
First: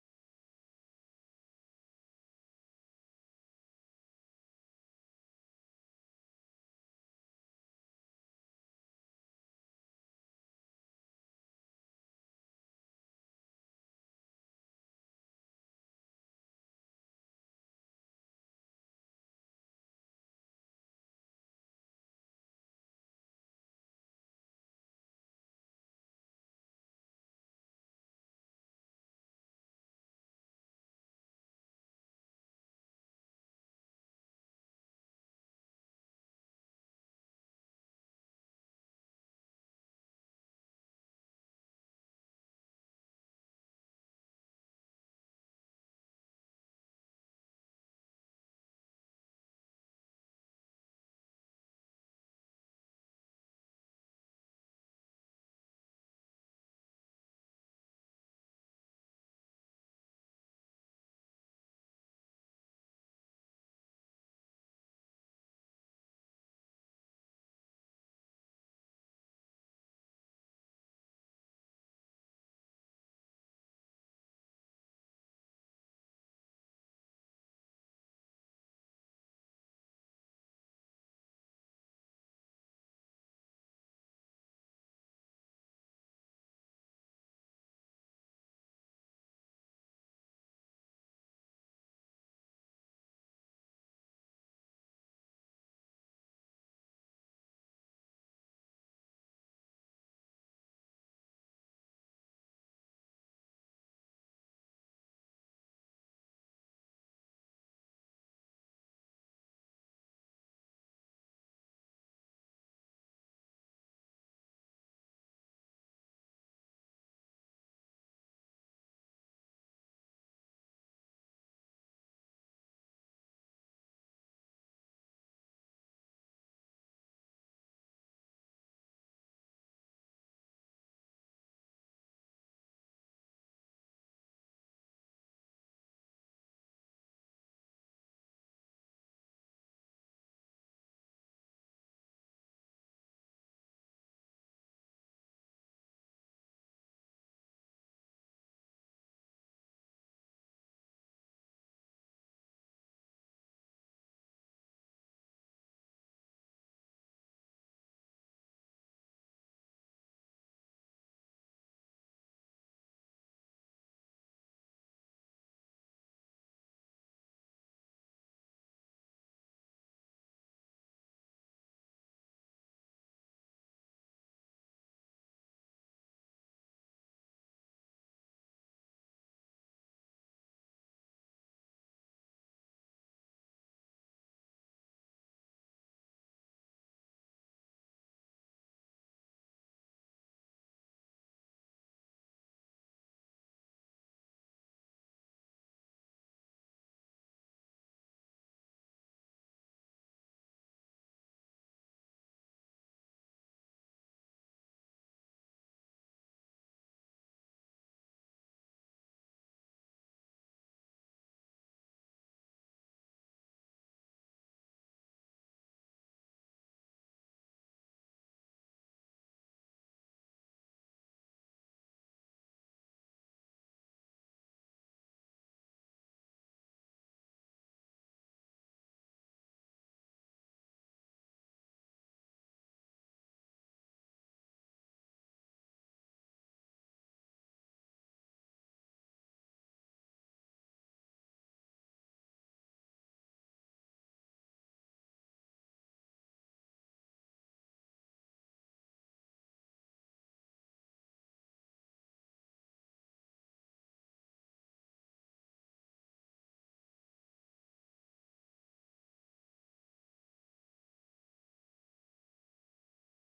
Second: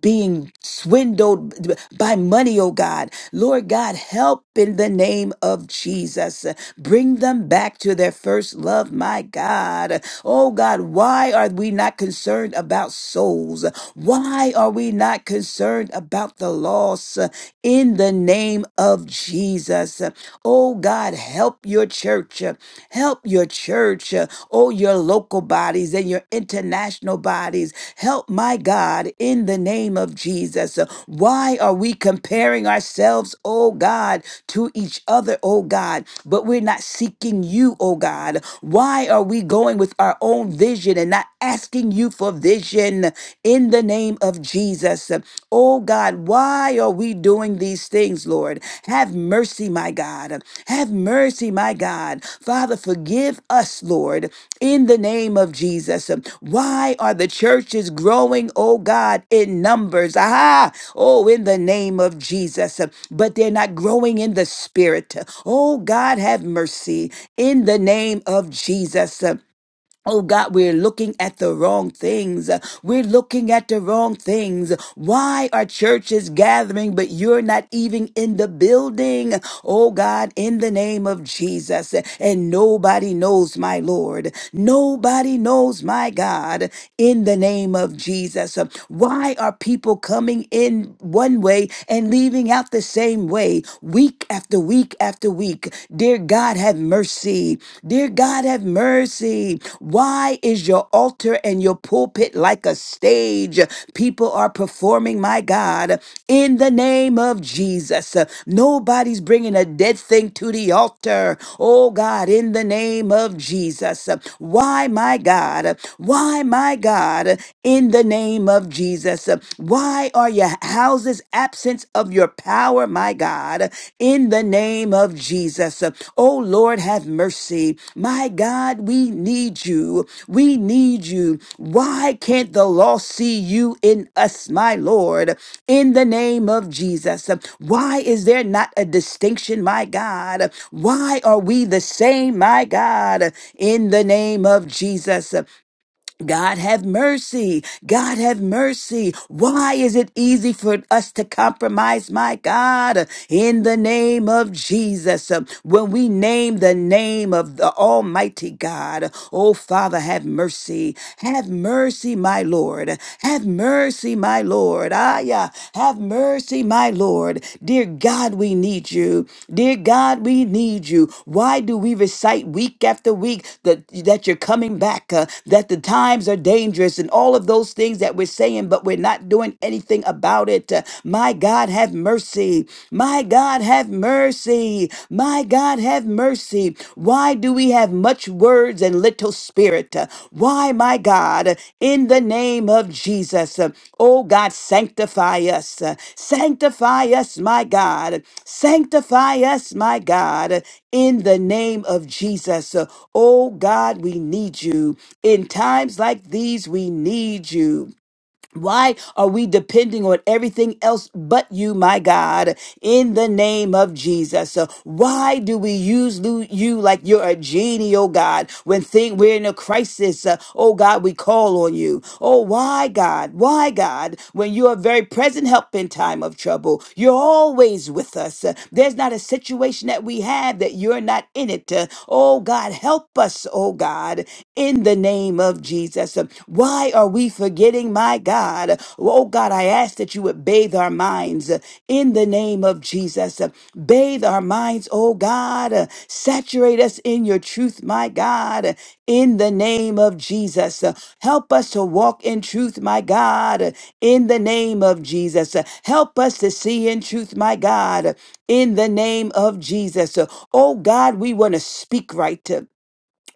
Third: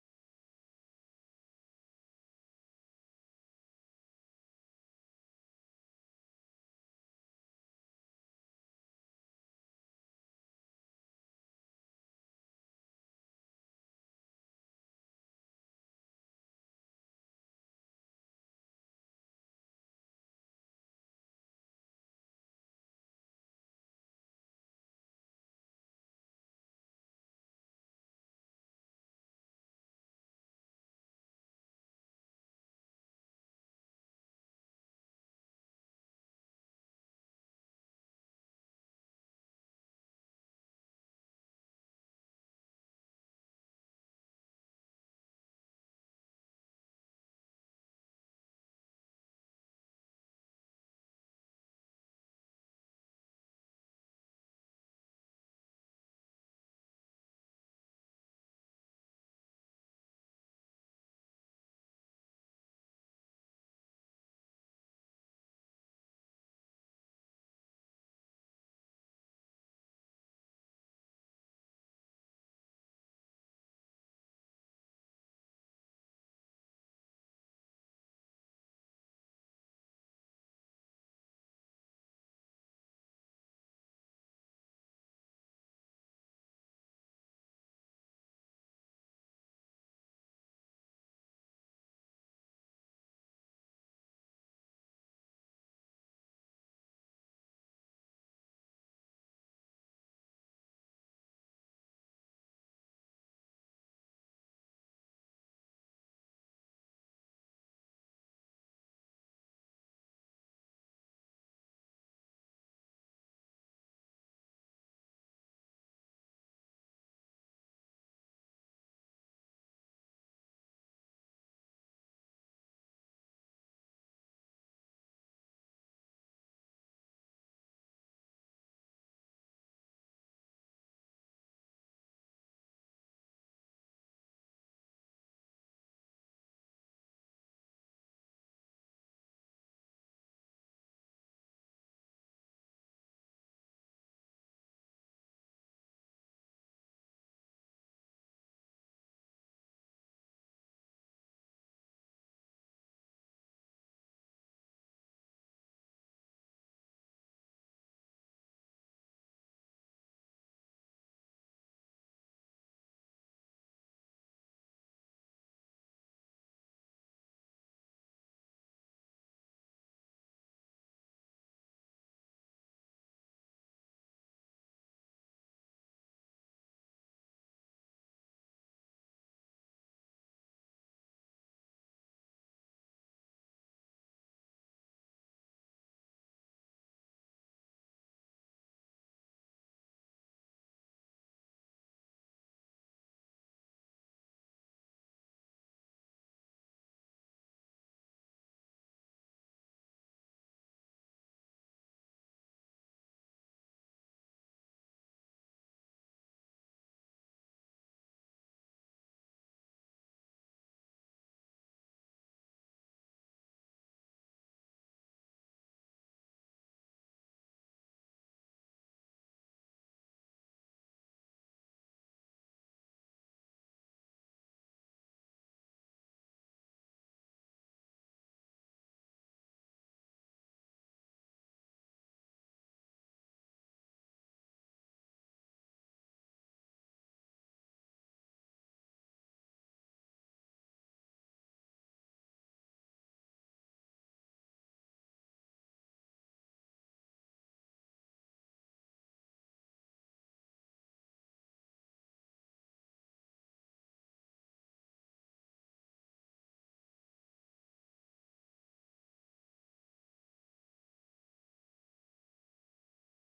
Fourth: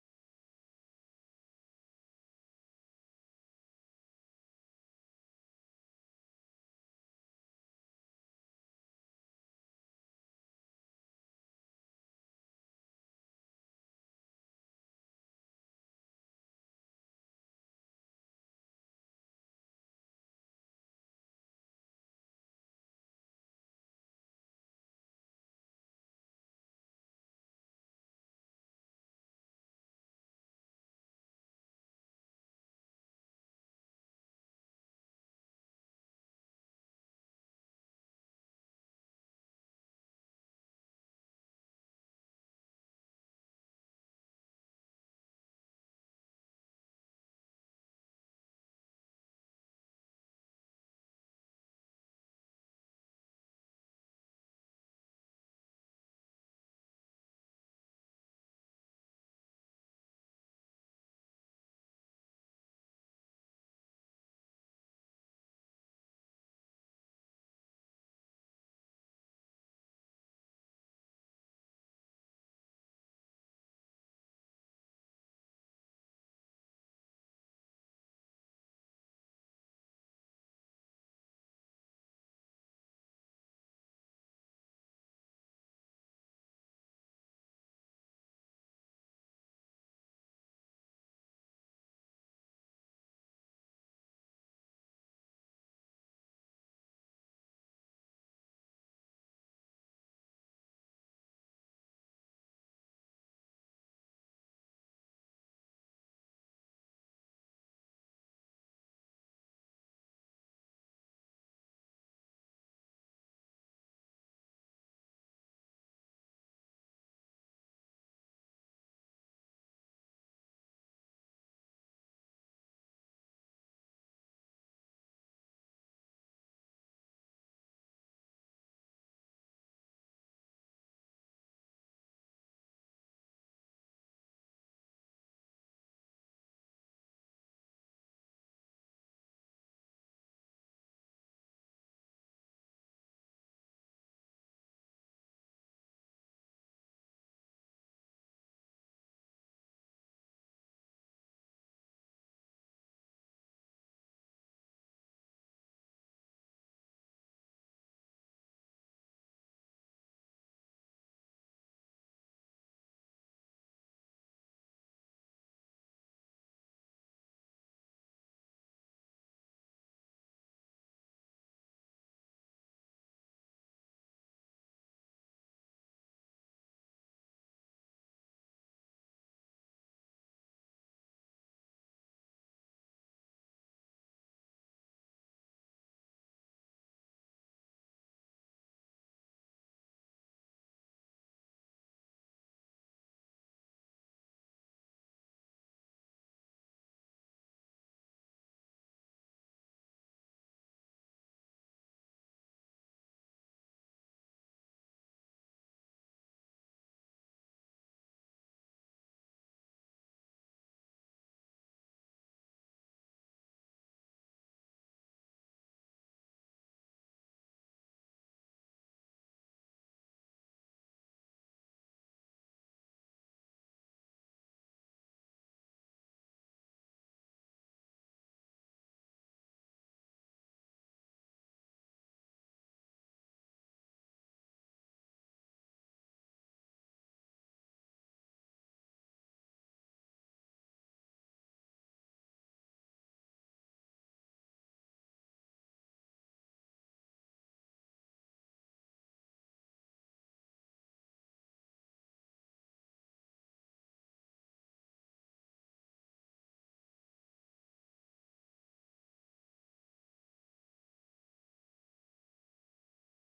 Speaker 4: being swindled by money, oh God. Lord God, help in the name of Jesus. Bring them back to their first love, my God. Oh God, why are we not concerned about souls? Why are we not concerned about the loss in the name of Jesus? Oh God, help your church church. uh, Help your church. uh, Oh, your local bodies and your international bodies. Help my God in the name of Jesus. Uh, Why are we comparing ourselves, oh God, to each other, oh God, but we're not seeking you, oh God? Why are we going with our own vision and not asking you for vision in the name of Jesus? Jesus. Oh God, why are we doing these things, Lord? Have mercy, my God. Have mercy, my God. Father, forgive us, Lord, in the name of Jesus. Why are the churches growing, oh God, in numbers? Aha! Oh, in the name of Jesus. But they're not growing in the spirit. Oh God, have mercy in the name of Jesus. Oh God, we're looking at the wrong things. We're looking at the wrong things. Why are churches gathering, but you're not even in the building? Oh God, in the name of Jesus. And nobody knows my Lord. Nobody knows my God in the name of Jesus. Why are people coming in one way and leaving out the same way week after week? after? after week. Dear God, have mercy. Dear God, have mercy. Why is your altar and your pulpit like a stage? People are performing, my God, in the name of Jesus. Nobody's bringing a dead thing to the altar. Oh God, in the name of Jesus. Why, my God? Why, my God? In the name of Jesus. Why are are your houses absence of your power, my God, in the name of Jesus. Oh Lord, have mercy. My God, we need you. We need you. Why can't the lost see you in us, my Lord, in the name of Jesus? Why is there not a distinction, my God? Why are we the same, my God, in the name of Jesus? God have mercy. God have mercy. Why is it easy for us to compromise, my God? In the name of Jesus, uh, when we name the name of the Almighty God, oh Father, have mercy. Have mercy, my Lord. Have mercy, my Lord. Ah, yeah. Have mercy, my Lord. Dear God, we need you. Dear God, we need you. Why do we receive? recite week after week that, that you're coming back, uh, that the times are dangerous, and all of those things that we're saying, but we're not doing anything about it. Uh, my God, have mercy. My God, have mercy. My God, have mercy. Why do we have much words and little spirit? Uh, Why, my God, in the name of Jesus, uh, oh God, sanctify us. Uh, Sanctify us, my God. Sanctify us, my God in the name of Jesus. Uh, Oh God, we need you. In times like these, we need you. Why are we depending on everything else but you, my God, in the name of Jesus? So why do we use lu- you like you're a genie, oh God, when thing, we're in a crisis? uh, oh God, we call on you. Oh, why, God? Why, God? When you are very present help in time of trouble, you're always with us. Uh, there's not a situation that we have that you're not in it. Uh, Oh God, help us, oh God, in the name of Jesus. Why are we forgetting, my God? Oh God, I ask that you would bathe our minds in the name of Jesus. Bathe our minds, oh God. Saturate us in your truth, my God, in the name of Jesus. Help us to walk in truth, my God, in the name of Jesus. Help us to see in truth, my God, in the name of Jesus. Oh God, we want to speak right.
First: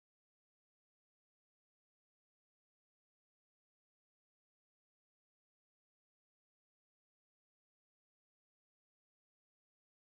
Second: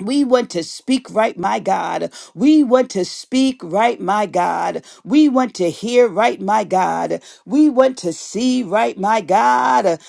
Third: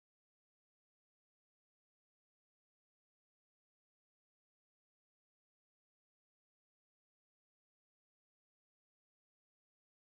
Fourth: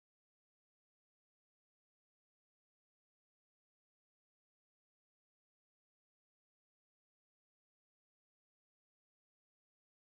Speaker 4: We want to speak right, my God. We want to speak right, my God. We want to hear right, my God. We want to see right, my God.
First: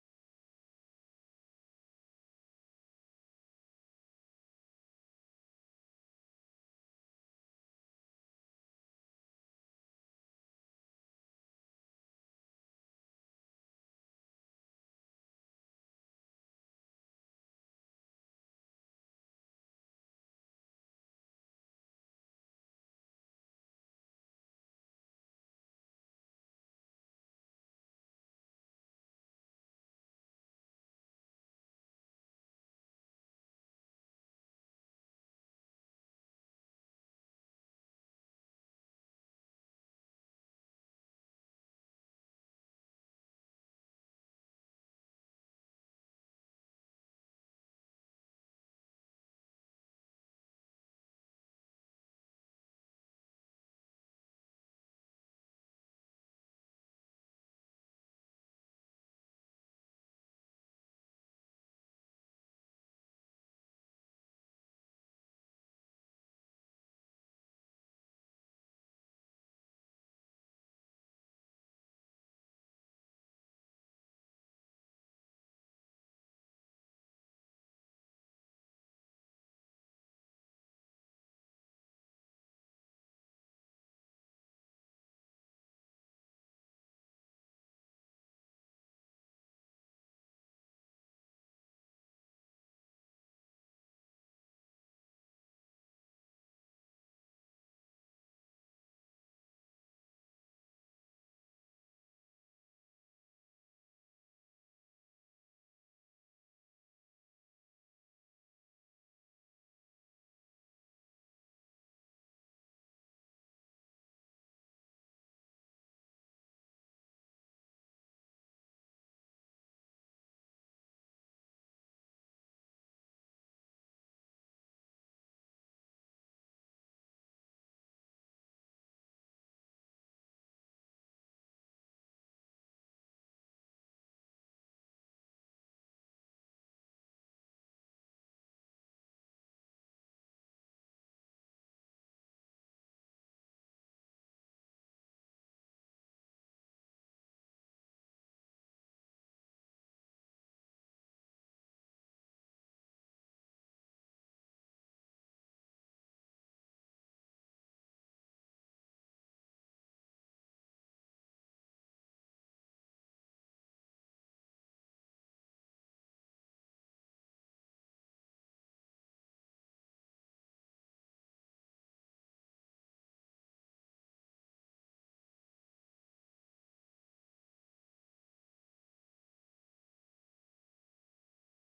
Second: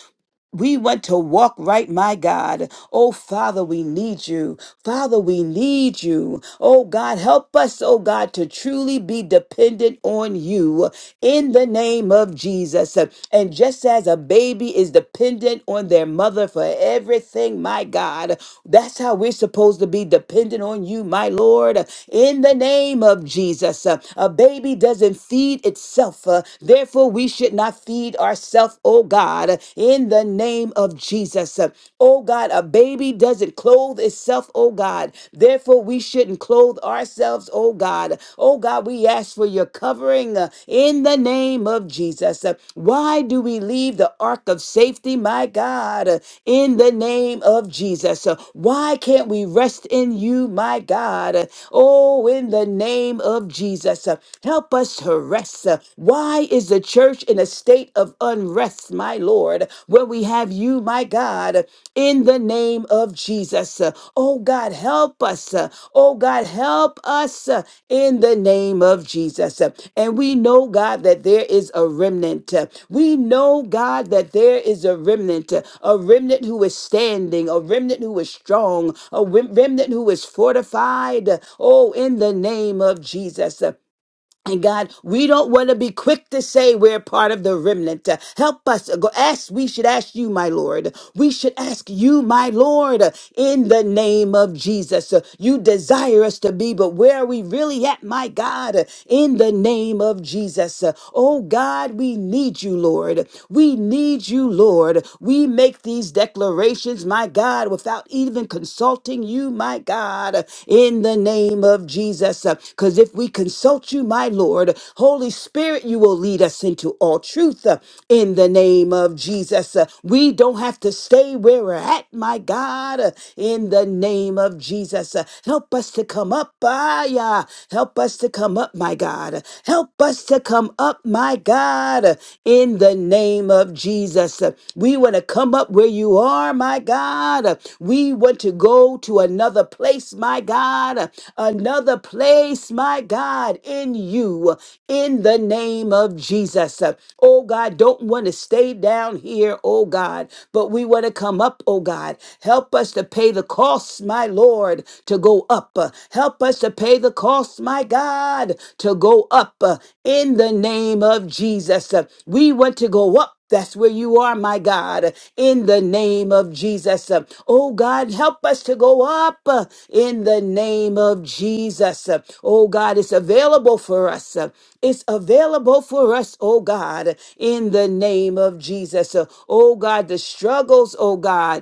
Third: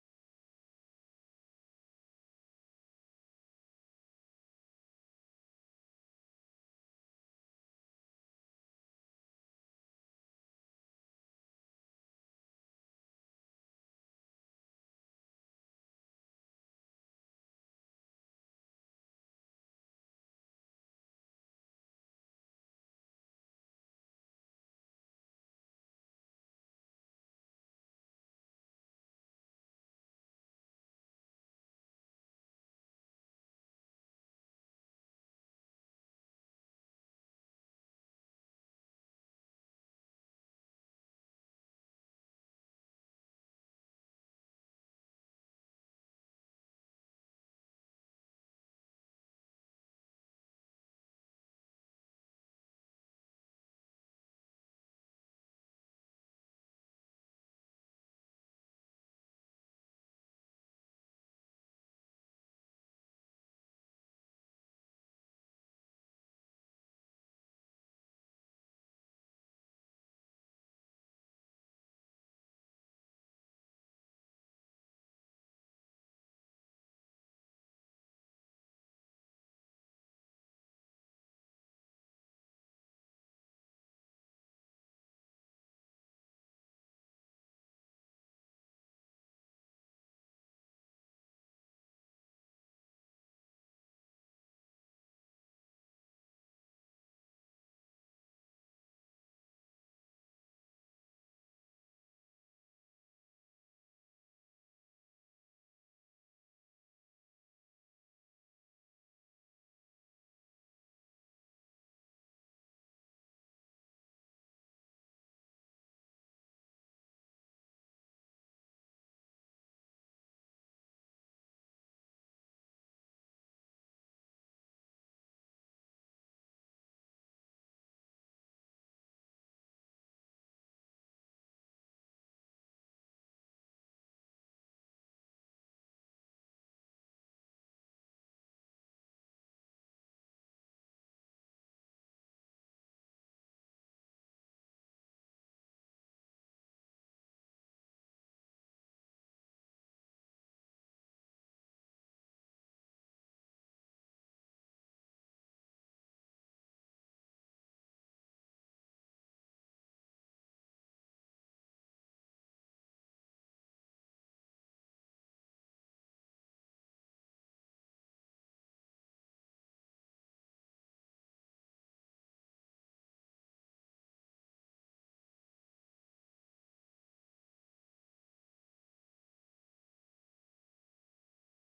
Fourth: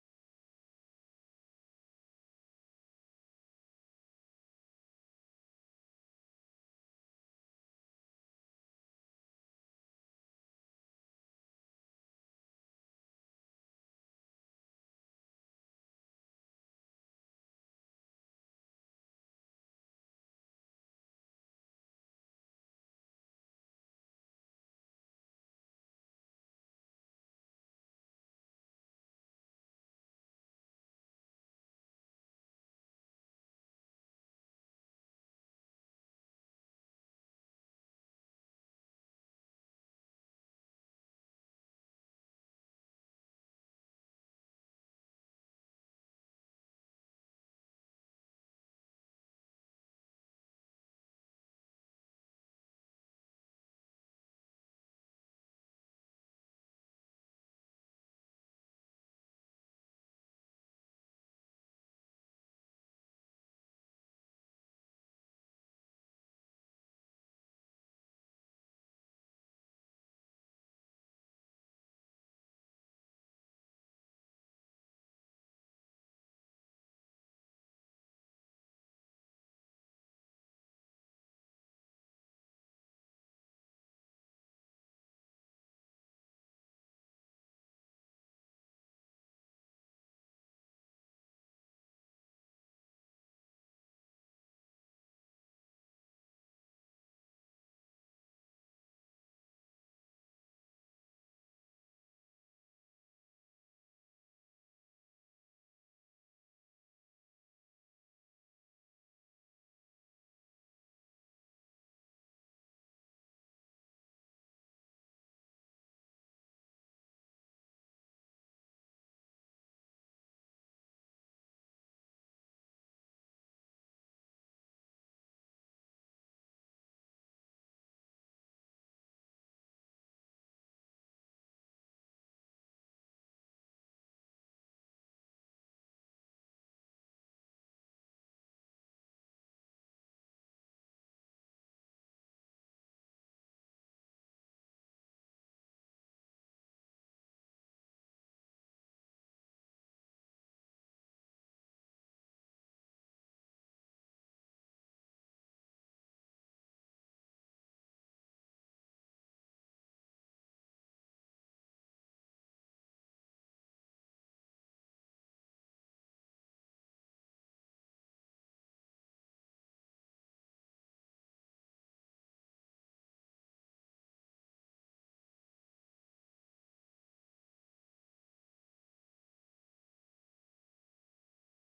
Speaker 4: We want to walk right, my God. Oh, Father, we need you. Father, we need you. Oh, God, help us, oh, God, to truly be dependent on you in the name of Jesus. And just as a baby is dependent on their mother for everything, my God, that's how we're supposed to be dependent on you, my Lord, in the name of Jesus. A baby doesn't feed itself, uh, therefore, we should not feed ourselves, oh God, in the name of Jesus. Oh God, a baby doesn't clothe itself, oh God, therefore, we shouldn't and clothe ourselves, oh God. Oh God, we ask for your covering uh, in the name of Jesus. Uh, Why do we leave the ark of safety, my God, uh, in the name of Jesus? Uh, Why can't we rest in you, my God? Uh, Oh, in the name of Jesus, uh, help us to rest. Uh, Why is the church in a state of unrest, my Lord, when we have you, my God? in the name of Jesus. Uh, Oh God, help us. Uh, Oh God, help us uh, in the name of Jesus. Uh, And we know, God, that there is a remnant. Uh, We know, God, that there is a remnant, uh, a remnant who is standing, a remnant who is strong, a rem- remnant who is fortified. Uh, Oh, in the name of Jesus. And God, we don't want to be quick to say we're part of the remnant. Uh, Help us. uh, Go ask. We should ask you, my Lord. We should ask you, my Lord, uh, in the name of Jesus. Uh, You desire us to be, but where are we really at, my God? Uh, In the name of Jesus. Uh, Oh God, we need you, Lord. We need you, Lord. We make these declarations, my God, without even consulting you, my God, in the name of Jesus. Because if we consult you, my Lord, Holy Spirit, you will lead us into all truth uh, in the name of Jesus. Uh, We don't have to stay where we're at, my God, uh, in the name of Jesus. Uh, Help us to come up, ah, yeah. Help us to come up, my God. Help us to come up, my God, uh, in the name of Jesus. Uh, We want to come up where you are, my God. Uh, We want to go to another place, my God. Uh, Another place, my God, in you, uh, in the name of Jesus. Uh, Oh God, don't want to stay down here, oh God, but we want to come up, oh God. Help us to pay the costs, my Lord, to go up. Uh, Help us to pay the cost cost, my God, to go up uh, in the name of Jesus. Uh, We want to go up. That's where you are, my God, in the name of Jesus. Uh, Oh God, help us to go up uh, in the name of Jesus. Uh, Oh God, it's available for us. Uh, It's available for us, oh God, in the name of Jesus. Uh, Oh God, the struggles, oh God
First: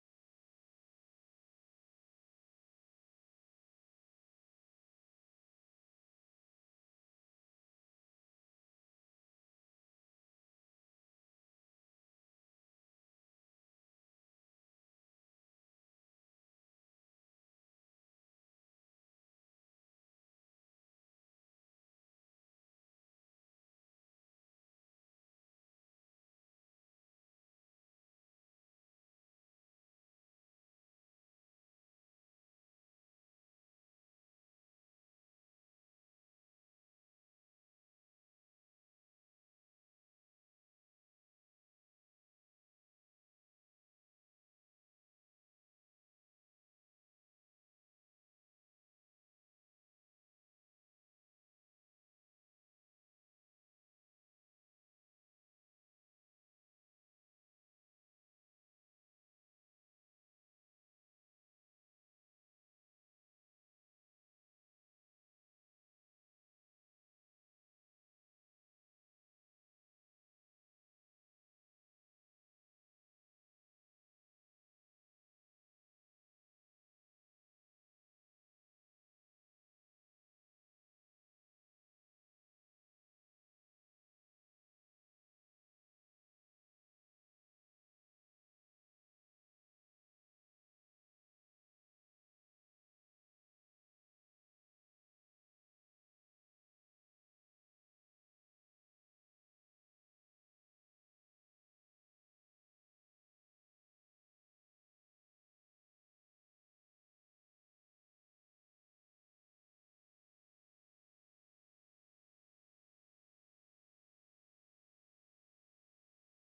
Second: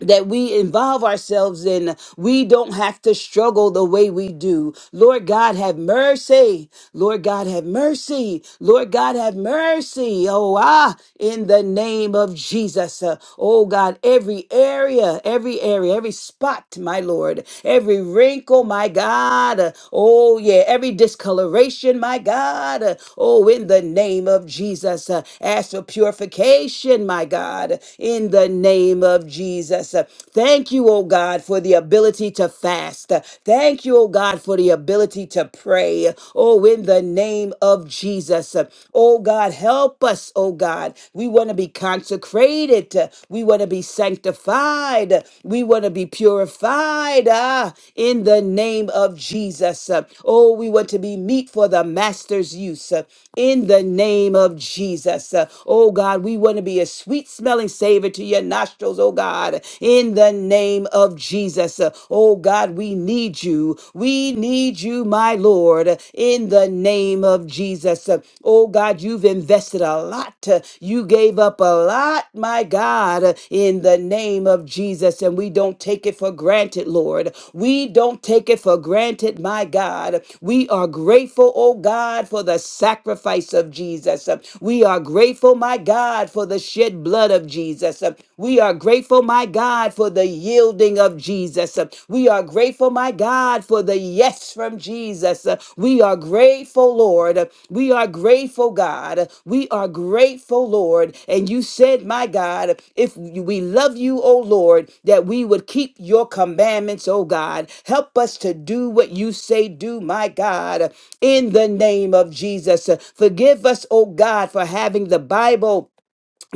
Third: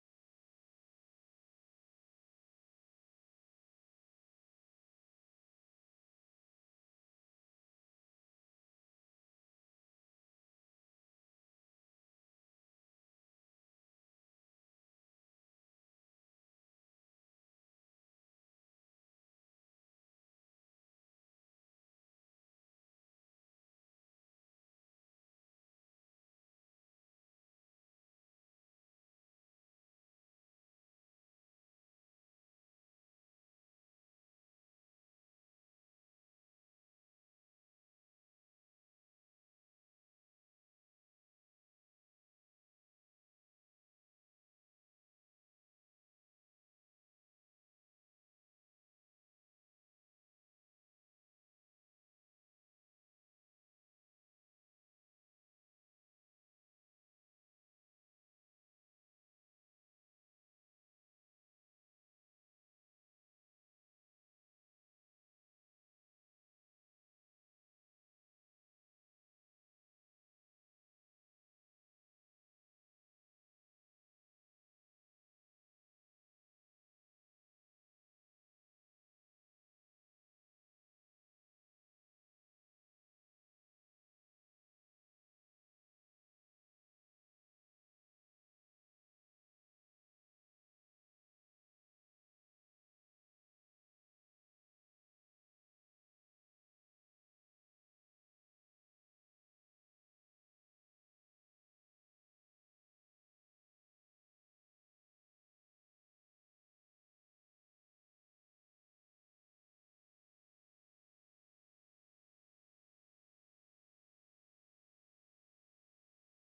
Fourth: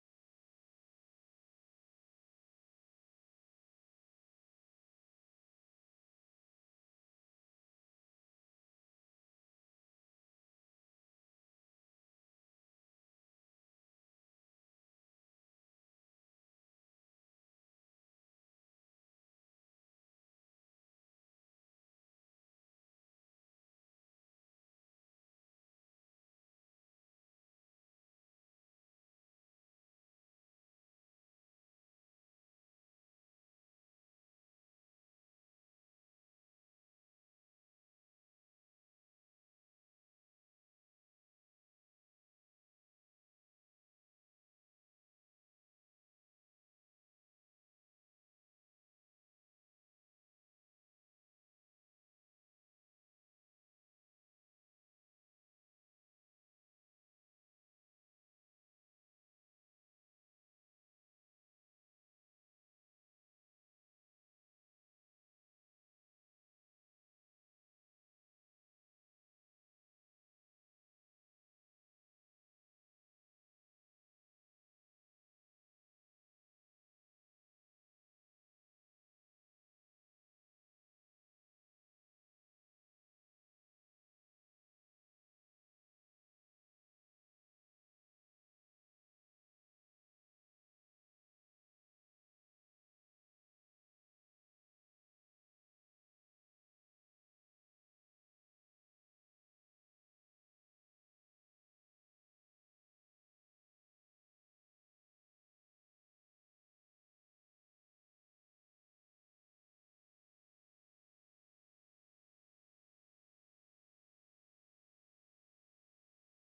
Speaker 4: that we involve ourselves in. We don't have to struggle the way we do. Lord God, have mercy. Lord God, have mercy. Lord God, have mercy. Oh, ah, in the name of Jesus. Uh, oh, God, every area, every area, every spot, my Lord, every wrinkle, my God. Uh, oh, yeah, every discoloration, my God. Uh, oh, in the name of Jesus. Uh, ask for purification, my God, in the name of Jesus. Uh, thank you, oh, God, for the ability to fast. Uh, Thank you, oh, God, for the ability to pray. Oh, in the name of Jesus. Oh, God, help us, oh God. We want to be consecrated. We want to be sanctified. We want to be purified. Ah, in the name of Jesus. Oh, we want to be meat for the master's use. In the name of Jesus. Oh, God, we want to be a sweet smelling savor to your nostrils, oh God. In the name of Jesus. Jesus. Uh, Oh God, we need you. We need you, my Lord, uh, in the name of Jesus. Uh, Oh God, you've invested a lot. Uh, You gave up a lot, my God, uh, in the name of Jesus. And we don't take it for granted, Lord. We don't take it for granted, my God. We are grateful, oh God, for the sacrifice of Jesus. Uh, We are grateful, my God, for the shed blood of Jesus. Uh, We are are grateful, my God, for the yielding of Jesus. Uh, We are grateful, my God, for the yes from Jesus. Uh, We are grateful, Lord. Uh, We are grateful, God. Uh, We are grateful, Lord. And you said, my God, if we love you, O Lord, that we would keep your commandments, O God. Help us to do what you say, do, my God, in the name of Jesus. Uh, Forgive us, O God, for having the Bible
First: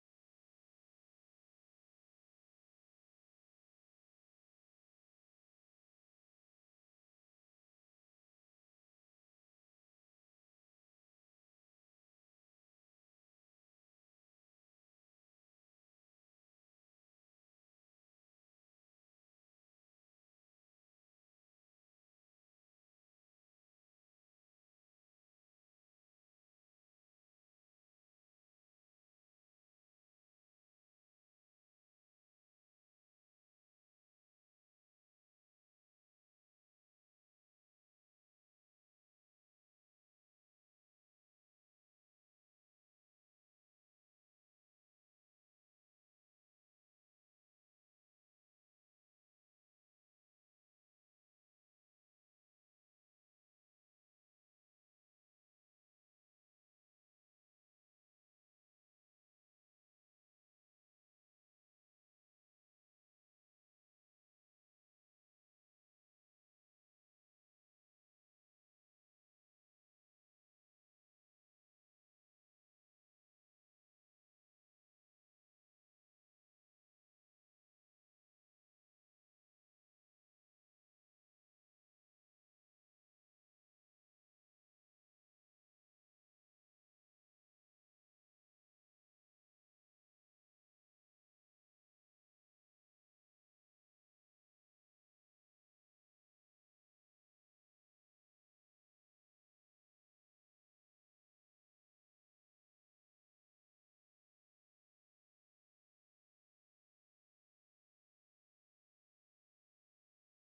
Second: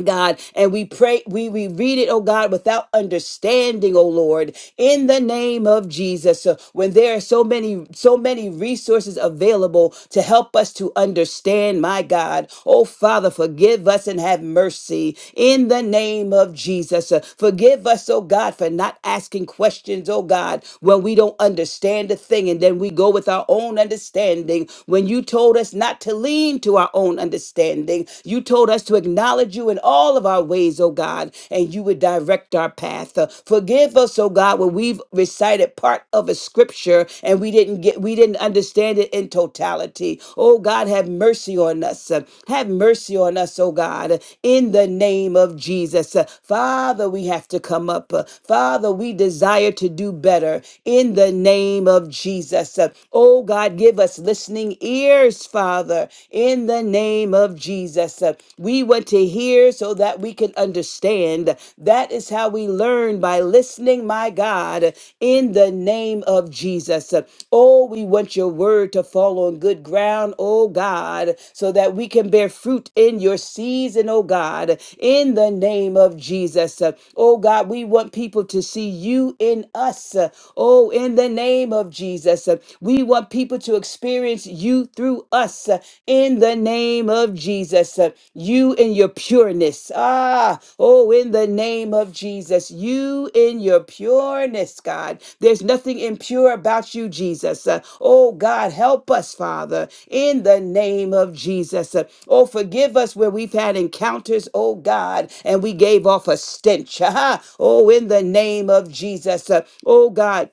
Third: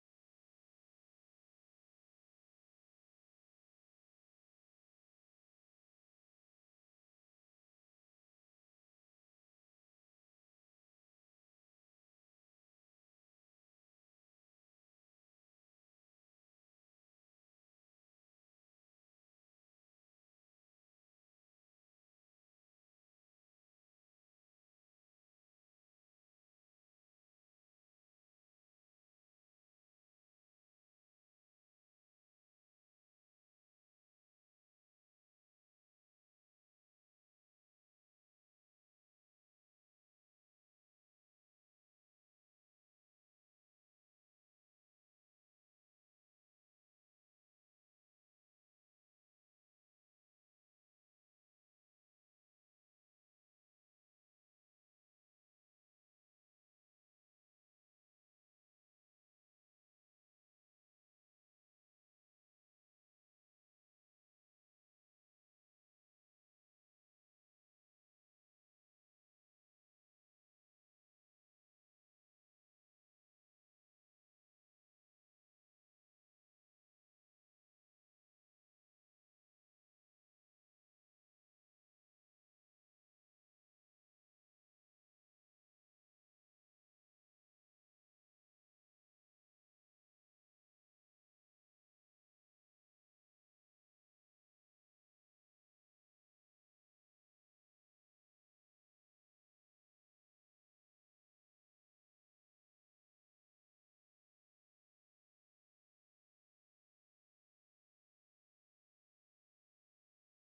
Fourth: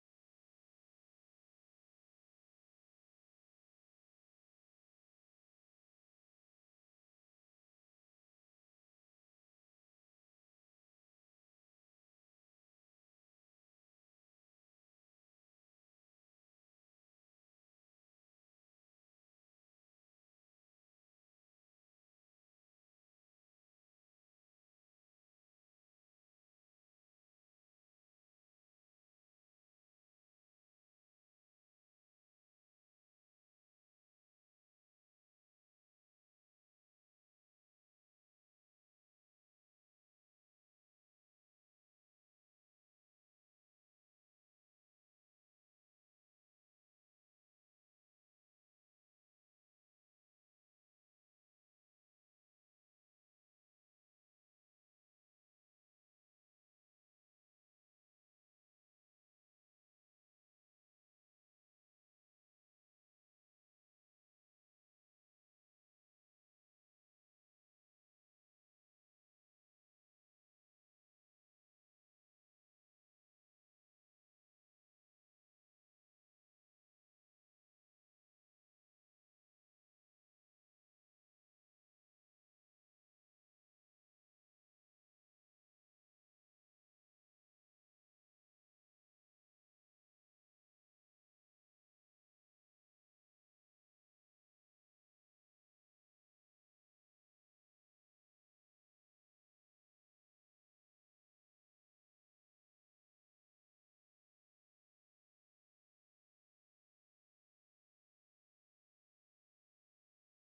Speaker 4: God, and we pray, we, we read it, oh God, without understanding, oh Lord, in the name of Jesus. So when there are so many, so many resources available to help us to understand, my God, oh Father, forgive us and have mercy in the name of Jesus. Uh, Forgive us, oh God, for not asking questions, oh God, when we don't understand a thing and then we go with our own understanding when you told us not to lean to our own understanding understanding. You told us to acknowledge you in all of our ways, oh God, and you would direct our path. Uh, Forgive us, oh God, when we've recited part of a scripture and we didn't get we didn't understand it in totality. Oh God, have mercy on us. Uh, Have mercy on us, oh God, in the name of Jesus. Uh, Father, we have to come up. Uh, Father, we desire to do better in the name of Jesus. Uh, Oh God, give us listening ears ears, Father, in the name of Jesus. Uh, We want to hear so that we can understand. That is how we learn by listening, my God, in the name of Jesus. Uh, Oh, we want your word to fall on good ground, oh God, so that we can bear fruit in your season, oh God, in the name of Jesus. Uh, Oh God, we want people to see you in us, uh, oh, in the name of Jesus. Uh, we want people to experience you through us uh, in the name of Jesus. uh, You in your pureness. Ah, oh, in the name of Jesus. You in your pureness, God. There's nothing impure about you, Jesus. Uh, Oh, God, help us, Father, in the name of Jesus. Uh, Oh, forgive us where we've had encounters, oh, God, and we gave off a stench. Ah, oh, in the name of Jesus. Uh, Oh, God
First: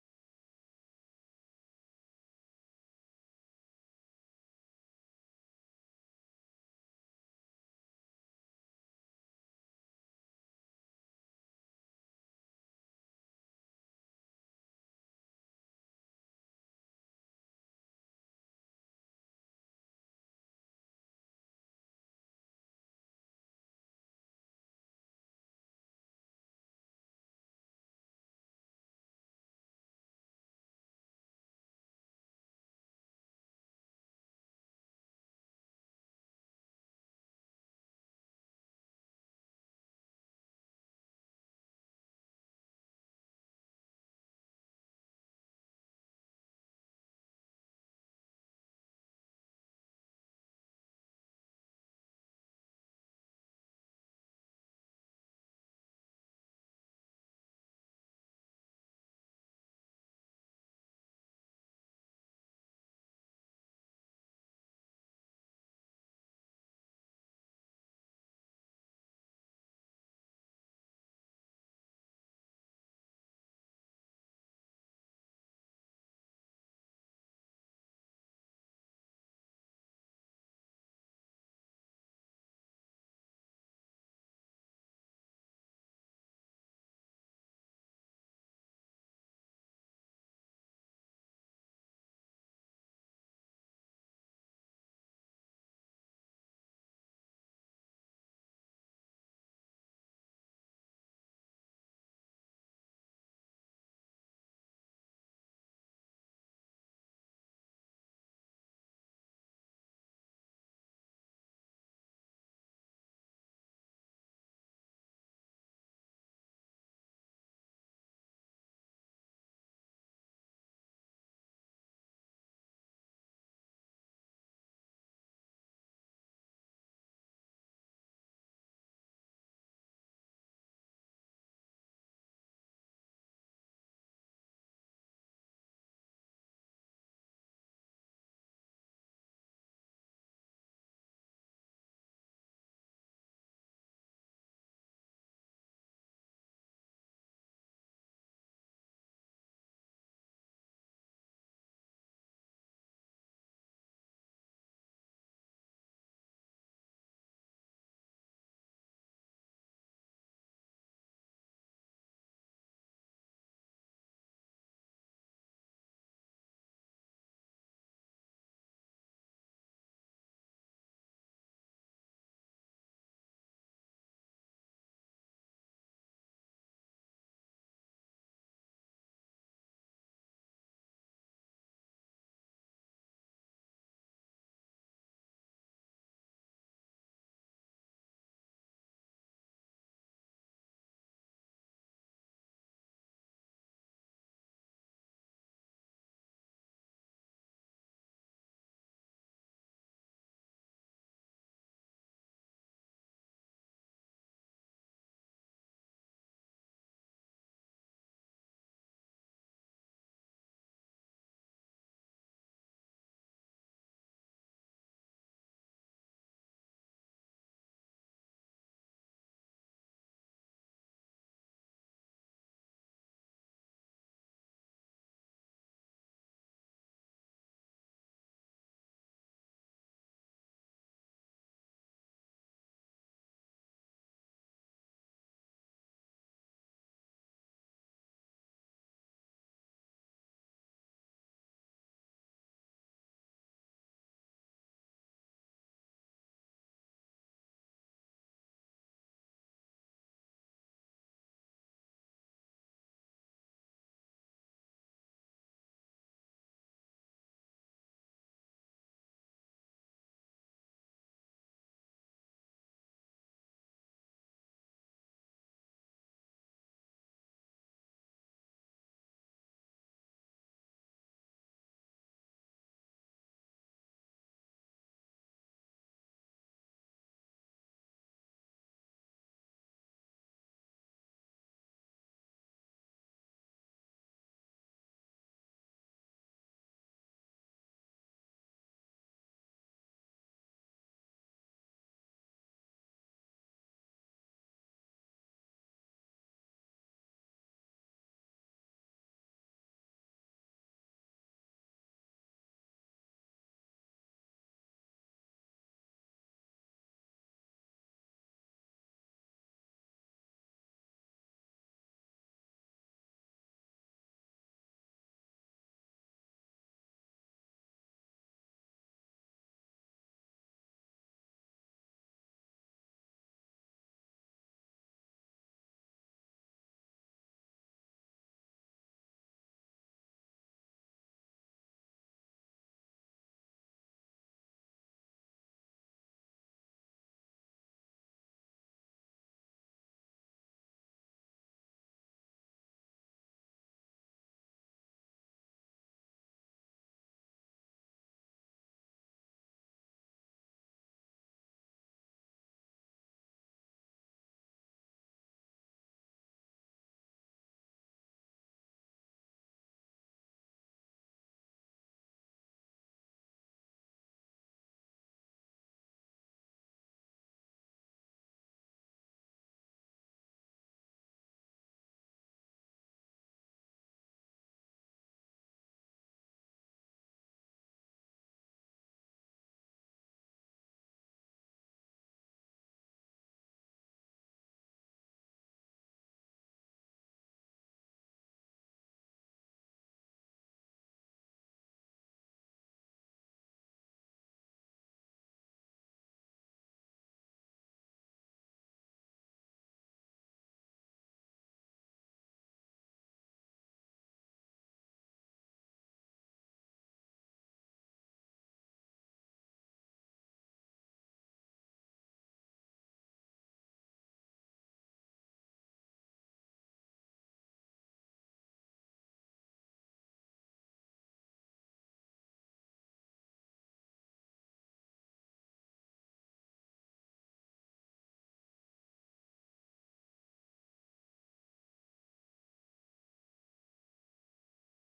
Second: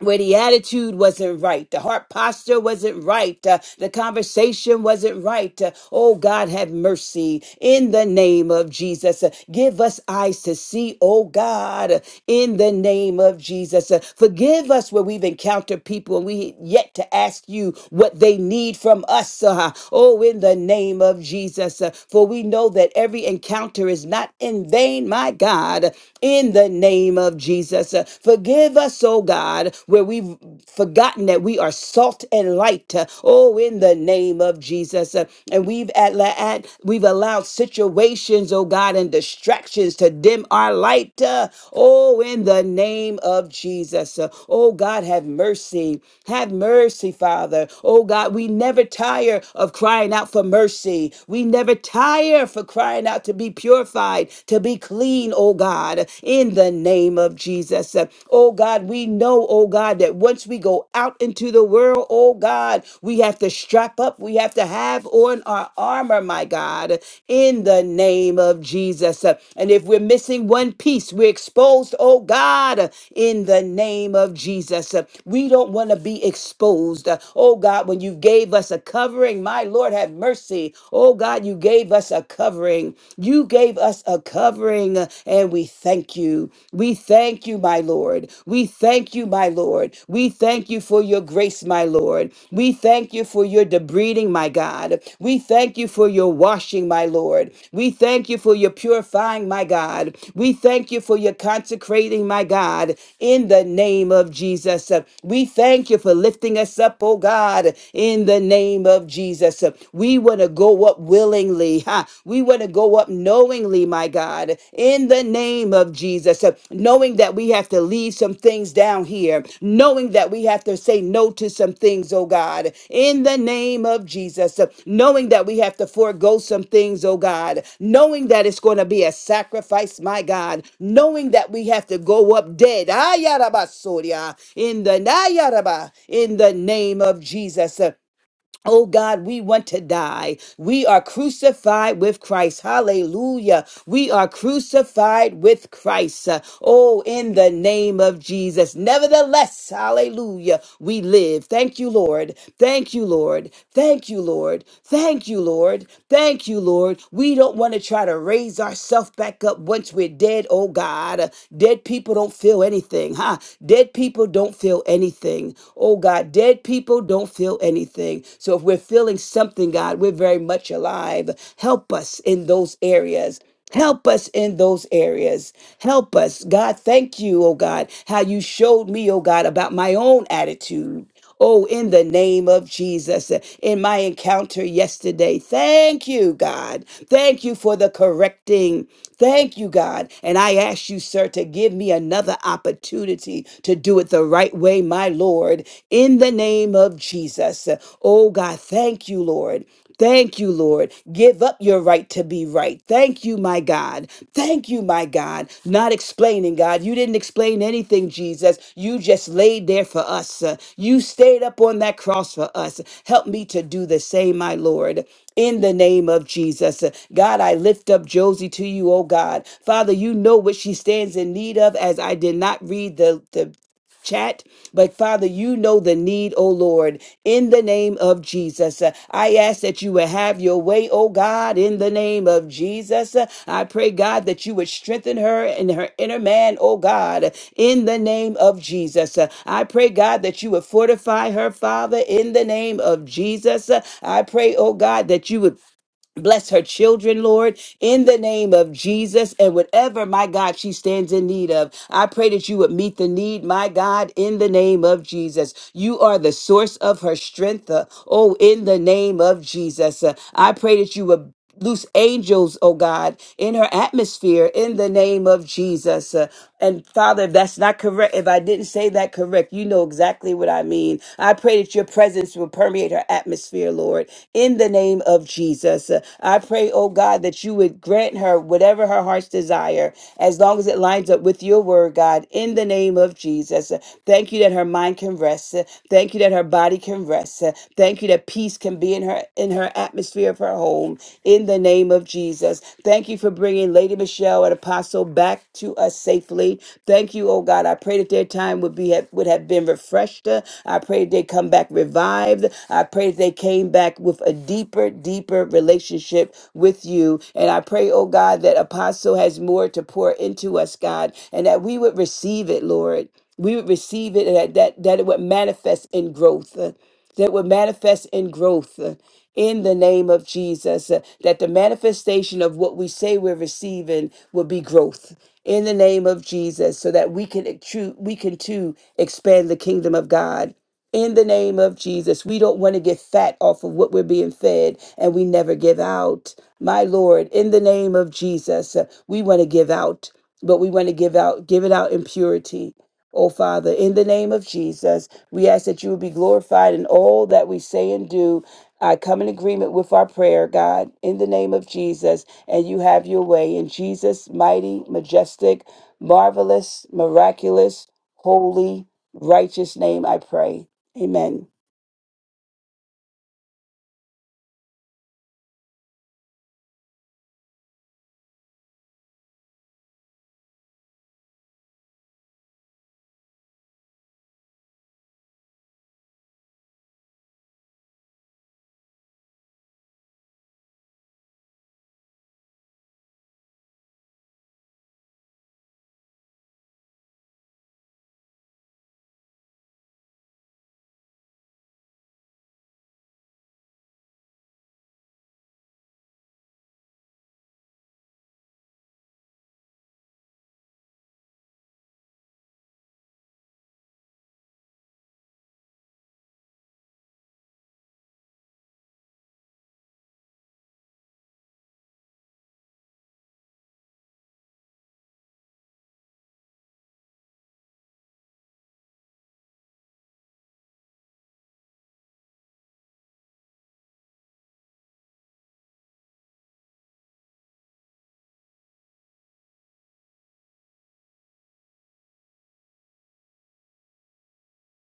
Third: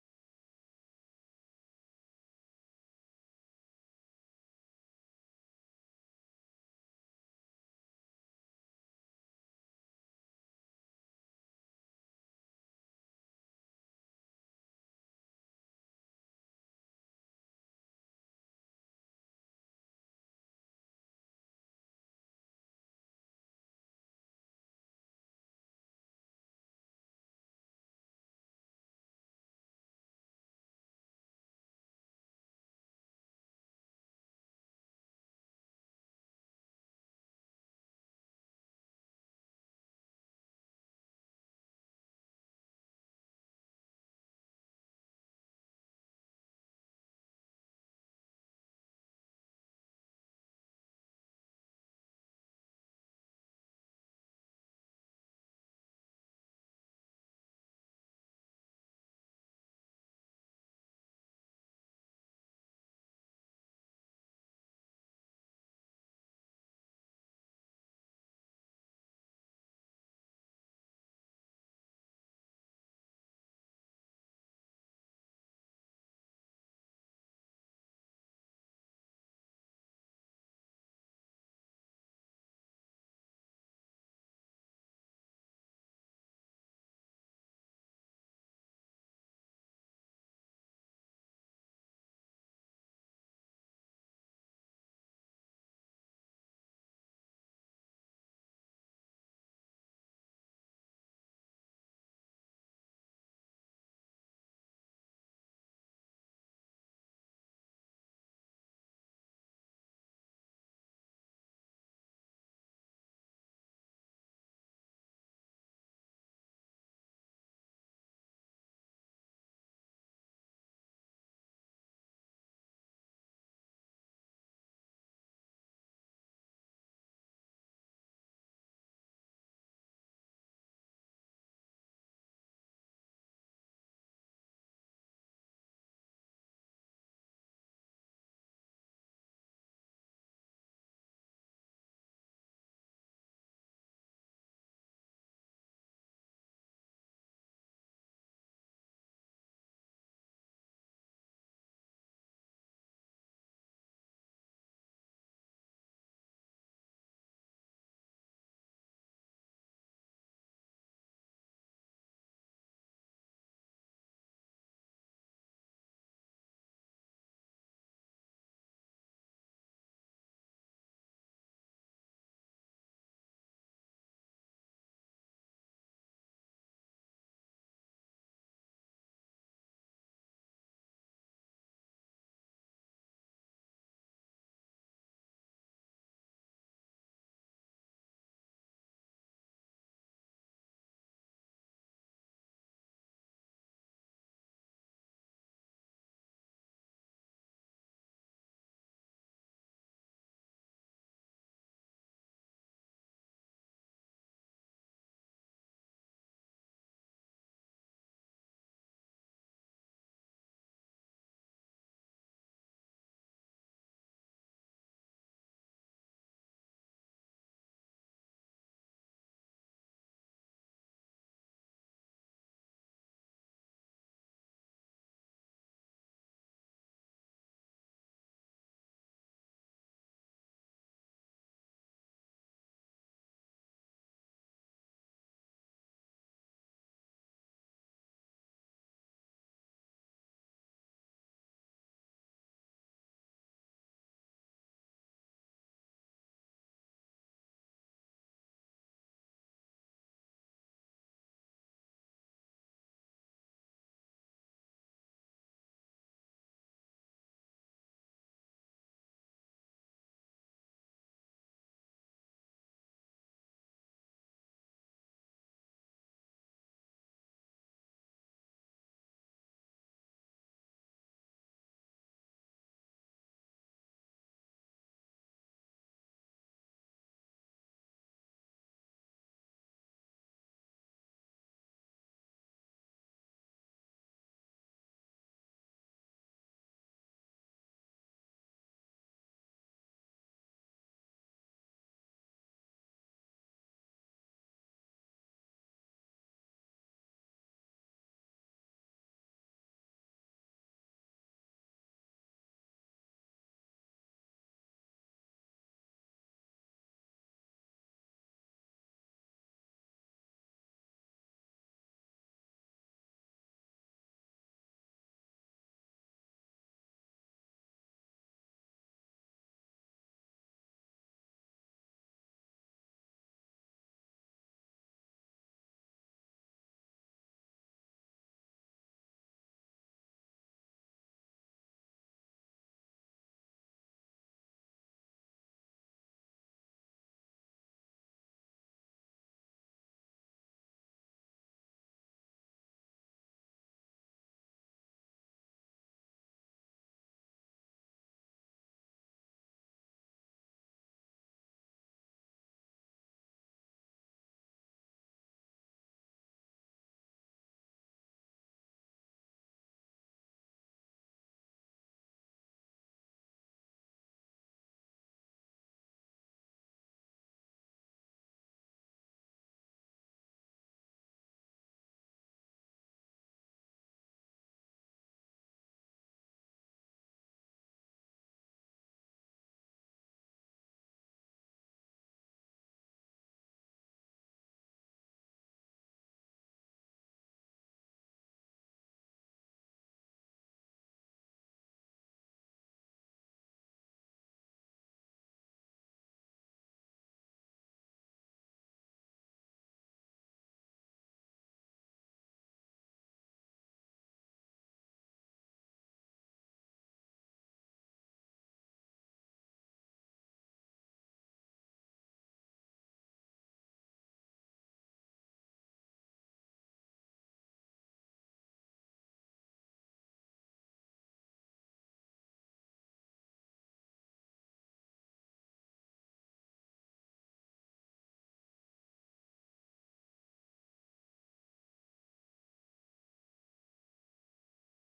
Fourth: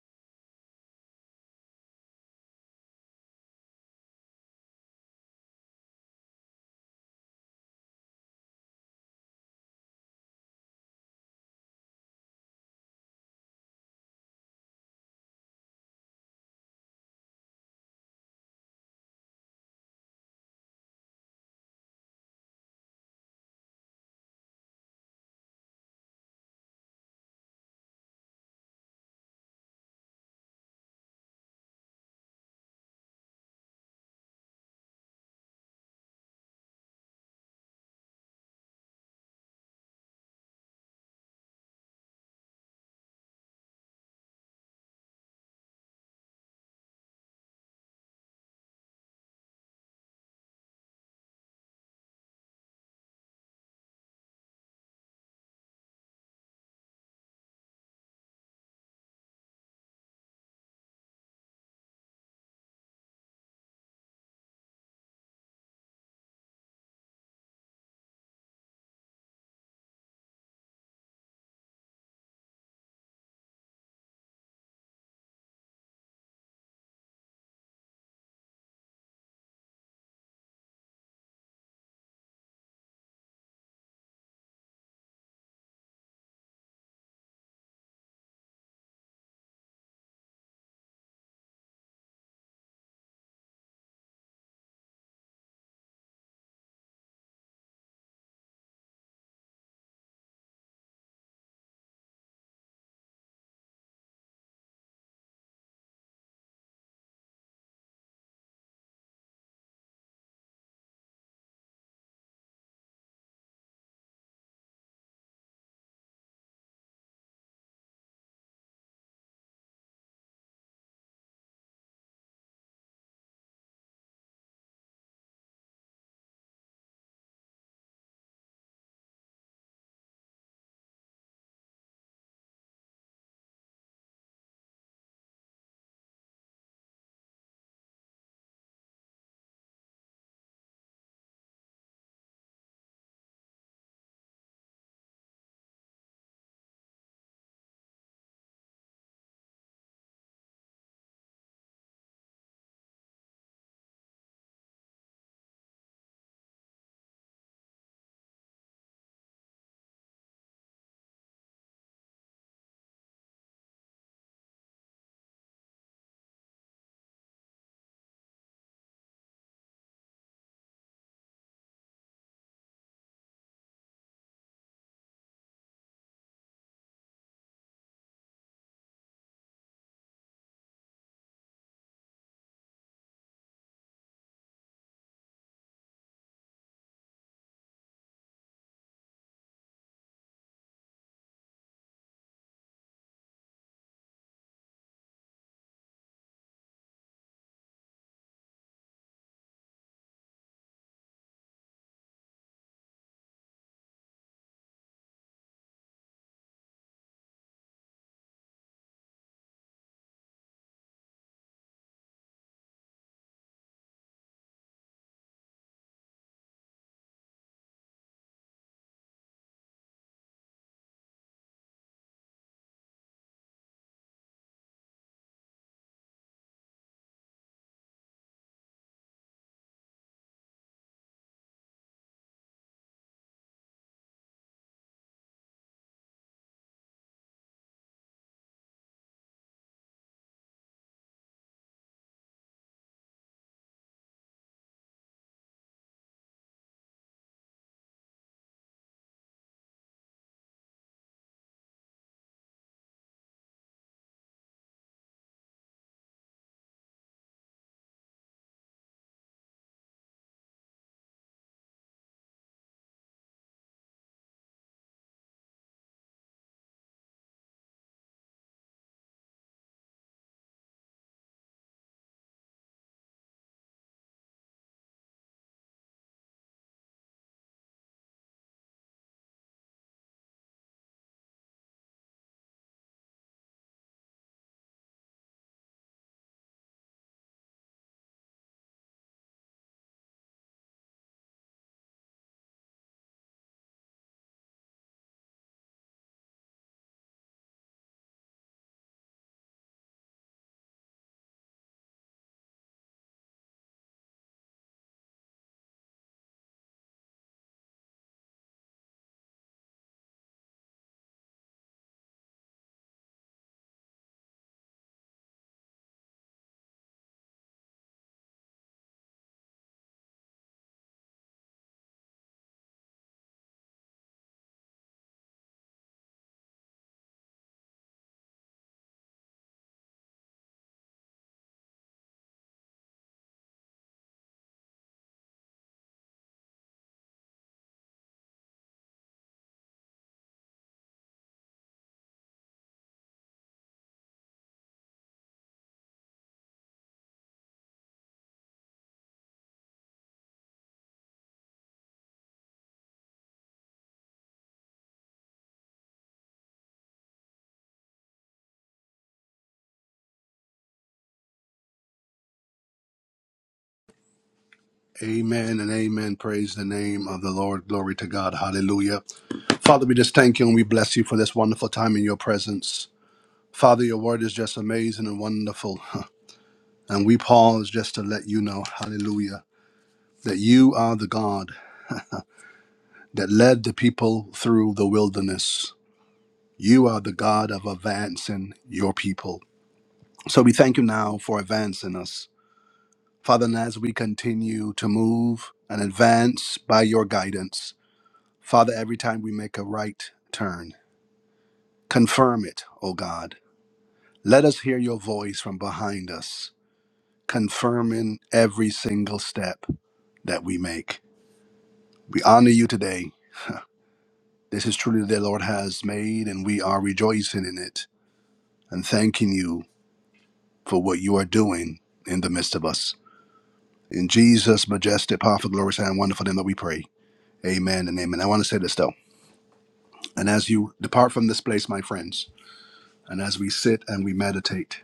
Speaker 4: where the attitude wasn't right, the heart posture wasn't right, uh, the conversation wasn't right. Uh, oh, God, have mercy in the name of Jesus. Uh, give us eyes to see, oh God, uh, in the name of Jesus. Uh, forgive us where we've encountered people and we yet to ask you what they need from us. Uh, oh, in the name of Jesus. Uh, for we know that every encounter is not in vain, my God, in the name of Jesus. Jesus. Uh, Forgive us, oh God, where we've forgotten that we are salt and light. Uh, Oh, in the name of Jesus. Uh, And we've at, at we've allowed situations, oh God, and distractions to dim our light. Uh, Oh, in the name of Jesus. Uh, Oh God, have mercy. Have mercy, Father. Oh God, we never tire of crying out for mercy. We never tire for crying out to be purified, to be clean seen, oh God, in the name of Jesus. Oh God, we know, oh God, that once we go out into the world, oh God, we have to strap up. We have to have on our armor, my God, in the name of Jesus. And if we're missing one piece, we're exposed, oh God, in the name of Jesus. We don't want to be exposed. Oh God, when you gave us a covering, my Lord, have mercy. Oh God, you gave us a covering covering. You gave us a covering, and we thank you. We thank you, my Lord. We thank you, my Lord. We thank you for your grace, my Lord. We thank you for your debreeding, my God. We thank you for your washing, my Lord. We thank you for your purifying, my God. We thank you for your consecrating, my God, in the name of Jesus. We thank you for lifting us up, oh God, in the name of Jesus. We will want to go up willingly. Ha. We want to go up knowingly, my God, in the name of Jesus, Uh, knowing that we have to leave some things down here, knowing that we have to say no to some things, oh God, in the name of Jesus, Uh, knowing that we have to forego some things, oh God, knowing that it's going to be a sacrifice, my God, knowing that we have to go up dead. Ayarabasoria, In the Nayaraba, in the name of Jesus. So, Oh God, we want to die. We are crucified with Christ. Hallelujah. We are crucified with Christ. Uh, Oh, in the name of Jesus. Nevertheless, hallelujah, we live. Thank you, Lord. Thank you, Lord. Thank you, Lord. Thank you, Lord. Thank you, Lord. We don't want to try to raise ourselves back up once we're dead. Oh God, Uh, dead people don't feel anything, huh? Dead people don't feel anything. Oh God, dead people People don't feel anything. So if we're feeling something, God, we're very much alive. Help us in those areas. Help us in those areas. Help us. God, thank you, oh God, how you showed me, oh God, about my own attitude. Oh, in the name of Jesus, uh, in my encounter yesterday, thank you, God. Thank you for the correcting. Thank you, God. And I ask you, sir, to give me another opportunity to do it the right way, my Lord. Lord, in the name of Jesus. Oh God, thank you, Lord. Thank you, Lord. Give up your right to be right. Thank you, my God. Thank you, my God. Not explaining, God. You didn't explain anything, Jesus. You just laid there for us. You stayed up on that cross for us. Help me to do the same, my Lord in the name of Jesus. God, I lift up Josie to you, oh God. Father, you know what she stands in need of as I did not read the, the chat but Father, you know the need, O Lord, in the name of Jesus. Uh, I ask that you would have your way, O God, in the name of Jesus. Uh, I pray, God, that you would strengthen her and her inner man, O God, in the name of Jesus. Uh, I pray, God, that you would fortify her, Father, in the name of Jesus. Uh, I pray, O God, that you would Bless her children, Lord, in the name of Jesus. And whatever, my God, she stands in need of, I pray that you would meet the need, my God, in the name of Jesus. You are the source of her strength. uh, oh, in the name of Jesus. Uh, I pray that you would loose angels, oh God, in her atmosphere in the name of Jesus. Uh, and Father, if that's not correct, if I didn't say that correct, you know exactly what I mean. I pray that your presence will permeate her atmosphere, Lord, in the name of Jesus. Uh, I pray, oh God, that you would grant her whatever her heart's desire, as long as it lines up with your word, God, in the name of Jesus. Uh, Thank you that her mind can rest. Uh, Thank you that her body can rest. Uh, Thank you that peace can be in her her in her atmosphere of her home in the name of Jesus. Thank you for bringing Lady Michelle and Apostle back to us safely. Thank you, oh God. I pray that their time would be would have been refreshed. I pray that they come back revived. I pray that they came back with a deeper, deeper relationship with you. And I pray, oh God, that Apostle has more to pour into us, God, and that we would receive it, Lord. We would receive it and that, that, that it would manifest in growth that would manifest in growth uh, in the name of Jesus, uh, that the manifestation of what we say we're receiving will be growth in the name of Jesus so that we can ex- we can too expand the kingdom of God. In the name of Jesus, we don't want to get fat off of what we're being fed and we never give out. My Lord, in the name of Jesus, uh, we want to give out, but we want to give out, give it out in purity Oh, Father, in the name of Jesus, we ask that you will be glorified in all that we say and do. I come in agreement with our prayer, God, in the name of Jesus, and you have your way. In Jesus' mighty, majestic, marvelous, miraculous, holy, righteous name, I pray. Amen.
Speaker 1: Amen and amen. Praise the name of the Lord. Glory to God. Hallelujah. Father, we just thank you and we bless you for this wonderful time in your presence. Father, your word is just amazing and wonderful. And we pause just to let you know, hallelujah, that you are the God that led the people through the wilderness. You are the God of advancing your people. So we thank you now for advancing us. Father, and as we continue to move and advance by your guidance, Father, every time we make a right turn, confirm it, O God. Let us hear your voice from behind us, confirming every single step that we make. We honor you today. This is truly the day the Lord has made, and we are rejoicing in it and thanking you for what you are doing in the midst of us. In Jesus' majestic, powerful, glorious, and wonderful name that we pray. Amen and amen. I want to say this though. And as you depart from this place, my friends, and as we sit and we meditate,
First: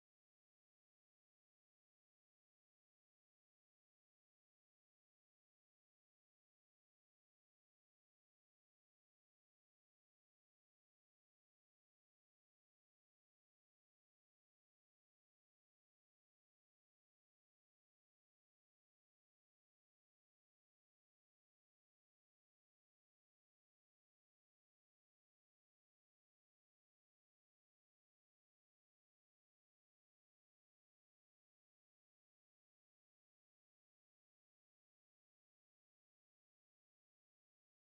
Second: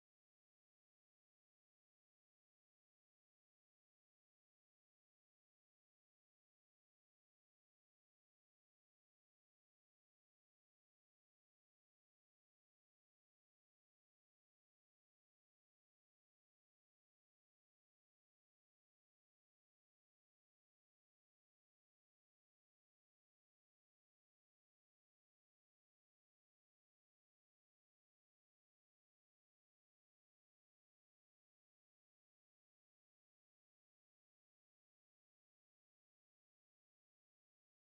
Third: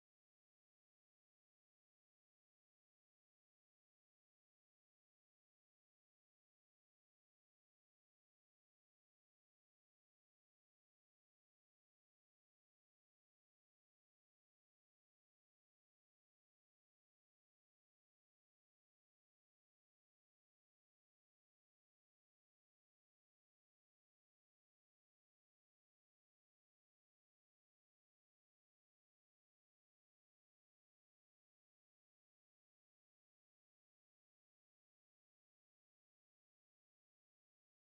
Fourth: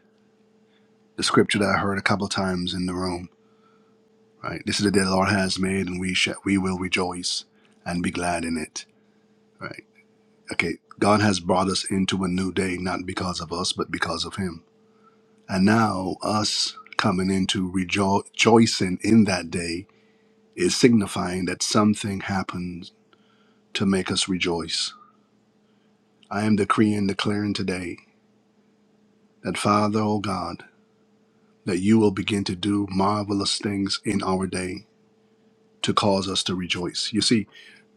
Speaker 1: the scripture that I heard a couple times in the room, right? This is the day the Lord has made, and we shall, we will rejoice and be glad in it, right? Okay, God has brought us into a new day, not because of us, but because of Him. And now, us coming into rejo- rejoicing in that day is signifying that something happened to make us rejoice. I am decreeing, declaring today that Father, O God, that you will begin to do marvelous things in our day to cause us to rejoice. You see,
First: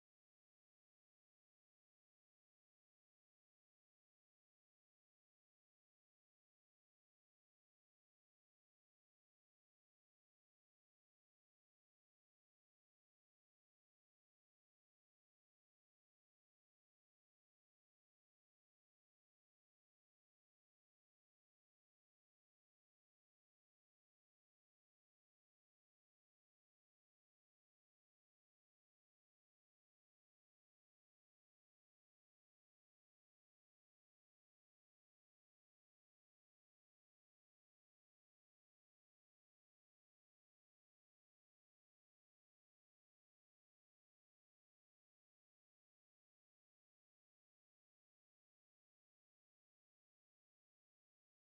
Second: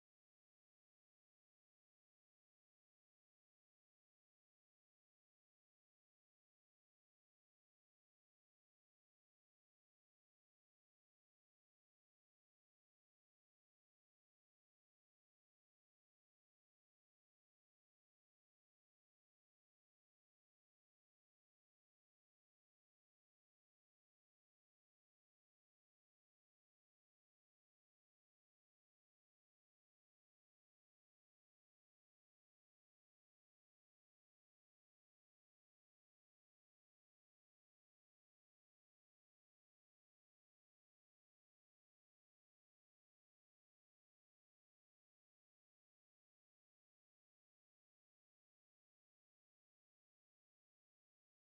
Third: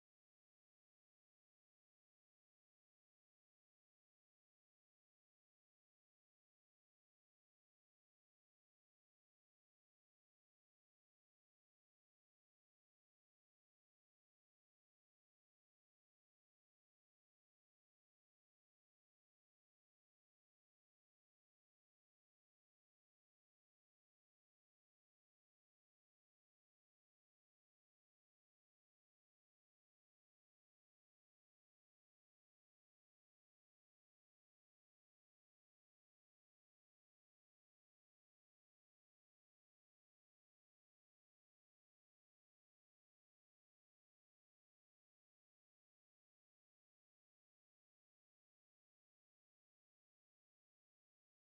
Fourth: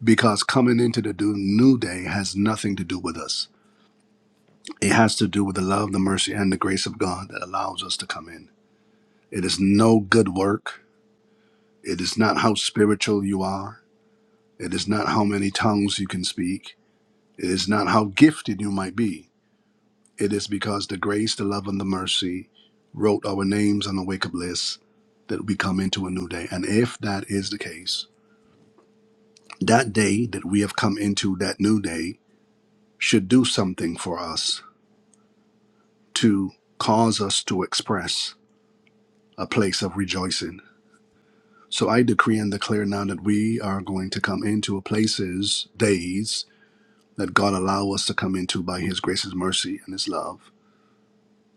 Speaker 1: because coming into the do- new day has nothing to do with us. It has to do with the love, the mercy, and the grace of God that allows us to come in. It is no good work. It is not how spiritual you are. It is not how many tongues you can speak. It is not how gifted you might be. It is because the grace, the love, and the mercy wrote our names on the wake up list that we come into a new day. And if that is the case, that day that we have come into that new day should do something for us to cause us to express a place of rejoicing. So I decree and declare now that we are going to come into places, days that God allow us to come into by his grace, his mercy, and his love.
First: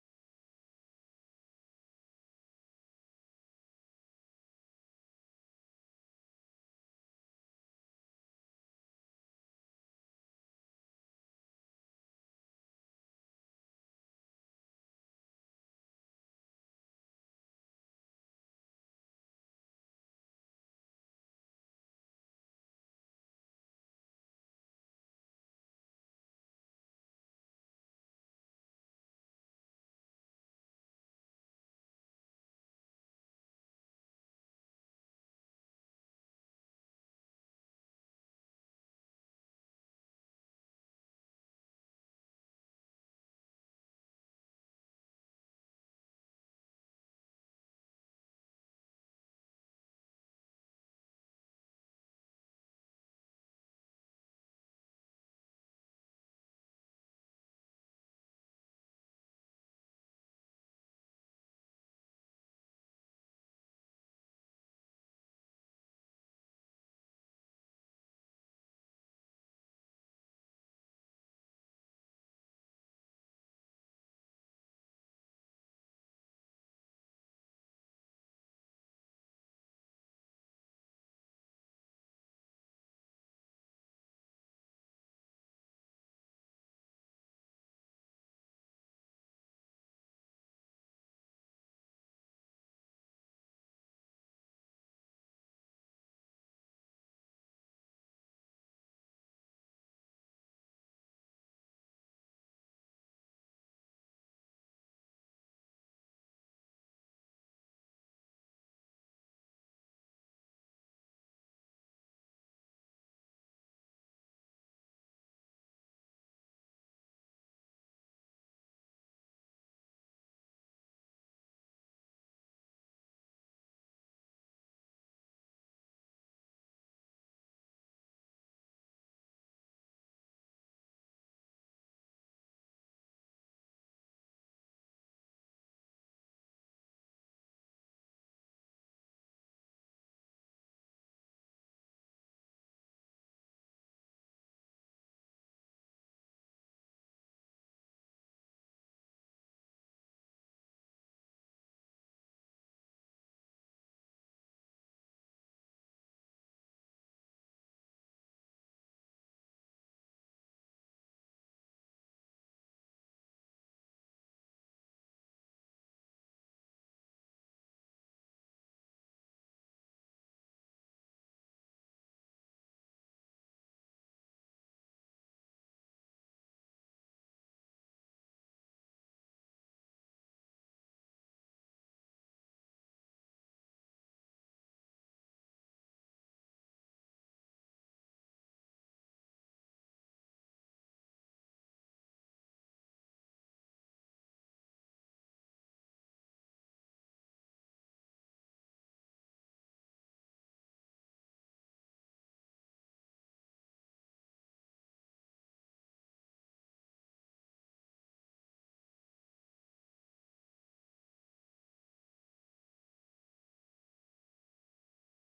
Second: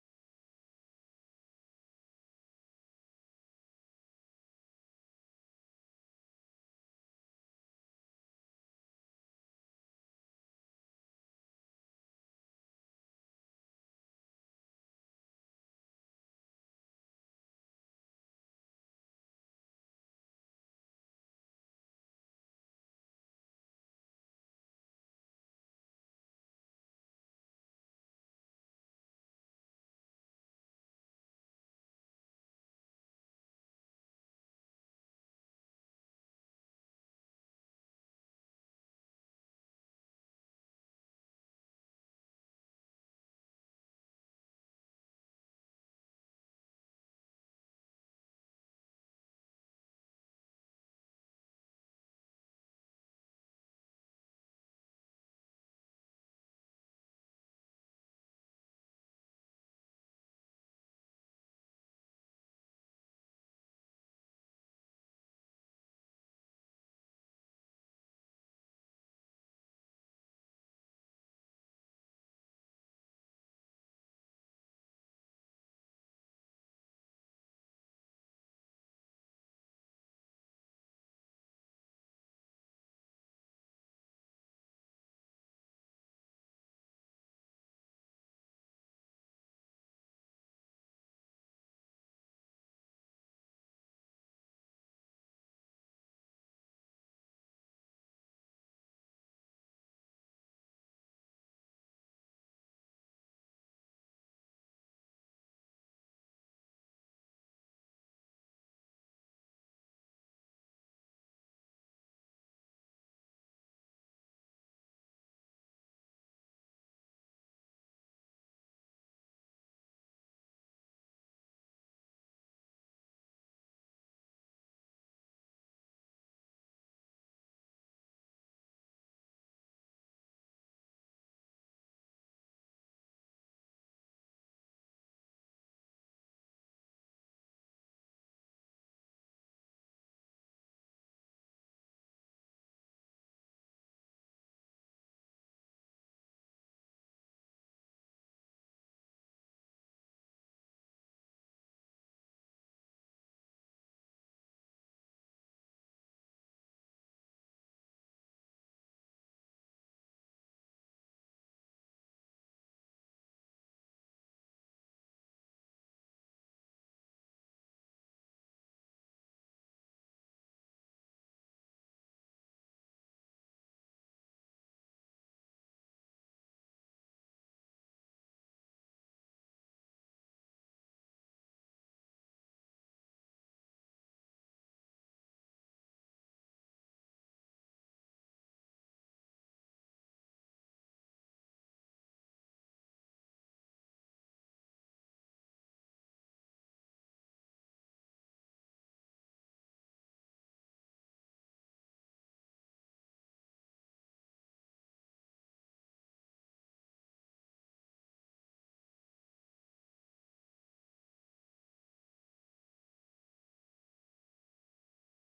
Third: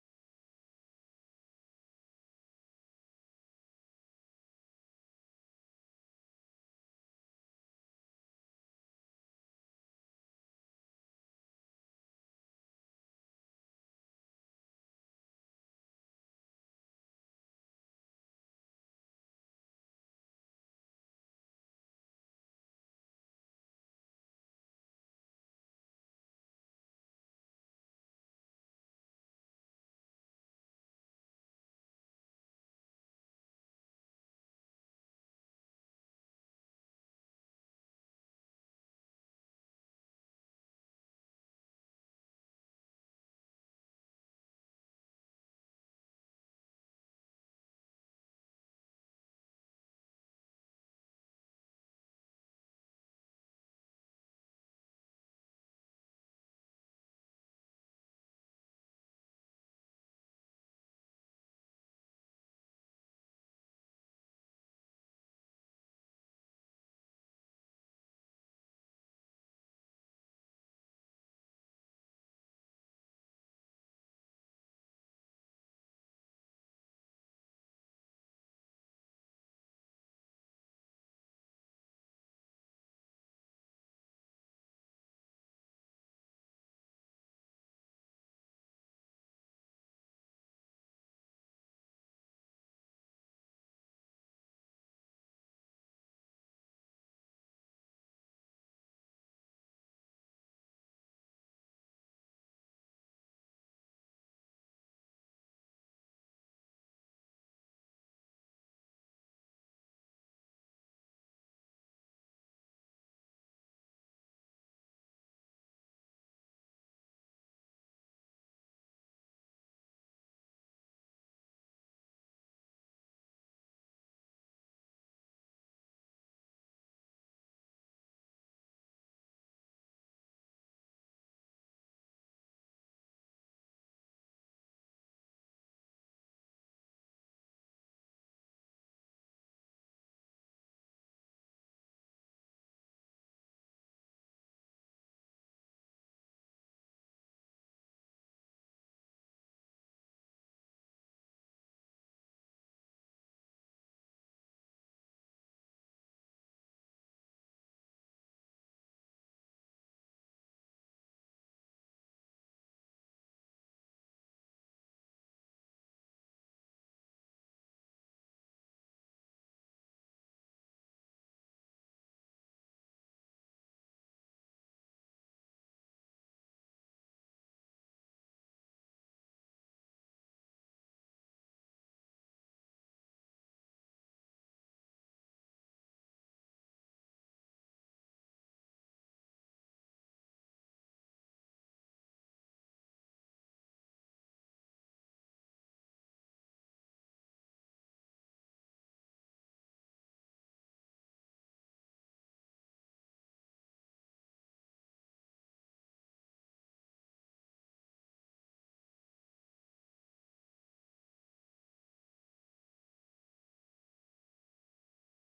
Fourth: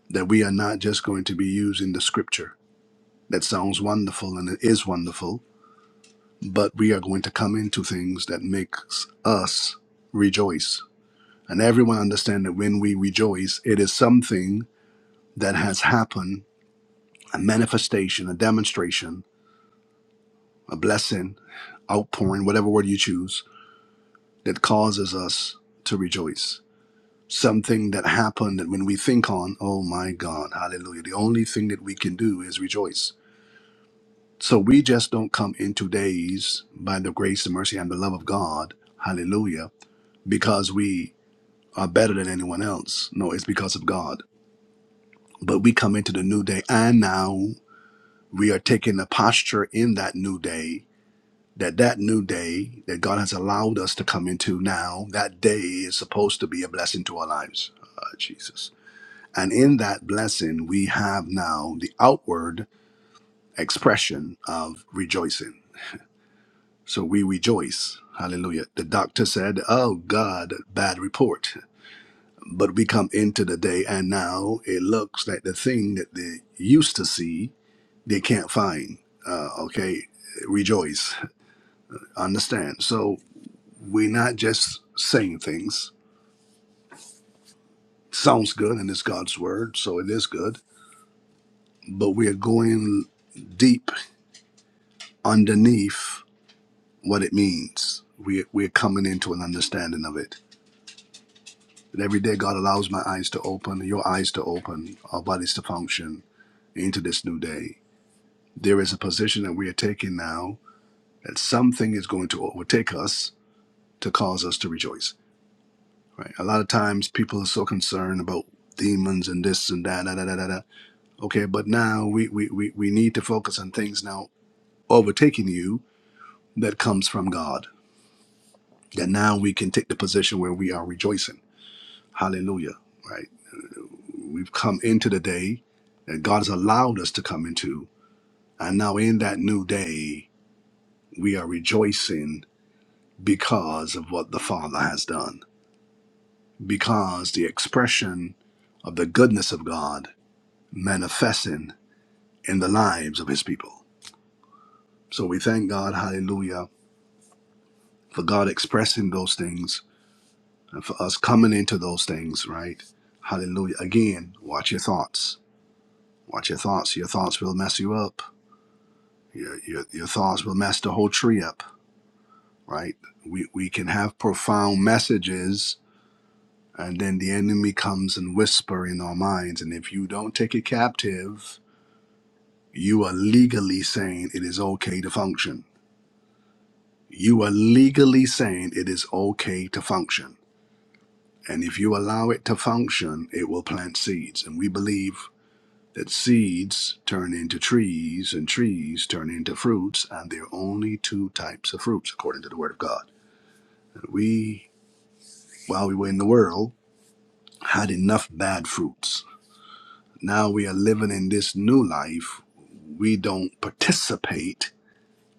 Speaker 1: That we are not just going to be using the scripture That sounds wonderful and it is wonderful, but we are going to come into things that makes us rejoice. And everyone understand that when we rejoice, it is something that has happened, a manifestation, a demonstration, a blessing, outpouring, whatever word you choose, that causes us to rejoice. Something that happened that when we think on, oh my God, hallelujah, the only thing that we can do is rejoice So we just don't come into days by the grace and mercy and the love of God, hallelujah, because we are better than anyone else. No, it's because of God. But we come into the new day and now we are taking a posture in that new day that that new day that God has allowed us to come into now, that day is supposed to be a blessing to our lives. Uh, Jesus. And in that blessing, we have now the outward expression of rejoicing So we rejoice. Hallelujah. The doctor said, Oh God, bad report. But we come into the day and now it looks like the thing that they used to see, they can't find. Uh, okay. Rejoice. Understand. So we're not just saying things. Sounds good and it's God's word, so it is good. But we're going deep underneath what it means. We, we're coming into an understanding of it. That every day, God allows my eyes to open, your eyes to open, our bodies to function into this new day. There is a position that we are taking now that something is going to overtake us to cause us to rejoice. Right? A lot of times, people are so concerned about demons and this and that, da, da, da, da, da. Okay, but now we, we, we, we need to focus on things now overtaking you that comes from God. That now we can take the position where we are rejoicing. Hallelujah. Right? We've come into the day that God has allowed us to come into. And now, in that new day, we are rejoicing because of what the Father has done, because the expression of the goodness of God manifesting in the lives of His people. So we thank God, hallelujah, for God expressing those things and for us coming into those things, right? Hallelujah. Again, watch your thoughts. Watch your thoughts. Your thoughts will mess you up. Your, your, your thoughts will mess the whole tree up, right? We, we can have profound messages, and then the enemy comes and whisper in our minds. And if you don't take it captive, you are legally saying it is okay to function. You are legally saying it is okay to function. And if you allow it to function, it will plant seeds. And we believe that seeds turn into trees and trees turn into fruits, and there are only two types of fruits according to the Word of God. We, while we were in the world, had enough bad fruits. Now we are living in this new life. We don't participate,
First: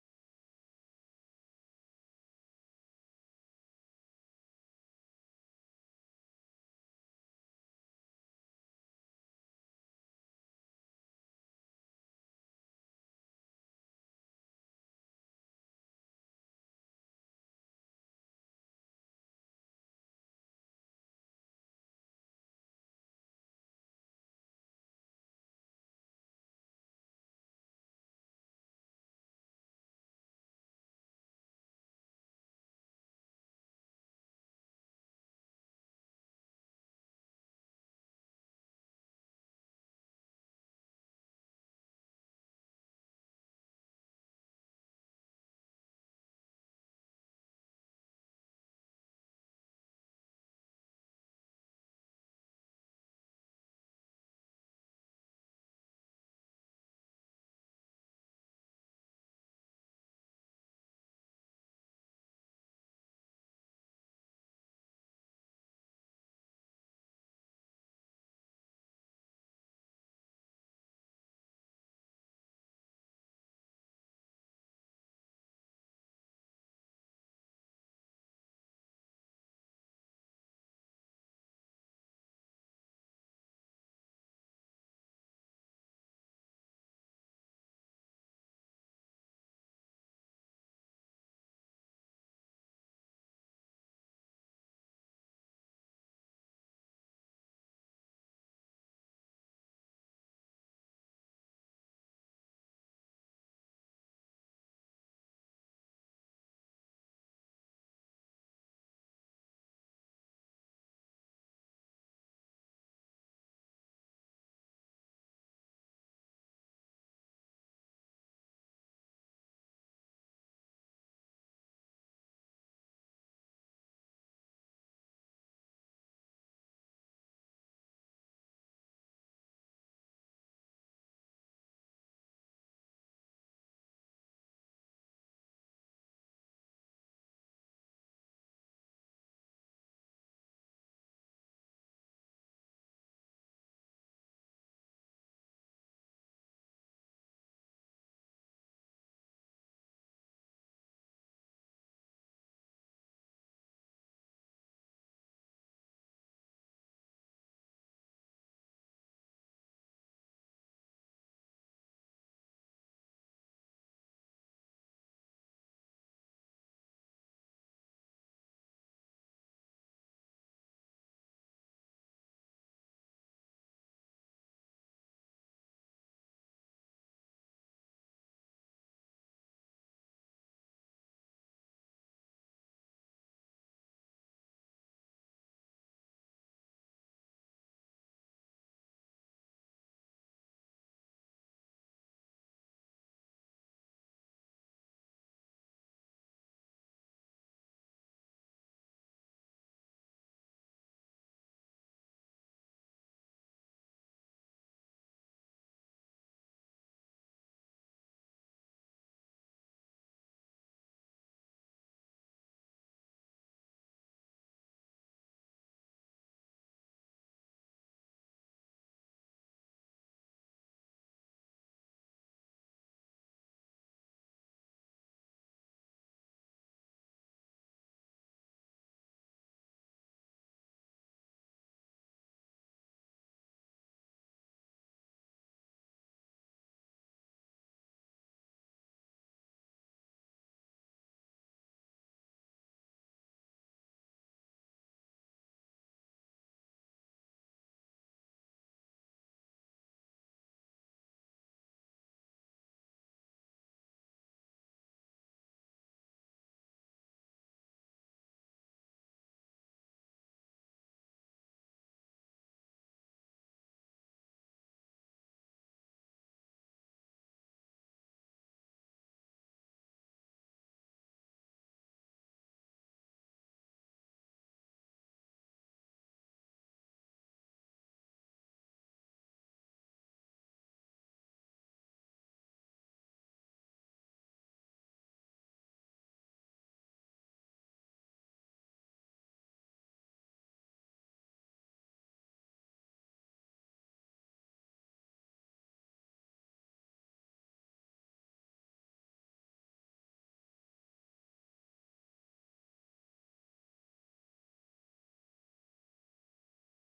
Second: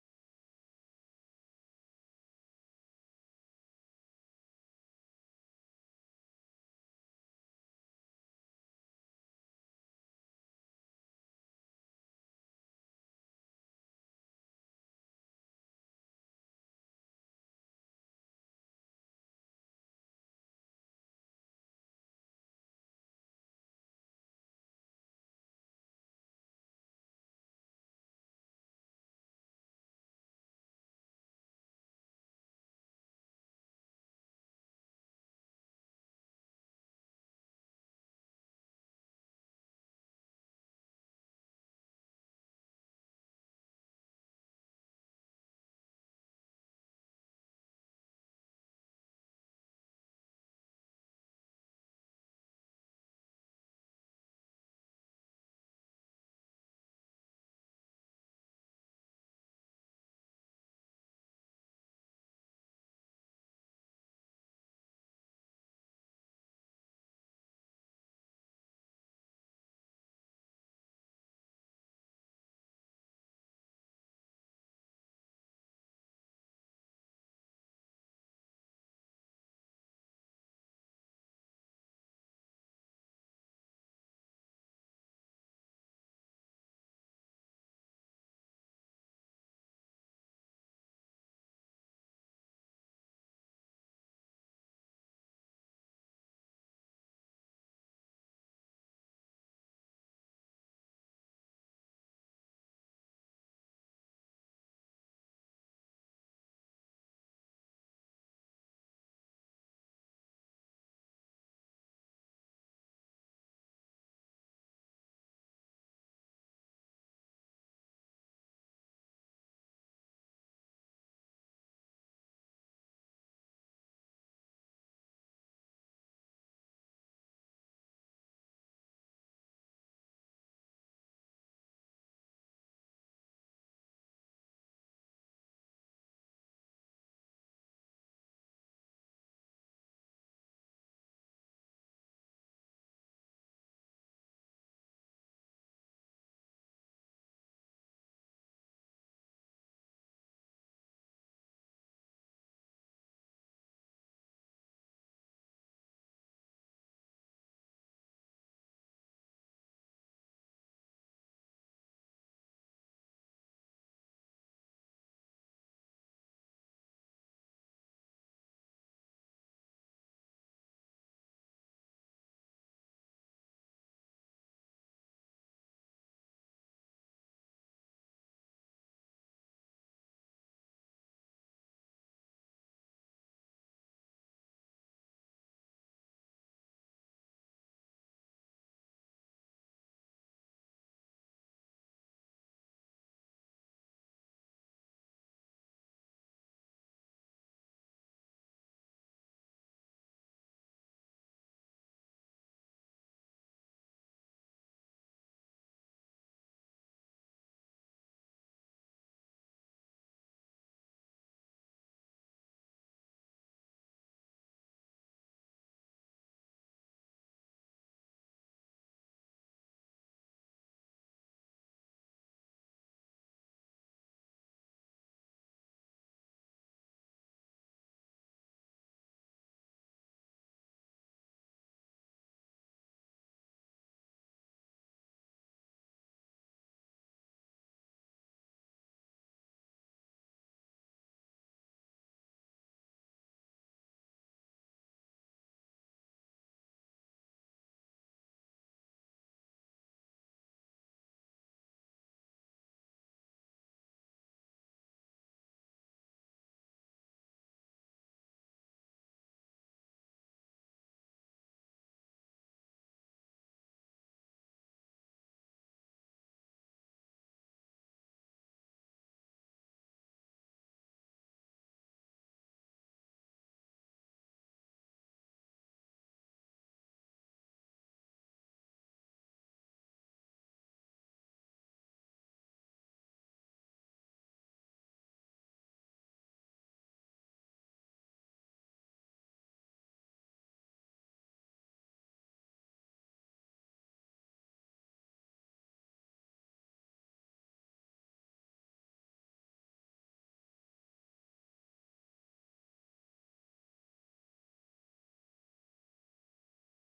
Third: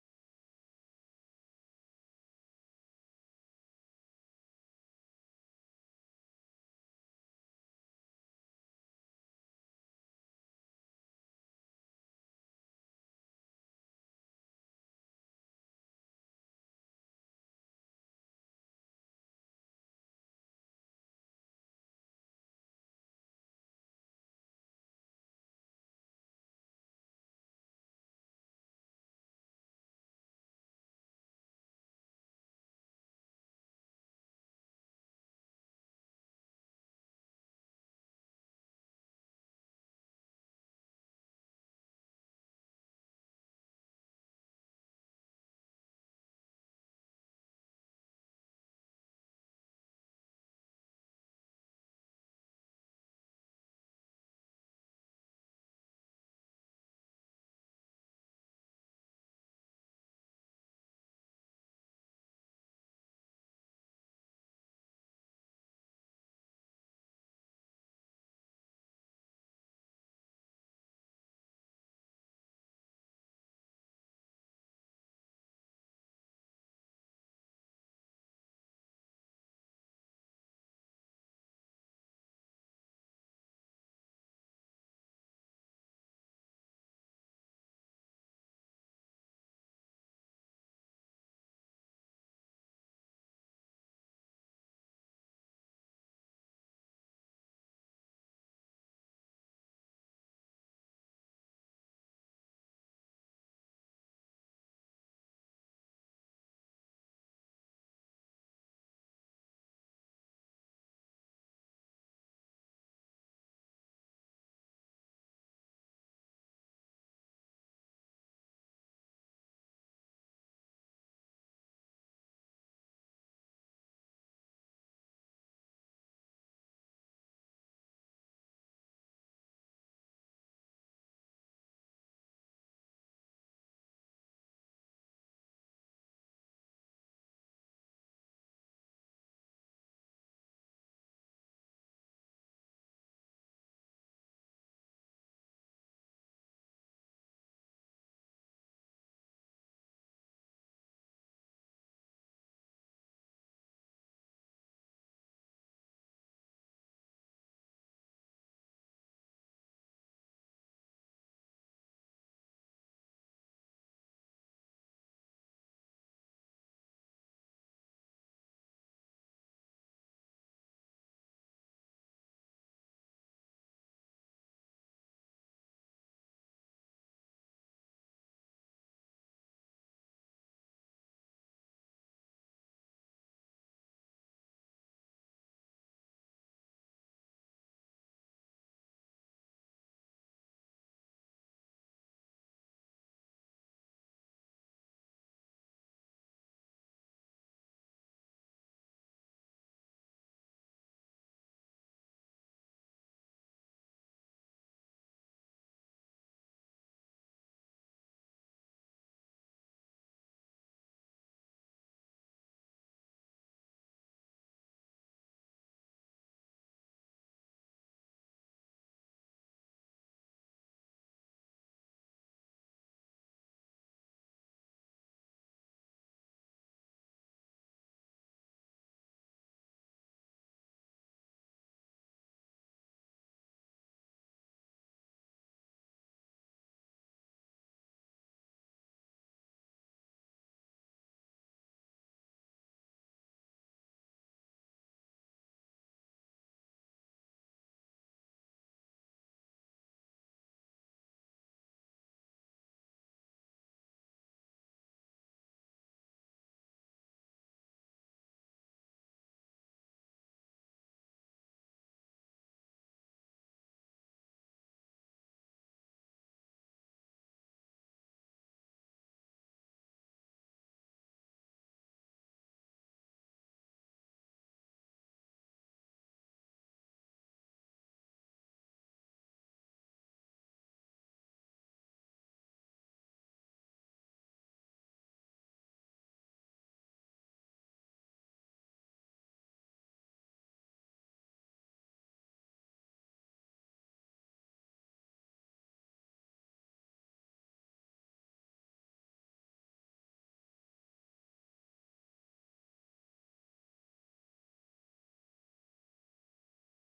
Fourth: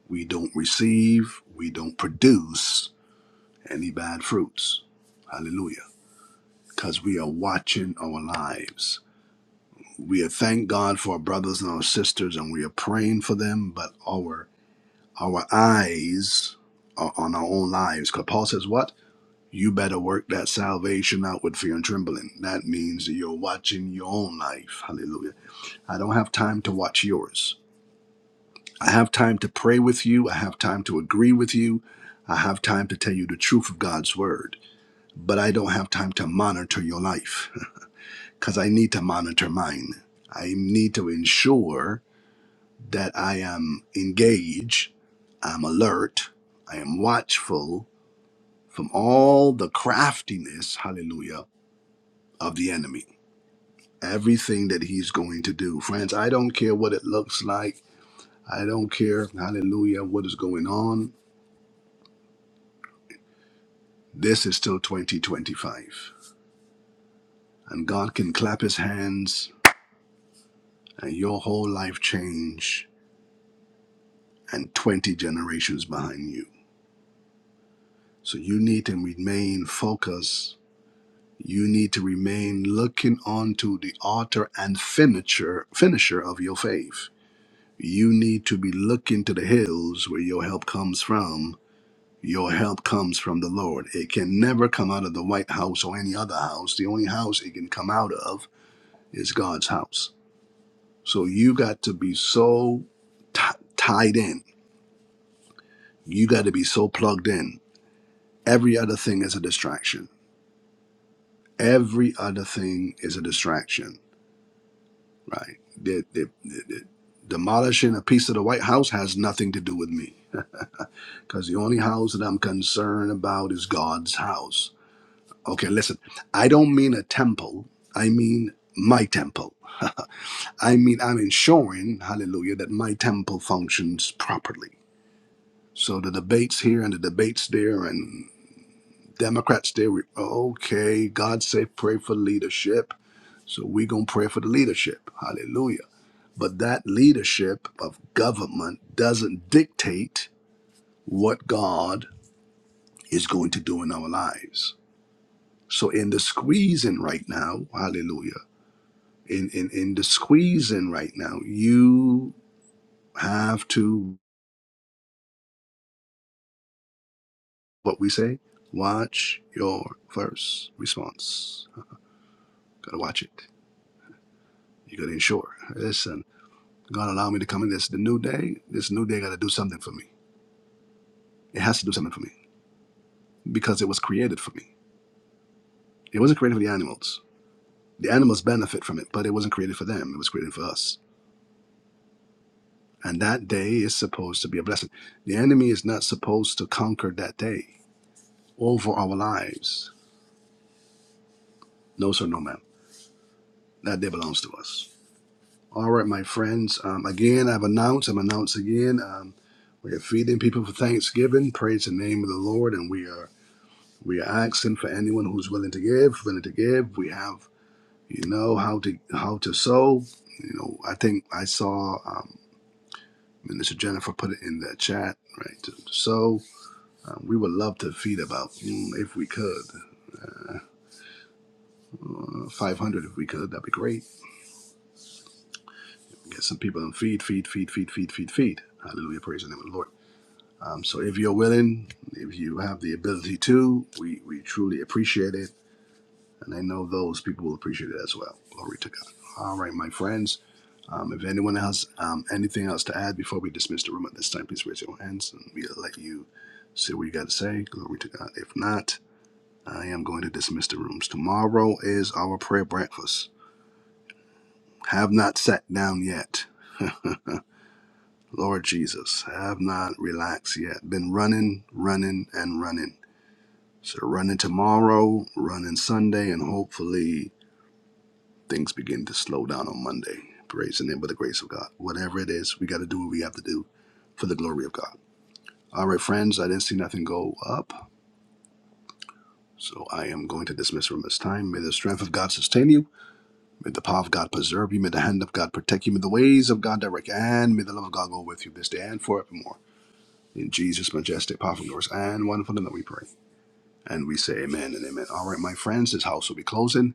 Speaker 1: we don't receive, we don't produce any bad fruits. Hallelujah. Because we are watching our lives. We are thank God for our brothers and our sisters and we are praying for them, but our our eyes are on our own lives. Because Paul says what? You better work that salvation out with fear and trembling. That means that you're watching your own life. Hallelujah. I don't have time to watch yours. I have time to pray with you. I have time to agree with you. I have time to tell you the truth of God's word. But I don't have time to monitor your life because I need to monitor mine. I need to ensure that I am engaged, I'm alert, I am watchful from all the craftiness, hallelujah, of the enemy. everything that he's going to do. Friends, I don't care what it looks like. I don't care, hallelujah, what is going on. This is still 2025. And God can clap his hands and your whole life change and 20 generations behind you. So you need to remain focused. You need to remain looking onto the author and finisher finisher of your faith. You need to be looking to the hills where your help comes from Your help comes from the Lord. It can never come out of the White House or any other house. The only house it can come out of is God's house. So you got to be so t- tied in. You got to be so plugged in. Every other thing is a distraction. Every other thing is a distraction, right? The, the, the, the demolishing a piece of the White House has nothing to do with me because the only house that I'm concerned about is God's house. Okay, listen. I don't mean a temple. I mean my temple. I mean I'm ensuring, hallelujah, that my temple functions properly. So the debates here and the debates there and Democrats there, we, okay, God said pray for leadership. So we going to pray for the leadership. Hallelujah. But that leadership of government doesn't dictate what God is going to do in our lives. So in the squeezing right now, hallelujah. in in in the squeezing right now you have to what we say watch your first response gotta watch it you gotta ensure listen god allow me to come in this the new day this new day gotta do something for me it has to do something for me because it was created for me it wasn't created for the animals the animals benefit from it but it wasn't created for them it was created for us and that day is supposed to be a blessing the enemy is not supposed to conquer that day over our lives no sir no ma'am that day belongs to us. All right, my friends. Um, again, I've announced, I'm announced again. Um, we are feeding people for Thanksgiving. Praise the name of the Lord, and we are we are asking for anyone who's willing to give, willing to give. We have, you know, how to how to sow. You know, I think I saw um, Minister Jennifer put it in the chat, right? To, to sow. Um, we would love to feed about mm, if we could, uh, 500 if we could. That'd be great. Get some people and feed, feed, feed, feed, feed, feed, feed. Hallelujah! Praise the name of the Lord. Um, so if you're willing, if you have the ability to, we, we truly appreciate it. And I know those people will appreciate it as well. Glory to God. All right, my friends. Um, if anyone has um, anything else to add before we dismiss the room at this time, please raise your hands and we'll let you say what you got to say. Glory to God. If not, I am going to dismiss the rooms. Tomorrow is our prayer breakfast. Have not sat down yet. Lord Jesus, have not relaxed yet. Been running, running, and running So they're running tomorrow, running Sunday, and hopefully things begin to slow down on Monday. Praise the name of the grace of God. Whatever it is, we got to do what we have to do for the glory of God. All right, friends, I didn't see nothing go up. So I am going to dismiss from this time. May the strength of God sustain you. May the power of God preserve you. May the hand of God protect you. May the ways of God direct you. And may the love of God go with you this day and forevermore. In Jesus' majestic, powerful, glorious, and wonderful name that we pray. And we say amen and amen. All right, my friends, this house will be closing.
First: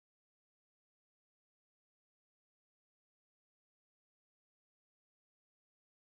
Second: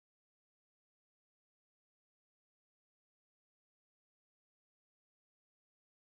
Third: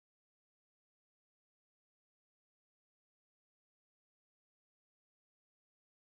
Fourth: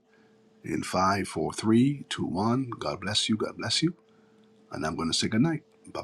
Speaker 1: in five, four, three, two, one. God bless you. God bless you. And I'm going to say good night. Bye.